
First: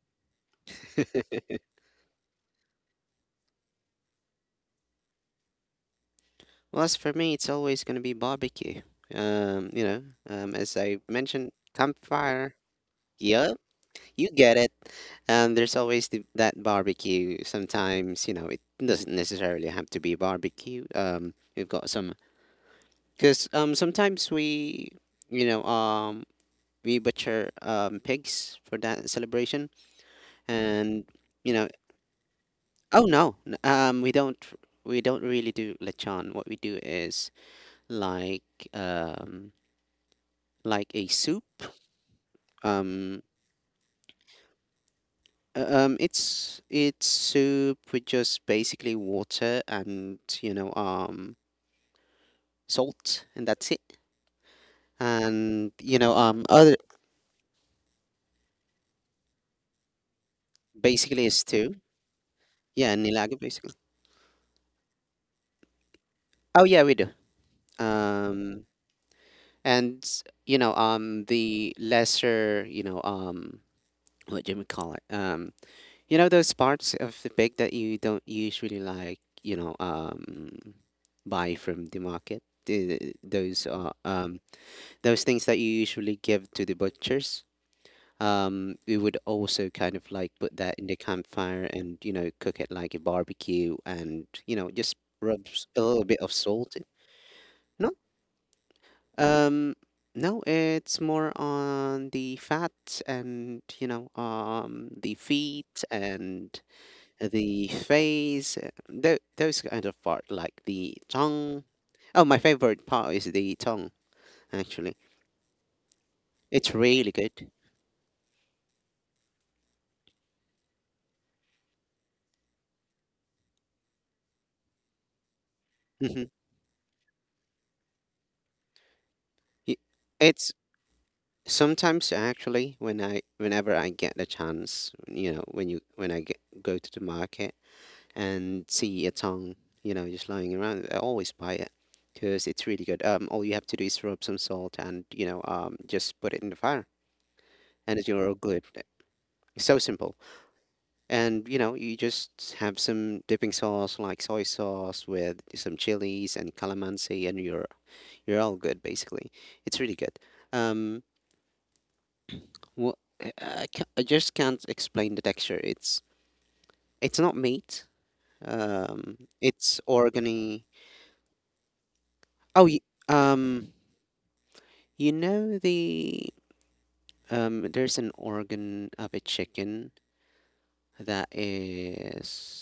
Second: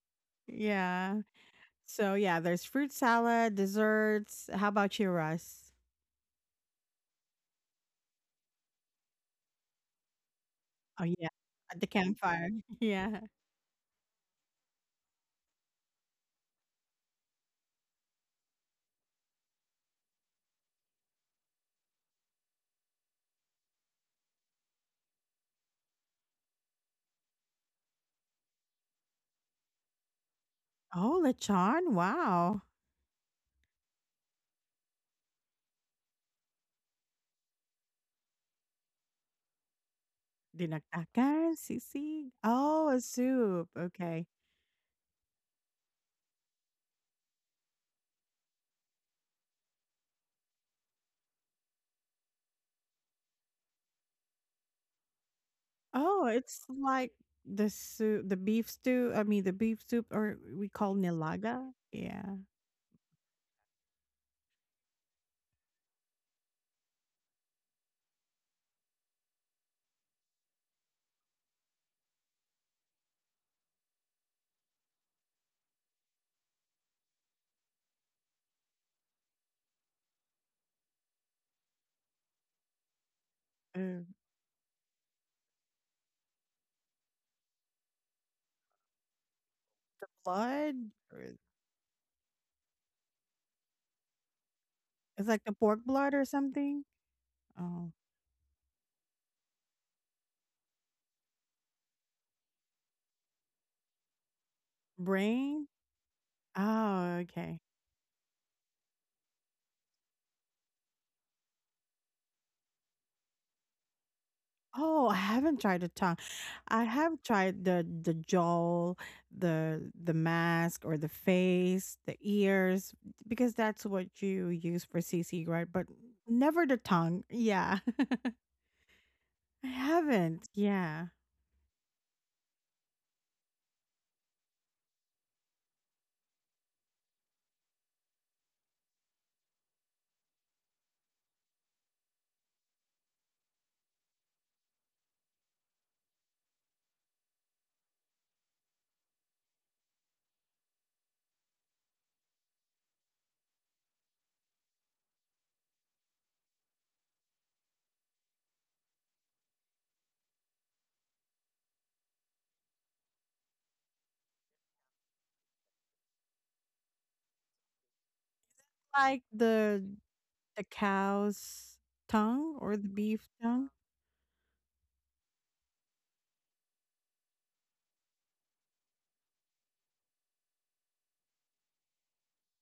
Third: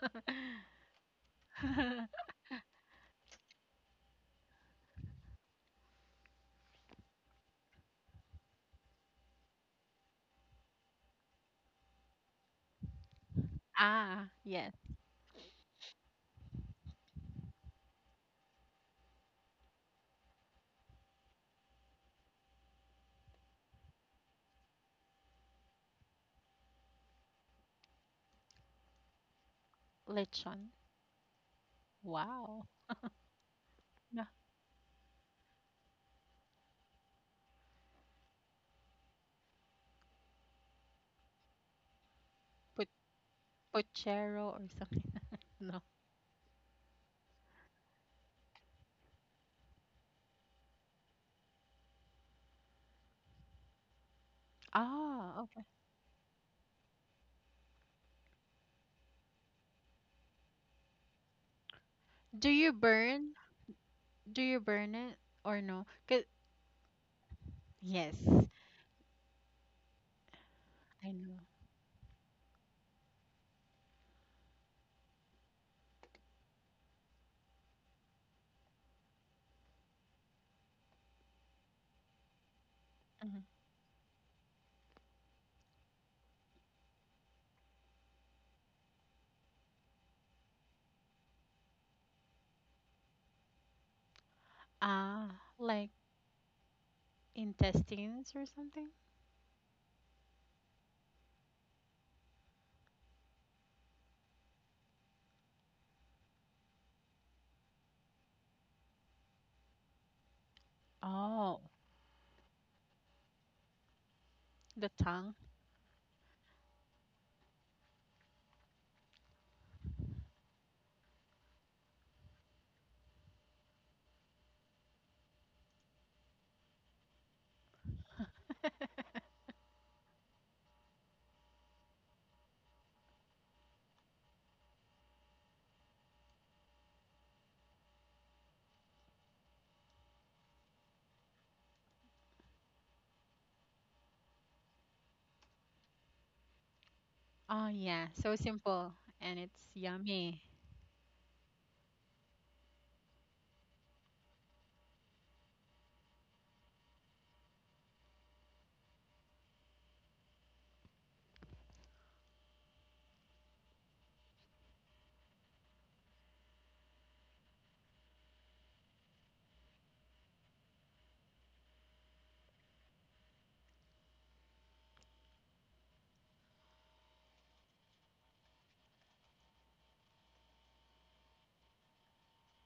[SPEAKER 1] Yeah. So yeah, there's fruit salad, desserts. How about you, Russ?
[SPEAKER 2] Well, as for me, it's always gonna be barbecue. Um, you know, as I
[SPEAKER 1] Oh yeah,
[SPEAKER 2] mentioned,
[SPEAKER 1] at the campfire.
[SPEAKER 2] campfire.
[SPEAKER 1] Yeah.
[SPEAKER 2] Yep,
[SPEAKER 3] Ah,
[SPEAKER 2] you get it.
[SPEAKER 3] yes.
[SPEAKER 2] And there's always that barbecue. Sometimes, it doesn't necessarily have to be barbecue. We've got some, because sometimes you know, um we butcher pigs for that celebration,
[SPEAKER 3] Lechon.
[SPEAKER 2] and
[SPEAKER 1] Oh,
[SPEAKER 2] you know,
[SPEAKER 1] lechon. Wow.
[SPEAKER 3] Wow.
[SPEAKER 2] oh no, we
[SPEAKER 3] No,
[SPEAKER 2] don't we don't really do lechon. What we do is like um like a soup.
[SPEAKER 1] Dinagdagan, sisig.
[SPEAKER 3] put
[SPEAKER 1] Oh, a
[SPEAKER 2] Um,
[SPEAKER 1] soup. Okay.
[SPEAKER 3] pochero or something. No.
[SPEAKER 2] it's soup with just basically water and salt, and that's it.
[SPEAKER 3] Ah, okay.
[SPEAKER 2] And
[SPEAKER 1] Oh, it's
[SPEAKER 2] other,
[SPEAKER 1] like the soup, the beef stew. I mean, the beef soup, or we call
[SPEAKER 2] basically, is
[SPEAKER 1] nilaga.
[SPEAKER 2] stew.
[SPEAKER 1] Yeah.
[SPEAKER 3] Do you
[SPEAKER 2] Yeah,
[SPEAKER 3] burn?
[SPEAKER 2] nilaga basically.
[SPEAKER 3] Do you burn it or no? 'Cause
[SPEAKER 2] Oh yeah, we do.
[SPEAKER 3] yes,
[SPEAKER 2] Um, and
[SPEAKER 3] I know.
[SPEAKER 2] the lesser, what do we call it? Those parts of the pig that you don't usually like, buy from the market. The,
[SPEAKER 3] Mhm.
[SPEAKER 1] Uh,
[SPEAKER 2] those things that you usually give to the butchers. We would also kind of like put
[SPEAKER 1] blood.
[SPEAKER 2] that in the
[SPEAKER 1] Or—
[SPEAKER 2] campfire and, cook it like a barbecue and, just
[SPEAKER 1] it's
[SPEAKER 3] Ah,
[SPEAKER 1] like
[SPEAKER 2] rub
[SPEAKER 1] the pork
[SPEAKER 2] a
[SPEAKER 3] like
[SPEAKER 2] little
[SPEAKER 1] blood
[SPEAKER 2] bit
[SPEAKER 1] or
[SPEAKER 2] of salt.
[SPEAKER 1] something. Oh,
[SPEAKER 2] No,
[SPEAKER 3] intestines or something?
[SPEAKER 2] um, no, it's more on the fat and, the
[SPEAKER 1] brain.
[SPEAKER 2] feet and
[SPEAKER 1] Oh, okay.
[SPEAKER 2] the face, those kind of part, like the
[SPEAKER 3] Oh,
[SPEAKER 2] tongue. Oh, my favorite part is the tongue,
[SPEAKER 3] the
[SPEAKER 2] actually.
[SPEAKER 1] Oh, I
[SPEAKER 3] tongue.
[SPEAKER 1] haven't tried the tongue.
[SPEAKER 2] It's
[SPEAKER 1] I
[SPEAKER 2] really
[SPEAKER 1] have
[SPEAKER 2] good.
[SPEAKER 1] tried the jaw, the mask, or the face, the ears, because that's what you use for CC, right? But
[SPEAKER 2] Hmm.
[SPEAKER 1] never the tongue. Yeah. I
[SPEAKER 2] Y-
[SPEAKER 1] haven't.
[SPEAKER 2] It's
[SPEAKER 1] Yeah.
[SPEAKER 2] Sometimes actually, whenever I get the chance, when I go to the market and see a tongue, just lying around, I always buy it because it's really good. All you have to do is rub some salt and, just put it in the fire,
[SPEAKER 3] Oh,
[SPEAKER 2] and
[SPEAKER 3] yeah.
[SPEAKER 2] it's you're
[SPEAKER 3] So
[SPEAKER 2] all good.
[SPEAKER 3] simple and it's
[SPEAKER 2] It's so simple,
[SPEAKER 3] yummy.
[SPEAKER 2] and you just have some dipping sauce like soy sauce with some chilies and calamansi, and you're all good basically. It's really good. Um, Well, I just can't explain the texture. It's not meat.
[SPEAKER 1] Like
[SPEAKER 2] It's
[SPEAKER 1] the
[SPEAKER 2] organy.
[SPEAKER 1] cow's tongue
[SPEAKER 2] Oh,
[SPEAKER 1] or the beef tongue.
[SPEAKER 2] um, you know the there's an organ of a chicken that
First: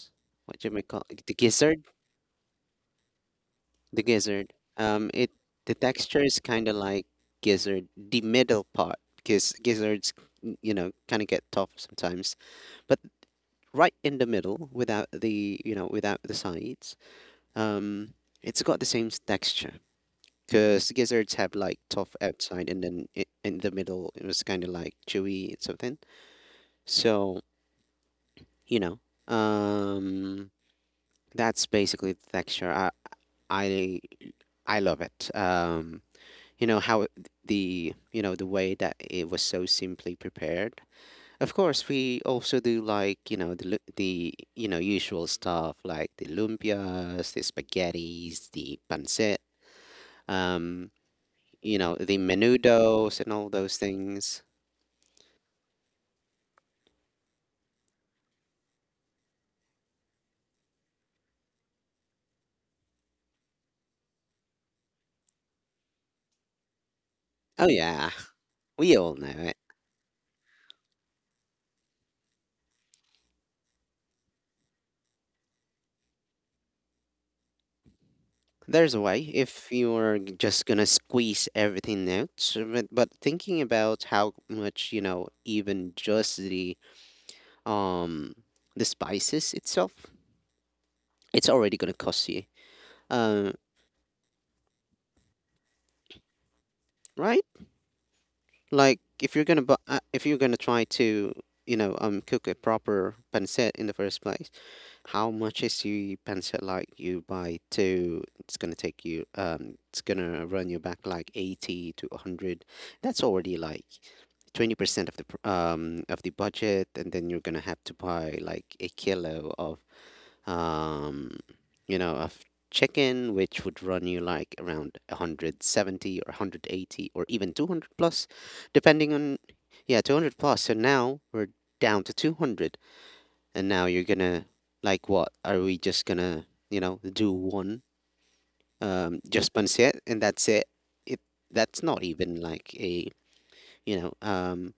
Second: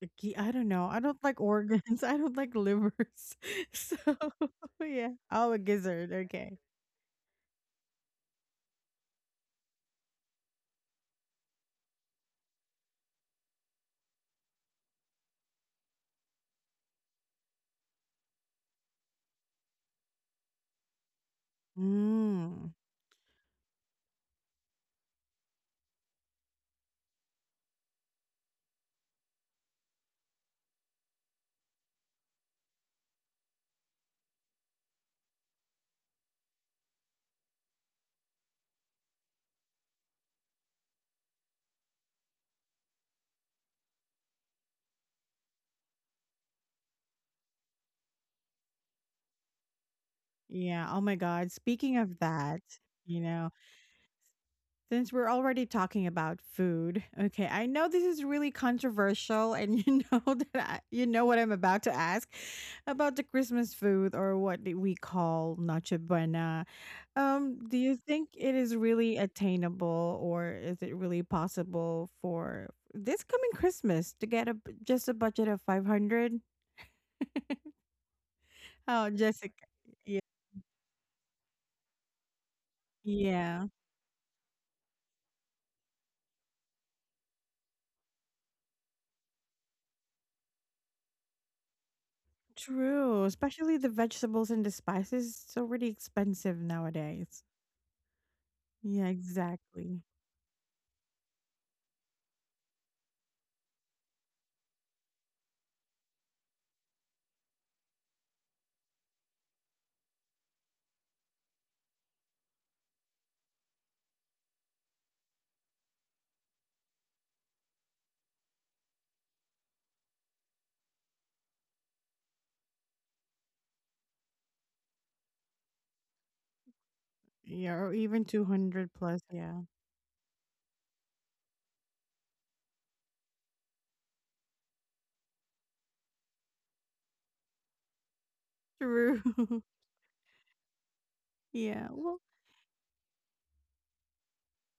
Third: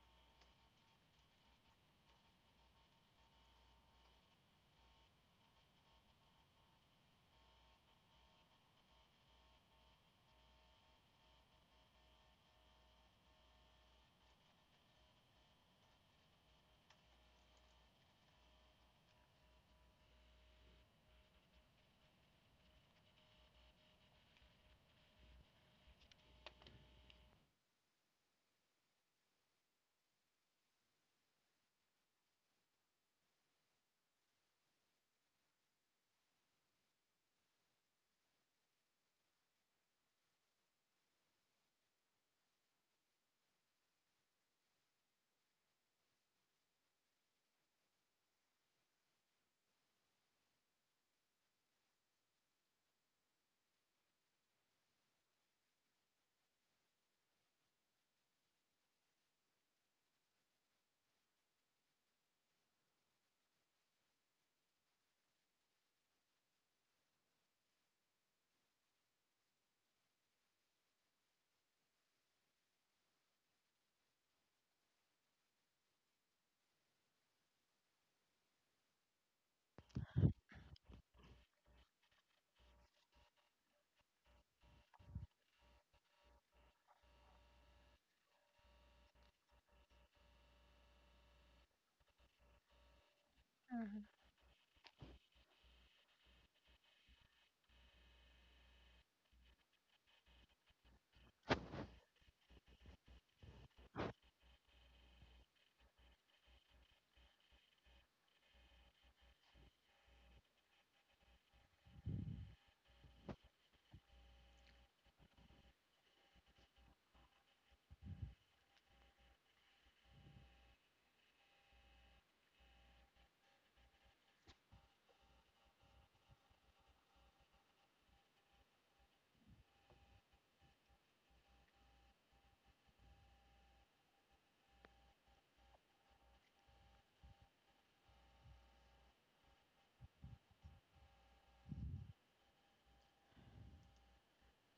[SPEAKER 1] The key, I
[SPEAKER 2] what
[SPEAKER 1] don't
[SPEAKER 2] do we
[SPEAKER 1] know. I
[SPEAKER 2] call
[SPEAKER 1] don't
[SPEAKER 2] it? The
[SPEAKER 1] like
[SPEAKER 2] gizzard?
[SPEAKER 1] organs. I don't like livers. So
[SPEAKER 2] The gizzard.
[SPEAKER 1] yeah.
[SPEAKER 2] It
[SPEAKER 1] Oh, a
[SPEAKER 2] The
[SPEAKER 1] gizzard.
[SPEAKER 2] texture is
[SPEAKER 1] Okay.
[SPEAKER 2] kind of like gizzard, the middle part, because gizzards, kind of get tough sometimes, but right in the middle without the you know without the sides. Um, it's got the same texture because gizzards have like tough outside,
[SPEAKER 1] Mm.
[SPEAKER 2] and then I in the middle it was kind of like chewy and something. So, you know, um, that's basically the texture. I I love it. You know how the you know the way that it was so simply prepared. Of course, we also do like, the usual stuff like the lumpias, the spaghettis, the pancit.
[SPEAKER 1] Yeah,
[SPEAKER 2] Um,
[SPEAKER 1] oh my god, speaking
[SPEAKER 2] The
[SPEAKER 1] of that,
[SPEAKER 2] menudos
[SPEAKER 1] you
[SPEAKER 2] and
[SPEAKER 1] know,
[SPEAKER 2] all those things.
[SPEAKER 1] since we're already talking about food, okay, I know this is really controversial and you know that I, you know what I'm about to ask about the Christmas food, or what do we call noche buena.
[SPEAKER 2] Oh
[SPEAKER 1] Do you
[SPEAKER 2] yeah,
[SPEAKER 1] think it is
[SPEAKER 2] we all
[SPEAKER 1] really
[SPEAKER 2] know it.
[SPEAKER 1] attainable, or is it really possible for this coming Christmas to get just a budget of 500?
[SPEAKER 2] There's a
[SPEAKER 1] Oh,
[SPEAKER 2] way
[SPEAKER 1] Jessica.
[SPEAKER 2] if you're just gonna squeeze everything out, so but thinking
[SPEAKER 1] Yeah.
[SPEAKER 2] about how much, even just um the spices itself, it's already gonna cost you.
[SPEAKER 1] True,
[SPEAKER 2] Um,
[SPEAKER 1] especially the
[SPEAKER 3] Mm-hmm.
[SPEAKER 1] vegetables and the spices. It's already expensive nowadays.
[SPEAKER 2] right? Like,
[SPEAKER 1] Yeah, exactly.
[SPEAKER 2] if you're gonna try to, cook a proper pancit in the first place, how much is, you pencil, like you buy two, it's gonna run you back like 80 to 100. That's already like 20% of the budget, and then you're gonna have to buy like a kilo of um you know of chicken which would run you like around 170 or 180 or even
[SPEAKER 1] Yeah,
[SPEAKER 2] 200
[SPEAKER 1] or even
[SPEAKER 2] plus,
[SPEAKER 1] 200
[SPEAKER 2] depending
[SPEAKER 1] plus.
[SPEAKER 2] on.
[SPEAKER 1] Yeah.
[SPEAKER 2] Yeah, 200 plus, so now we're down to 200. And now you're gonna, like, what? Are we just gonna, do one,
[SPEAKER 1] True.
[SPEAKER 2] just pancit, and that's it? It that's
[SPEAKER 1] Yeah.
[SPEAKER 2] not
[SPEAKER 1] Well,
[SPEAKER 2] even like a you know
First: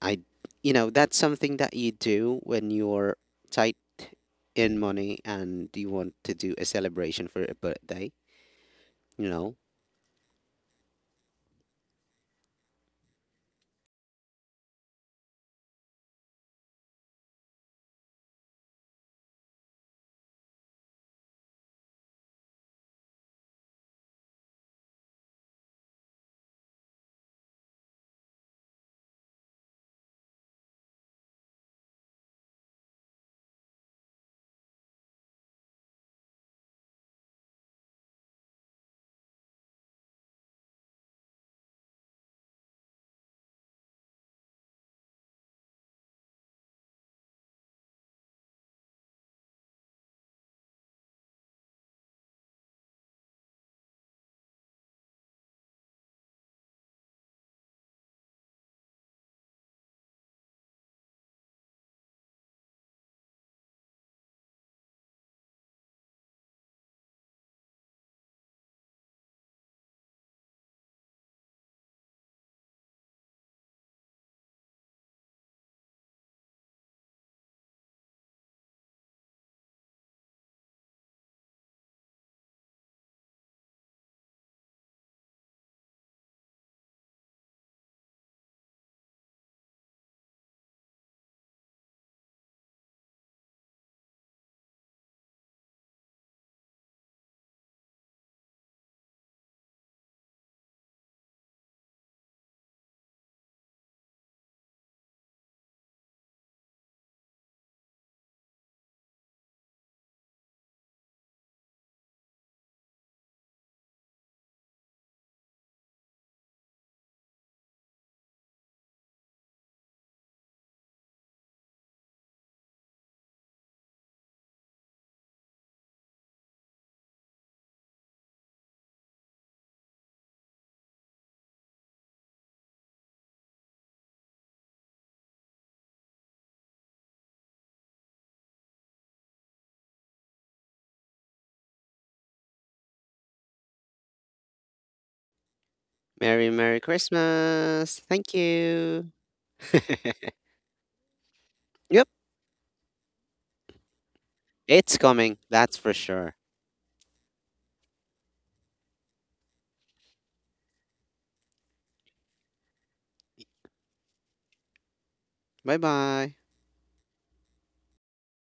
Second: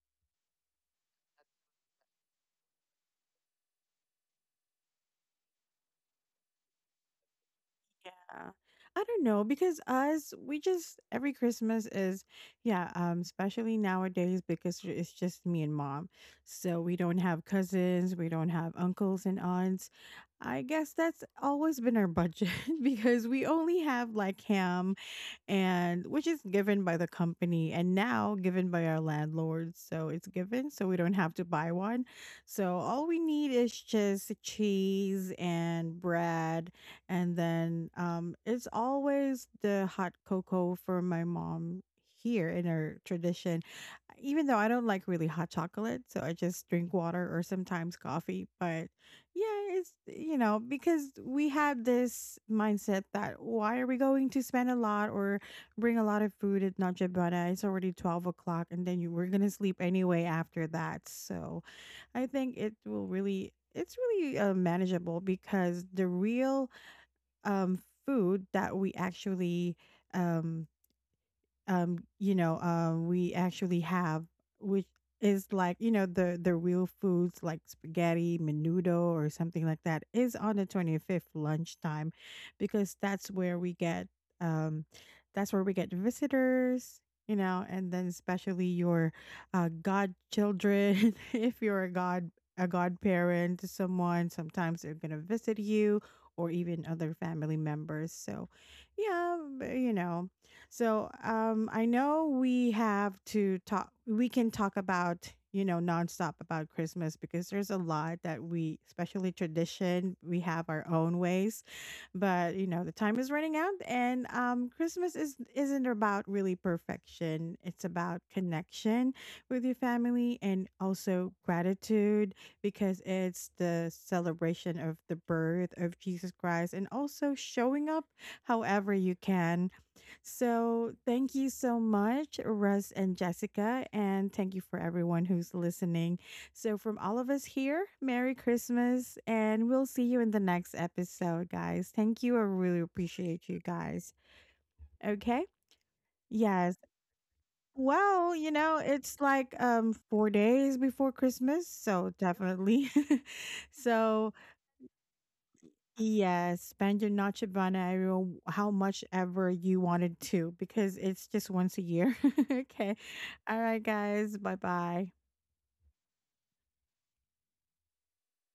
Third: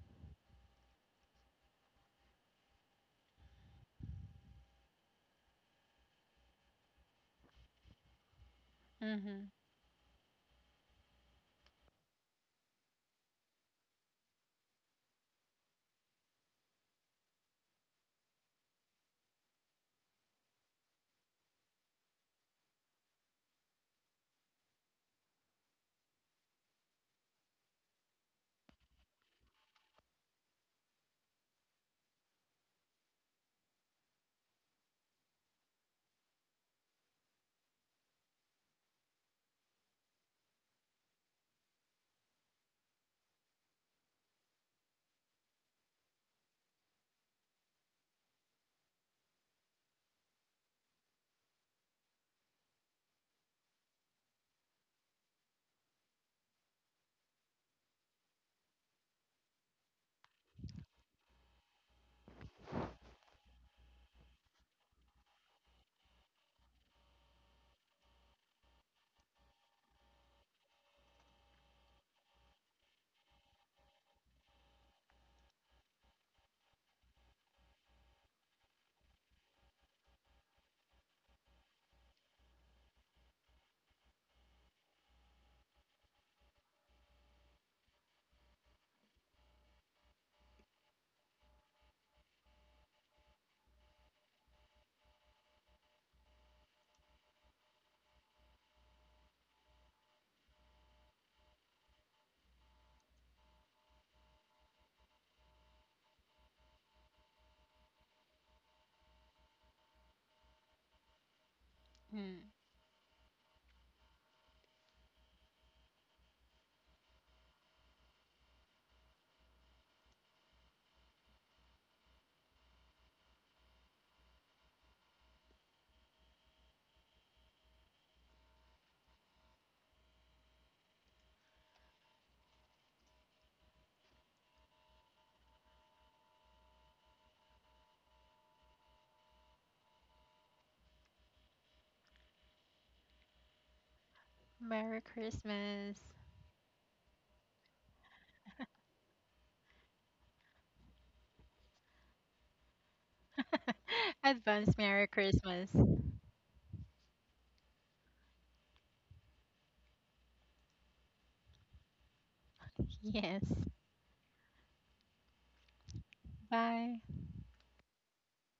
[SPEAKER 2] I you know that's something that you do when you're tight in money and you want to do a celebration for a birthday.
[SPEAKER 1] yeah. I don't
[SPEAKER 2] You
[SPEAKER 1] know
[SPEAKER 3] Mm-hmm.
[SPEAKER 2] know,
[SPEAKER 1] because us, we just every Christmas is, yeah, especially nowadays because it's just me and mom. So we don't have cousins, we don't have uncles and aunts. I guess that's always been our budget because we only have like ham and, which is given by the company and now given by our landlords. So it's given, so we don't have to buy one. So all we need is just cheese and bread, and then, it's always the hot cocoa for my mom here in our tradition, even though I don't like really hot chocolate, so I just drink water or sometimes coffee. But yeah, it's, you know, because we had this mindset that why are we going to spend a lot or bring a lot of food at Najibana? It's already 12 o'clock and then you were going to sleep anyway after that. So I think it will really, it's really, manageable because the real, um, food that we actually, um, you know, we actually have, which is like, you know, the real foods like spaghetti, menudo, or something like that, is on the 25th lunchtime, because that's where we get, um, that's where we get visitors, you know, and then especially your, godchildren, if you're a godparent to someone, sometimes they're gonna visit you, or even other family members. So, yeah, but, you know. So I know we have to talk. We can talk about, you know, nonstop about Christmas because there's a lot that we, especially tradition, we have our own ways.
[SPEAKER 3] Mm.
[SPEAKER 1] But you know the time is running out, and Christmas is isn't about really perfection. It's about connection with your family and also gratitude because it's the celebration of the birth of Jesus Christ, and also showing up however you can. So, thank you so much, Russ and Jessica, and thank you for everyone who's listening. So, from all of us here, Merry Christmas, and we'll see you in the next episode, guys. Thank you. I really appreciate you guys.
[SPEAKER 3] Merry
[SPEAKER 1] Okay?
[SPEAKER 3] Christmas.
[SPEAKER 2] Merry
[SPEAKER 1] Yes.
[SPEAKER 2] Merry Christmas. Thank
[SPEAKER 1] Well, you know,
[SPEAKER 2] you.
[SPEAKER 1] it's like, um, 4 days before Christmas,
[SPEAKER 2] Yep,
[SPEAKER 1] so definitely. So,
[SPEAKER 3] Advance
[SPEAKER 2] it's
[SPEAKER 3] Merry
[SPEAKER 2] coming.
[SPEAKER 3] Christmas.
[SPEAKER 2] That's for sure.
[SPEAKER 1] yes, spend your Noche Buena every— how much ever you wanted to, because it's just once a year. Okay.
[SPEAKER 3] Yes.
[SPEAKER 1] All right, guys. Bye bye.
[SPEAKER 2] Bye bye.
[SPEAKER 3] Bye.